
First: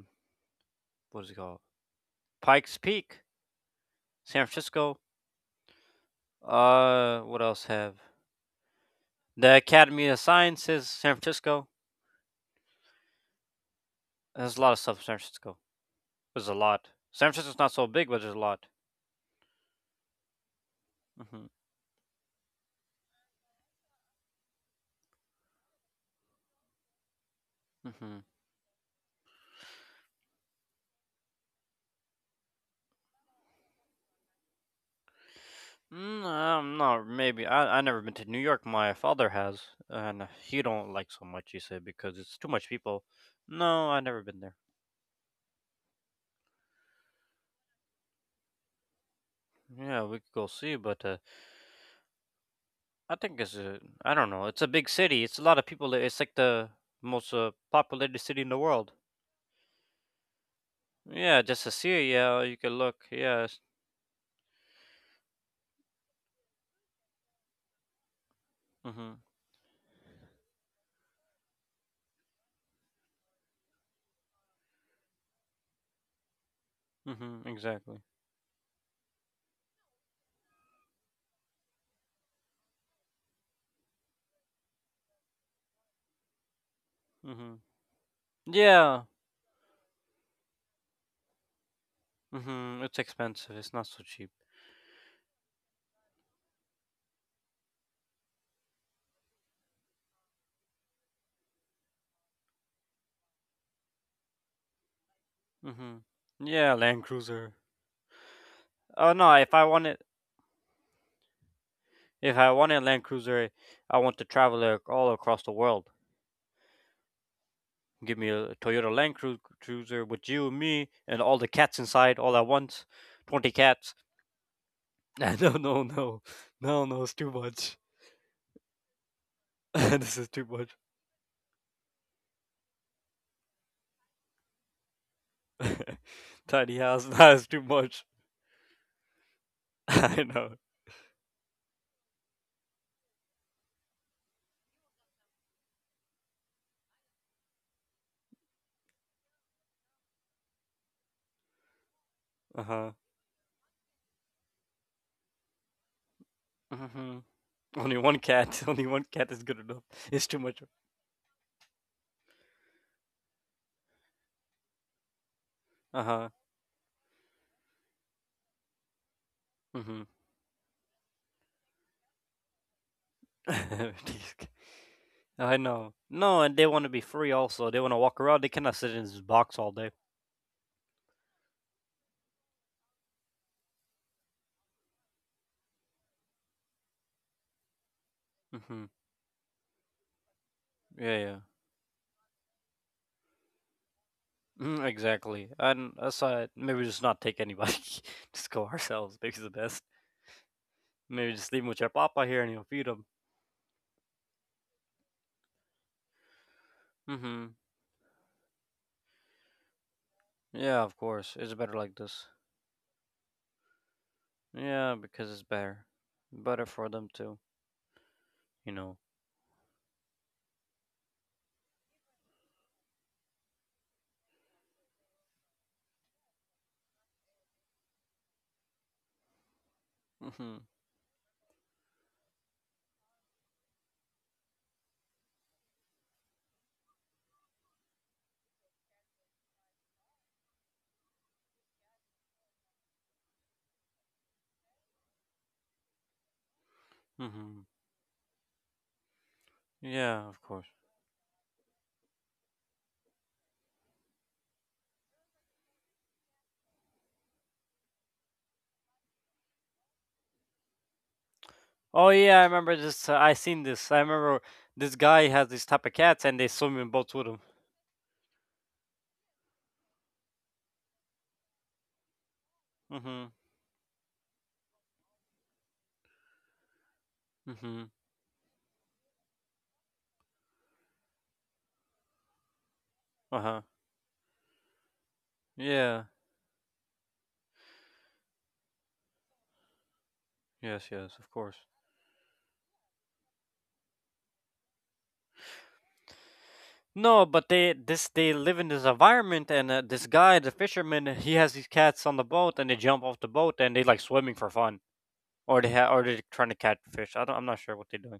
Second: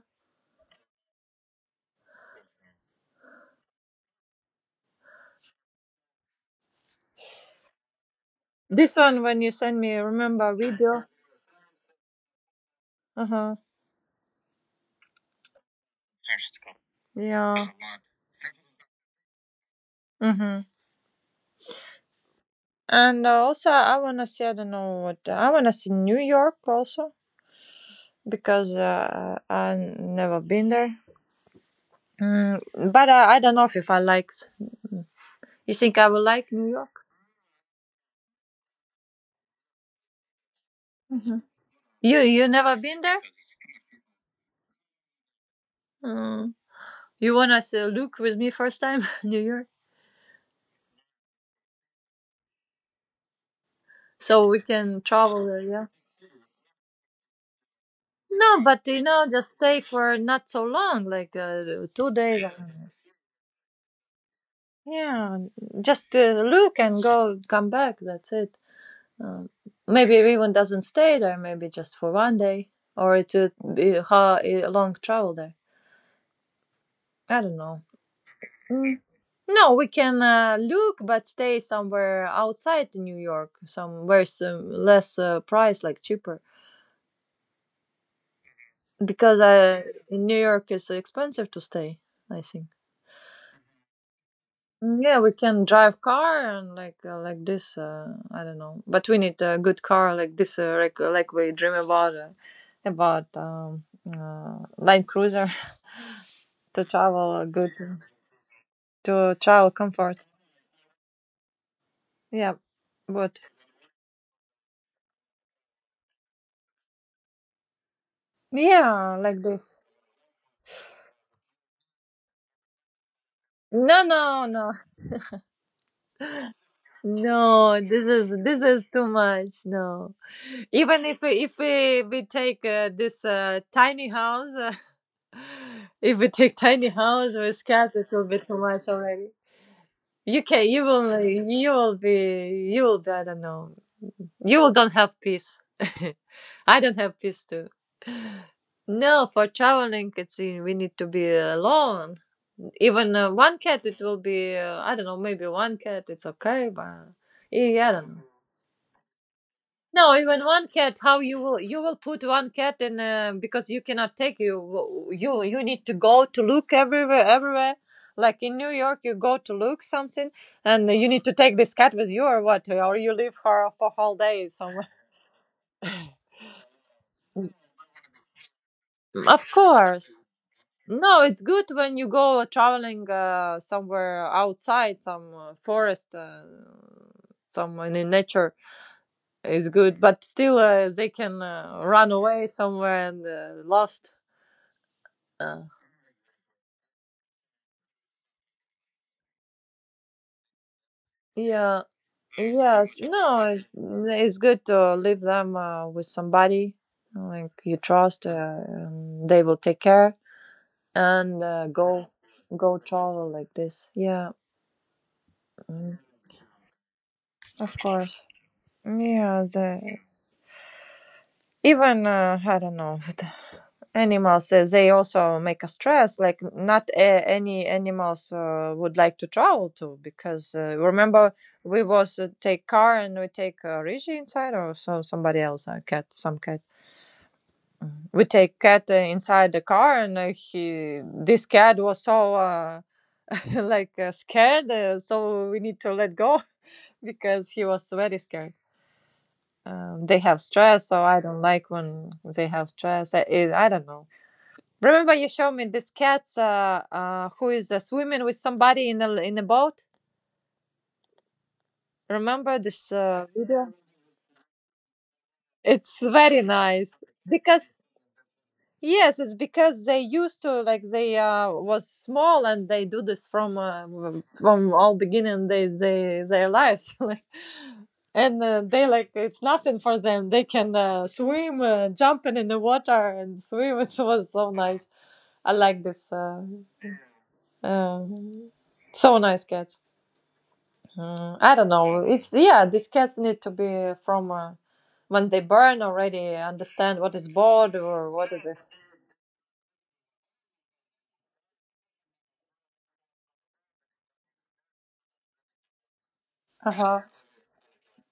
Speaker 1: what is it called? Pikes Peak, San Francisco. What else have?
Speaker 2: This one when you
Speaker 1: The
Speaker 2: send me,
Speaker 1: Academy of
Speaker 2: remember
Speaker 1: Sciences,
Speaker 2: video.
Speaker 1: San Francisco.
Speaker 2: Uh huh.
Speaker 1: There's a lot of stuff in San Francisco. There's a lot. San Francisco's
Speaker 2: Yeah.
Speaker 1: not so big, but there's a lot.
Speaker 2: Mm-hmm.
Speaker 1: Mm-hmm.
Speaker 2: And also, I wanna see. I don't know what. I wanna see New York also
Speaker 1: Mm-hmm.
Speaker 2: because I never been there. Mm, but I don't know if I like. You think I will like New
Speaker 1: No,
Speaker 2: York?
Speaker 1: maybe I never been to New York. My father has, and he don't like so
Speaker 2: Hmm.
Speaker 1: much. He said because
Speaker 2: You
Speaker 1: it's too
Speaker 2: you
Speaker 1: much
Speaker 2: never been
Speaker 1: people.
Speaker 2: there?
Speaker 1: No, I never been there.
Speaker 2: Mm. You wanna us to look with me first time *laughs* New York,
Speaker 1: Yeah, we could go see, but I think it's a I don't know.
Speaker 2: so we
Speaker 1: It's a big
Speaker 2: can
Speaker 1: city. It's a
Speaker 2: travel
Speaker 1: lot
Speaker 2: there.
Speaker 1: of
Speaker 2: Yeah.
Speaker 1: people. It's like the most populated city in the
Speaker 2: No, but
Speaker 1: world.
Speaker 2: you know, just stay for not so long, like
Speaker 1: Yeah, just to see it.
Speaker 2: two
Speaker 1: Yeah,
Speaker 2: days.
Speaker 1: you can
Speaker 2: And-
Speaker 1: look. Yes.
Speaker 2: yeah, just look and go, come back. That's it.
Speaker 1: Mm-hmm.
Speaker 2: Um, Maybe everyone doesn't stay there. Maybe just for 1 day, or it would be how a long travel there.
Speaker 1: Mm-hmm.
Speaker 2: I don't know.
Speaker 1: Exactly.
Speaker 2: Mm. No, we can look, but stay somewhere outside New York, somewhere some less price, like cheaper.
Speaker 1: Mm-hmm. Yeah,
Speaker 2: Because in New York it's expensive to stay, I think.
Speaker 1: Mhm, it's expensive. It's not so cheap.
Speaker 2: Mm, yeah, we can drive car and like this. I don't know, but we need a good car like this, like we dream about Land Cruiser *laughs*
Speaker 1: Mhm. Yeah,
Speaker 2: to
Speaker 1: Land
Speaker 2: travel
Speaker 1: Cruiser.
Speaker 2: good
Speaker 1: Oh no,
Speaker 2: to
Speaker 1: if I
Speaker 2: travel
Speaker 1: wanted
Speaker 2: comfort.
Speaker 1: if I
Speaker 2: Yeah,
Speaker 1: wanted Land
Speaker 2: but
Speaker 1: Cruiser, I want to travel all across the world. Give me a Toyota Land
Speaker 2: yeah,
Speaker 1: Cru-
Speaker 2: like this.
Speaker 1: Cruiser with you and me and all the cats inside all at once. 20 cats.
Speaker 2: No, no, no.
Speaker 1: *laughs* No, no, no. No, no, it's too much.
Speaker 2: No, this is too much.
Speaker 1: *laughs* This
Speaker 2: No,
Speaker 1: is too much.
Speaker 2: even if we take this tiny house. *laughs*
Speaker 1: *laughs*
Speaker 2: If we take
Speaker 1: Tiny
Speaker 2: tiny
Speaker 1: house, *laughs* that
Speaker 2: house
Speaker 1: is too
Speaker 2: with cats,
Speaker 1: much.
Speaker 2: it will be too much already.
Speaker 1: *laughs* I
Speaker 2: You
Speaker 1: know.
Speaker 2: can you will be I don't know. You will don't have peace. *laughs* I don't have peace too. No, for traveling, it's we need to be alone.
Speaker 1: Uh-huh.
Speaker 2: Even one cat, it will be I don't know. Maybe one cat, it's okay, but
Speaker 1: Mhm.
Speaker 2: yeah, I
Speaker 1: Only
Speaker 2: don't
Speaker 1: one
Speaker 2: know.
Speaker 1: cat. *laughs* Only one cat is good enough.
Speaker 2: No,
Speaker 1: It's too
Speaker 2: even
Speaker 1: much.
Speaker 2: one cat. How you will put one cat in, because you cannot take, you need to
Speaker 1: Uh-huh.
Speaker 2: go to look everywhere. Like in New York, you go to look
Speaker 1: Mhm.
Speaker 2: something, and you need to take this cat with you or what, or you leave her for whole day
Speaker 1: *laughs*
Speaker 2: somewhere.
Speaker 1: I know. No, and they want to be free also. They want to walk around. They cannot sit in this box
Speaker 2: Of
Speaker 1: all day.
Speaker 2: course. No, it's good when you go traveling somewhere outside, some forest, somewhere in nature
Speaker 1: Hmm.
Speaker 2: is good. But still, they
Speaker 1: Yeah, yeah.
Speaker 2: can run away somewhere and lost.
Speaker 1: Exactly.
Speaker 2: Uh,
Speaker 1: And aside, maybe just not take anybody. *laughs* Just go ourselves. Maybe the best. Maybe just leave 'em with your
Speaker 2: Yeah.
Speaker 1: papa here and he will feed them.
Speaker 2: Yes. No, it- it's good to leave them with somebody
Speaker 1: hmm
Speaker 2: like you trust. And they will take care
Speaker 1: Yeah, of course.
Speaker 2: and
Speaker 1: It's better like
Speaker 2: go
Speaker 1: this.
Speaker 2: go travel like this. Yeah.
Speaker 1: Yeah, because it's better.
Speaker 2: mm,
Speaker 1: Better for them too,
Speaker 2: Of course.
Speaker 1: you know.
Speaker 2: Yeah. They even I don't know, *laughs* animals. They also make a stress. Like not any animals would like to travel to
Speaker 1: hmm
Speaker 2: because remember we was take car and we take Rishi inside or so somebody else a cat some cat. Mm-hmm. We take cat inside the car and he, this cat was so *laughs* like scared, so we need to let go. *laughs* Because
Speaker 1: hmm
Speaker 2: he was very scared.
Speaker 1: Yeah,
Speaker 2: They
Speaker 1: of
Speaker 2: have
Speaker 1: course.
Speaker 2: stress, so I don't like when they have stress. I don't know. Remember you showed me this cat who is swimming with somebody in a boat.
Speaker 1: Oh yeah, I
Speaker 2: Remember
Speaker 1: remember
Speaker 2: this
Speaker 1: this. I seen
Speaker 2: video?
Speaker 1: this. I remember this guy has these type of
Speaker 2: It's
Speaker 1: cats, and they
Speaker 2: very
Speaker 1: swim in
Speaker 2: nice
Speaker 1: boats with him.
Speaker 2: because yes, it's because they used to like they was small and they do
Speaker 1: Mhm.
Speaker 2: this from from all beginning they, their lives. *laughs* Like,
Speaker 1: Mhm.
Speaker 2: and they like, it's nothing for them, they can swim, jumping in the water and
Speaker 1: Uh-huh.
Speaker 2: swim. *laughs* It was so nice. I like
Speaker 1: Yeah.
Speaker 2: this uh, so nice cats.
Speaker 1: Yes, yes, of
Speaker 2: Mm,
Speaker 1: course.
Speaker 2: I don't know, it's yeah, these cats need to be from when they burn already, understand what
Speaker 1: No,
Speaker 2: is
Speaker 1: but they
Speaker 2: bored
Speaker 1: this
Speaker 2: or
Speaker 1: they
Speaker 2: what is
Speaker 1: live in
Speaker 2: this.
Speaker 1: this environment and this guy, the fisherman, he has these cats on the boat and they jump off the boat and they like swimming for fun or or they're trying to
Speaker 2: Uh
Speaker 1: catch
Speaker 2: huh.
Speaker 1: fish. I'm not sure what they're doing.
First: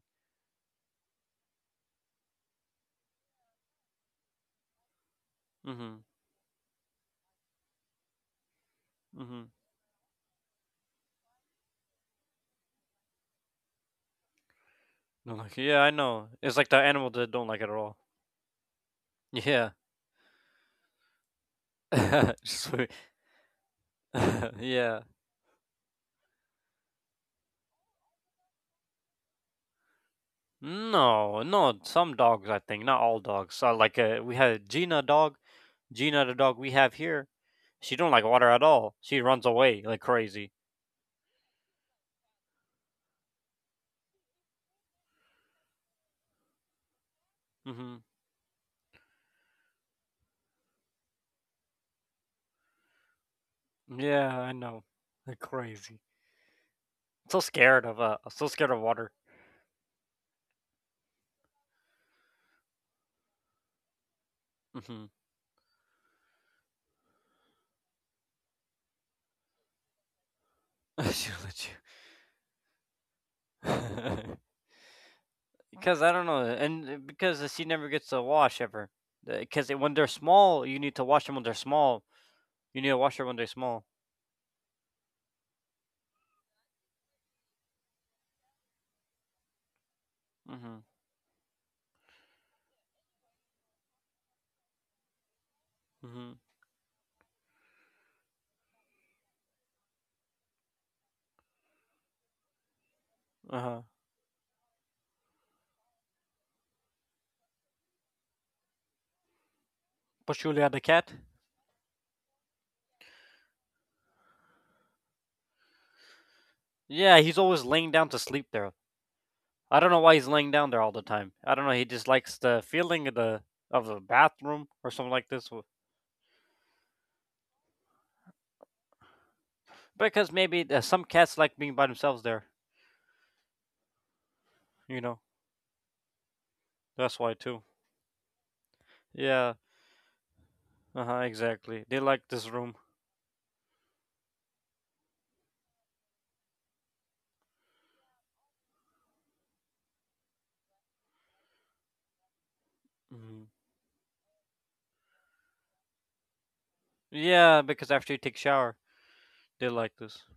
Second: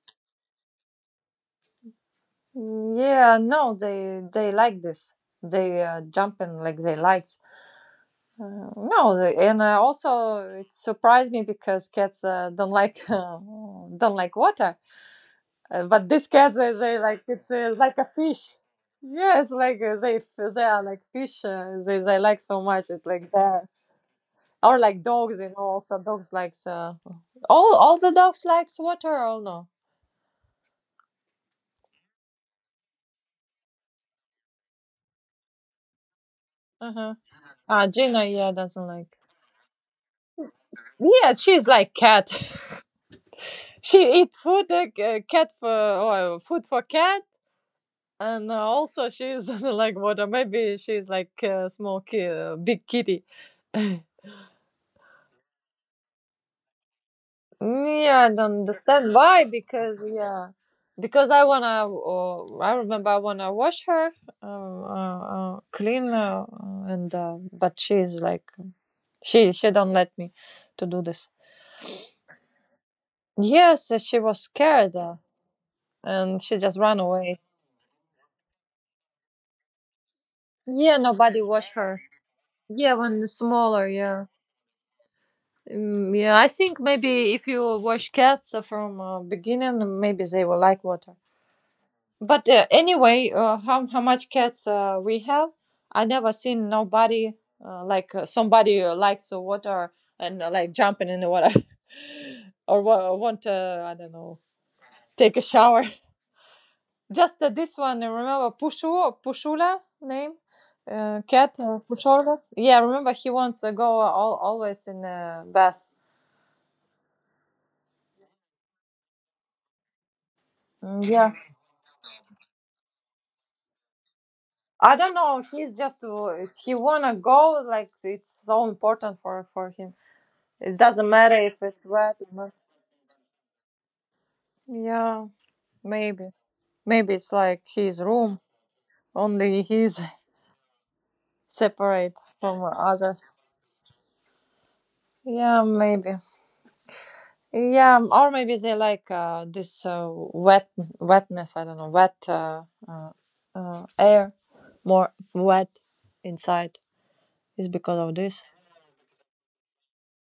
Speaker 2: Yeah, no, they like this. They
Speaker 1: Mhm.
Speaker 2: jumping like they likes. No, they-
Speaker 1: Mhm.
Speaker 2: and also it surprised me because cats don't like *laughs* don't like water.
Speaker 1: No, like yeah, I
Speaker 2: But
Speaker 1: know.
Speaker 2: these
Speaker 1: It's
Speaker 2: cats,
Speaker 1: like the
Speaker 2: they
Speaker 1: animal
Speaker 2: like
Speaker 1: that don't
Speaker 2: it's
Speaker 1: like it at all.
Speaker 2: like a fish. Yeah, it's
Speaker 1: Yeah.
Speaker 2: like they f- they are like fish. They
Speaker 1: *laughs*
Speaker 2: like so much.
Speaker 1: Sweet.
Speaker 2: It's like that.
Speaker 1: *laughs*
Speaker 2: Or
Speaker 1: Yeah.
Speaker 2: like dogs, you know. Also, dogs likes all the dogs likes water. Or no.
Speaker 1: No, no, some dogs I think, not all dogs. So like we had Gina dog, Gina the dog we have
Speaker 2: Uh huh.
Speaker 1: here.
Speaker 2: Ah,
Speaker 1: She don't like
Speaker 2: Gina,
Speaker 1: water
Speaker 2: yeah,
Speaker 1: at
Speaker 2: doesn't
Speaker 1: all. She
Speaker 2: like.
Speaker 1: runs away like crazy.
Speaker 2: Yeah, she's like cat. She eat food, c- cat for food for cat,
Speaker 1: hmm
Speaker 2: and also she's *laughs* like water. Maybe she's like a small ki- big kitty. *laughs*
Speaker 1: Yeah, I know. Like crazy. so scared of uh,
Speaker 2: Yeah, I
Speaker 1: so
Speaker 2: don't
Speaker 1: scared of
Speaker 2: understand
Speaker 1: water.
Speaker 2: why. Because yeah, because I wanna. I remember I wanna wash her, uh,
Speaker 1: hmm
Speaker 2: uh, clean, and but she's like she don't let me to do
Speaker 1: *laughs*
Speaker 2: this.
Speaker 1: She'll let
Speaker 2: Yes, she
Speaker 1: you.
Speaker 2: was scared,
Speaker 1: *laughs* Because I don't
Speaker 2: and
Speaker 1: know,
Speaker 2: she just
Speaker 1: and
Speaker 2: ran away.
Speaker 1: because she never gets a wash ever. Because when they're small, you need
Speaker 2: Yeah,
Speaker 1: to wash them
Speaker 2: nobody
Speaker 1: when they're
Speaker 2: washed her.
Speaker 1: small. You need
Speaker 2: Yeah,
Speaker 1: to wash
Speaker 2: when
Speaker 1: them
Speaker 2: it's
Speaker 1: when they're small.
Speaker 2: smaller, yeah. Mm, yeah, I think maybe if you wash cats from beginning, maybe they will
Speaker 1: Hmm.
Speaker 2: like water. But anyway, how much cats we have? I never
Speaker 1: Hmm.
Speaker 2: seen nobody like somebody likes the water and like jumping in the water *laughs* or wa- want
Speaker 1: Uh huh.
Speaker 2: to, I don't know, take a shower. *laughs* Just this one, remember Pushu Pushula name,
Speaker 1: But Julia the cat.
Speaker 2: cat, Pushula? Yeah, remember he wants to go all, always in bath.
Speaker 1: Yeah, he's always laying down to sleep there. I don't know why he's laying down there all the time.
Speaker 2: Yeah,
Speaker 1: I don't know. He just likes the feeling of the bathroom or
Speaker 2: I
Speaker 1: something
Speaker 2: don't
Speaker 1: like
Speaker 2: know.
Speaker 1: this.
Speaker 2: He's just w- he wanna go. Like it's so important for him.
Speaker 1: Because maybe
Speaker 2: It
Speaker 1: some
Speaker 2: doesn't
Speaker 1: cats
Speaker 2: matter
Speaker 1: like
Speaker 2: if
Speaker 1: being by
Speaker 2: it's
Speaker 1: themselves
Speaker 2: wet or
Speaker 1: there.
Speaker 2: not.
Speaker 1: You know,
Speaker 2: Yeah, maybe maybe
Speaker 1: that's why
Speaker 2: it's
Speaker 1: too.
Speaker 2: like his room.
Speaker 1: Yeah.
Speaker 2: Only he's *laughs*
Speaker 1: Uh huh. Exactly. They
Speaker 2: separate
Speaker 1: like this
Speaker 2: from
Speaker 1: room.
Speaker 2: others. Yeah, maybe. Yeah, or maybe they like this wet wetness. I don't know, wet uh,
Speaker 1: hmm
Speaker 2: air, more wet inside.
Speaker 1: Yeah,
Speaker 2: Is
Speaker 1: because
Speaker 2: because
Speaker 1: after you
Speaker 2: of
Speaker 1: take
Speaker 2: this.
Speaker 1: shower, they like this. *laughs*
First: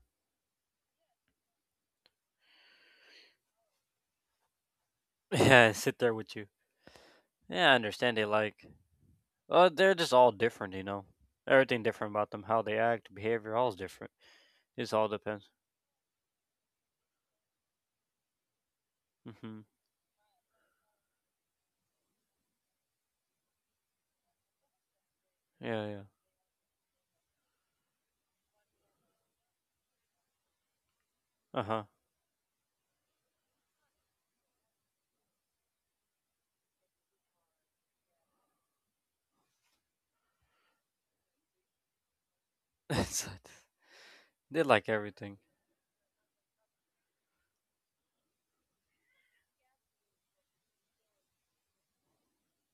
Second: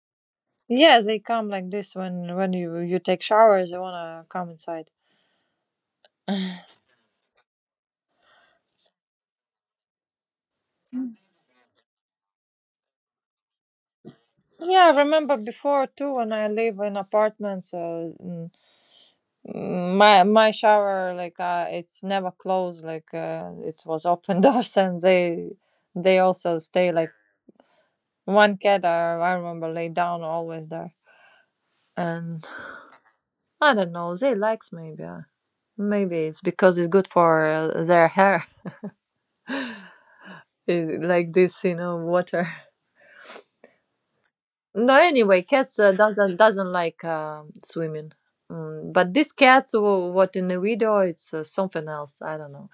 Speaker 2: Yeah, they come like this when you take showers, they wanna come inside.
Speaker 1: Yeah, sit there with you. Yeah, I understand they like. They're just all different. Everything different about them, how they act, behavior, all is different.
Speaker 2: Yeah,
Speaker 1: It
Speaker 2: I
Speaker 1: all
Speaker 2: remember
Speaker 1: depends.
Speaker 2: before too when I live in apartments.
Speaker 1: Mm-hmm.
Speaker 2: My my shower like it's never closed. Like it was open *laughs* doors, and they
Speaker 1: Yeah, yeah.
Speaker 2: they also stay like one cat. I remember lay down always there,
Speaker 1: Uh huh.
Speaker 2: and I don't know. They likes maybe it's because it's good for their hair. *laughs* It- like this, you know, water.
Speaker 1: *laughs* It's like, they like
Speaker 2: No,
Speaker 1: everything.
Speaker 2: anyway, cats doesn't like swimming. Mm, but this cat, w- what in the video, it's something else. I don't know.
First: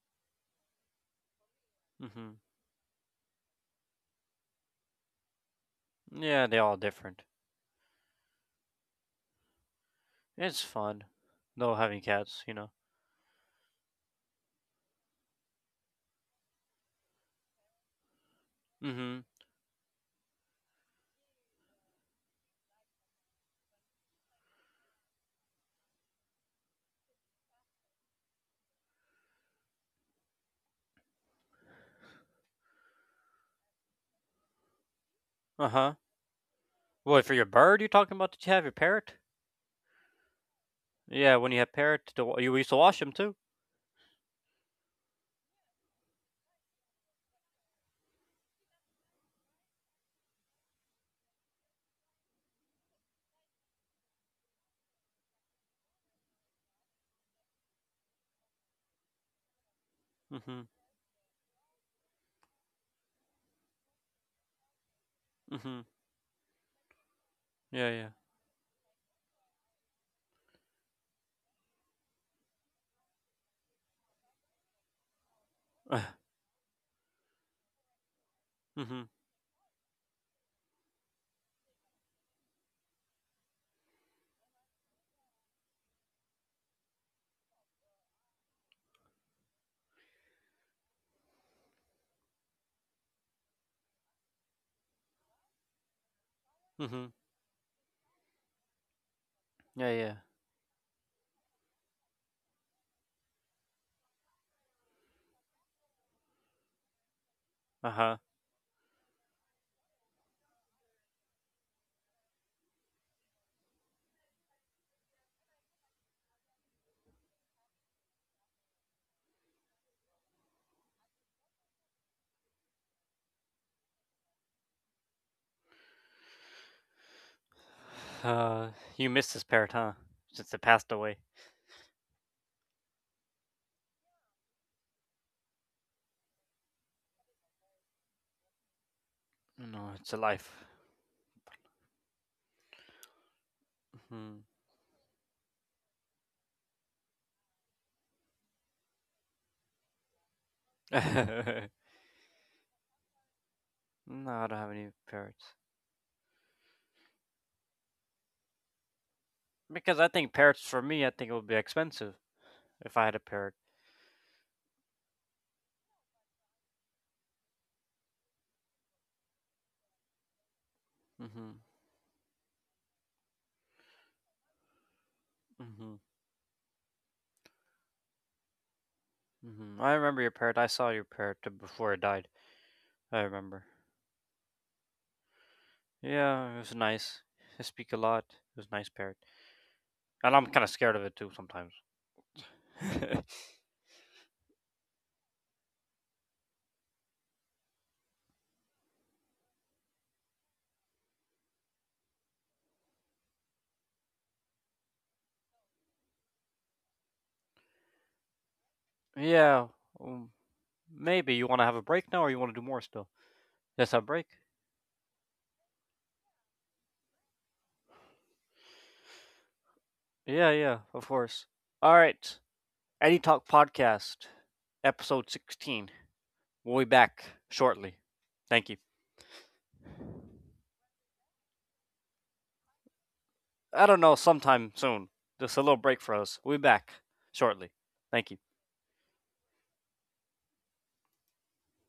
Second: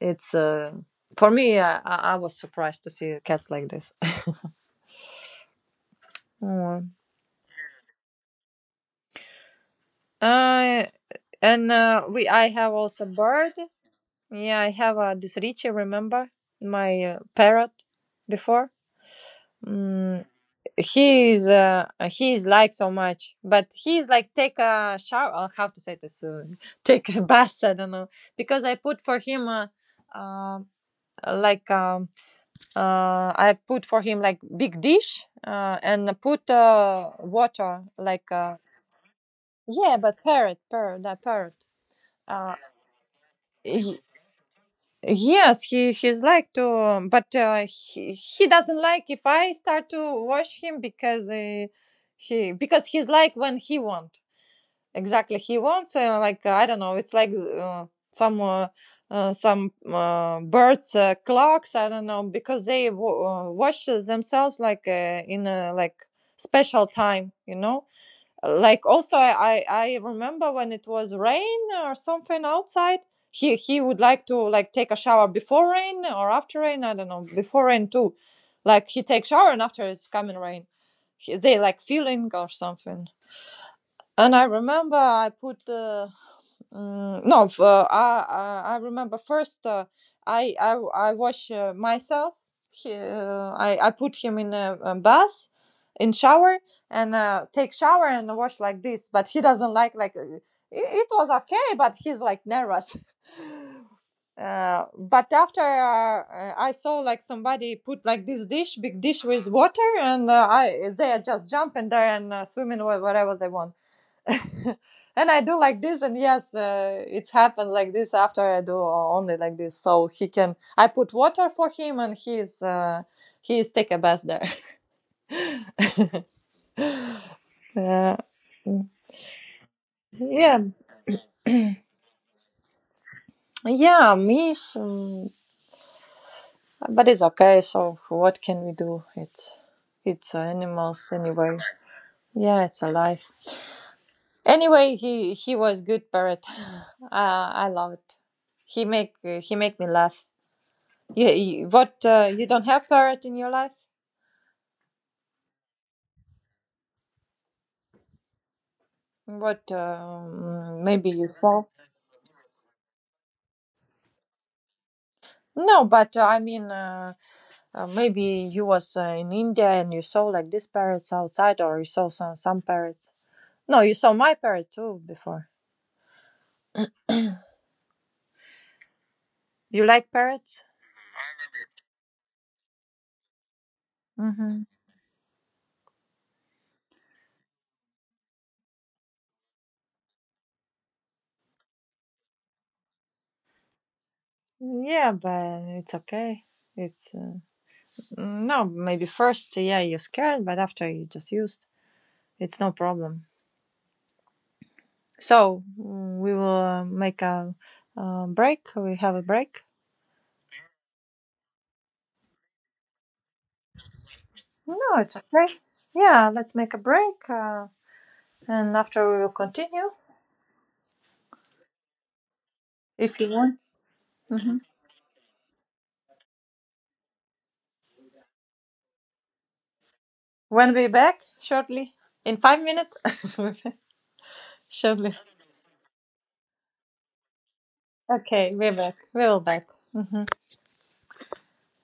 Speaker 2: It's for me. I was
Speaker 1: Mm-hmm.
Speaker 2: surprised to see cats like this. *laughs*
Speaker 1: Yeah, they're all
Speaker 2: Mm.
Speaker 1: different. It's
Speaker 2: Uh,
Speaker 1: fun,
Speaker 2: and
Speaker 1: though having cats,
Speaker 2: I
Speaker 1: you know.
Speaker 2: have also bird. Yeah, I have this Richie. Remember my parrot before?
Speaker 1: Mm-hmm.
Speaker 2: Mm, he is liked so much, but he is like take a shower or how to say this, *laughs* take a bath, I don't know. Because I put for him, uh, like, I put for him like big dish,
Speaker 1: Uh huh.
Speaker 2: and put
Speaker 1: What, for your bird
Speaker 2: water
Speaker 1: you're talking
Speaker 2: like
Speaker 1: about? Did you have your parrot?
Speaker 2: yeah, but parrot parrot that
Speaker 1: Yeah, when
Speaker 2: parrot.
Speaker 1: you have parrot, you
Speaker 2: uh,
Speaker 1: used to wash them too?
Speaker 2: he- yes, he he's like to, but he doesn't like if I start to wash him because he, because he's like, when he want. Exactly. He wants like, I don't know. It's like some uh, some
Speaker 1: Mm-hmm.
Speaker 2: birds' clocks. I don't know because they w- wash themselves like in a
Speaker 1: Mm-hmm.
Speaker 2: like special time. You know,
Speaker 1: Yeah,
Speaker 2: like also, I remember when it was rain or something outside. He would like to like take a shower before
Speaker 1: yeah.
Speaker 2: rain or after rain. I don't know, before rain too.
Speaker 1: *sighs*
Speaker 2: Like he
Speaker 1: Mm-hmm.
Speaker 2: takes shower and after it's coming rain, he, they like feeling or something. And I remember I put the, mm, no, f- I remember first I wash myself. I put him in a bath, in shower,
Speaker 1: Mm-hmm.
Speaker 2: and take shower and wash like this. But he doesn't
Speaker 1: Yeah, yeah.
Speaker 2: like it, it was okay, but he's like nervous. *laughs* But after I saw like somebody put
Speaker 1: Uh-huh.
Speaker 2: like this dish, big dish with water, and I they just jump in there and swim in wha- whatever they want. *laughs* And I do like this, and yes, it's happened like this after I do only like this, so he can. I put water for him, and he's take a bath there. *laughs* Yeah,
Speaker 1: Uh, you missed this parrot, huh? Since it
Speaker 2: yeah,
Speaker 1: passed away.
Speaker 2: yeah, me. So, but it's okay. So what can we do?
Speaker 1: No, it's a
Speaker 2: It's
Speaker 1: life.
Speaker 2: animals anyway. Yeah, it's alive.
Speaker 1: hmm
Speaker 2: Anyway, he was good parrot. *sighs* I love it. He make me laugh.
Speaker 1: *laughs* no,
Speaker 2: You,
Speaker 1: I
Speaker 2: you what, you don't have parrot in your life?
Speaker 1: don't have any parrots.
Speaker 2: But
Speaker 1: Because I think parrots, for me, I
Speaker 2: maybe
Speaker 1: think it
Speaker 2: you
Speaker 1: would be
Speaker 2: saw.
Speaker 1: expensive if I had a parrot.
Speaker 2: No, but I mean, maybe you was in India and you saw like these parrots
Speaker 1: Mm-hmm.
Speaker 2: outside, or you saw some parrots. No, you saw my parrot too before.
Speaker 1: Mm-hmm. Mm-hmm.
Speaker 2: You
Speaker 1: I
Speaker 2: like
Speaker 1: remember your parrot. I
Speaker 2: parrots?
Speaker 1: saw your before it died. I remember.
Speaker 2: Mm-hmm.
Speaker 1: Yeah, it was nice. He speak a lot. It was nice parrot, and I'm kind of scared of it too sometimes. *laughs*
Speaker 2: Yeah, but it's okay. It's no, maybe first, yeah, you're scared, but after you just used, it's no problem. So we will make a break. We have a
Speaker 1: Yeah,
Speaker 2: break.
Speaker 1: um, maybe you want to have a break now, or you want to do more still? Let's have a break.
Speaker 2: No, it's okay. Yeah, let's make a break. And after we will continue
Speaker 1: Yeah, yeah, of course. All right, Eddie
Speaker 2: if you
Speaker 1: Talk
Speaker 2: want.
Speaker 1: Podcast,
Speaker 2: Hmm
Speaker 1: episode 16. We'll be back shortly. Thank you.
Speaker 2: When we're back shortly, in 5 minutes, *laughs*
Speaker 1: I don't know, sometime soon.
Speaker 2: shortly.
Speaker 1: Just a little break for us. We'll be back shortly. Thank you.
Speaker 2: Okay, we're back. We're all back. Mhm.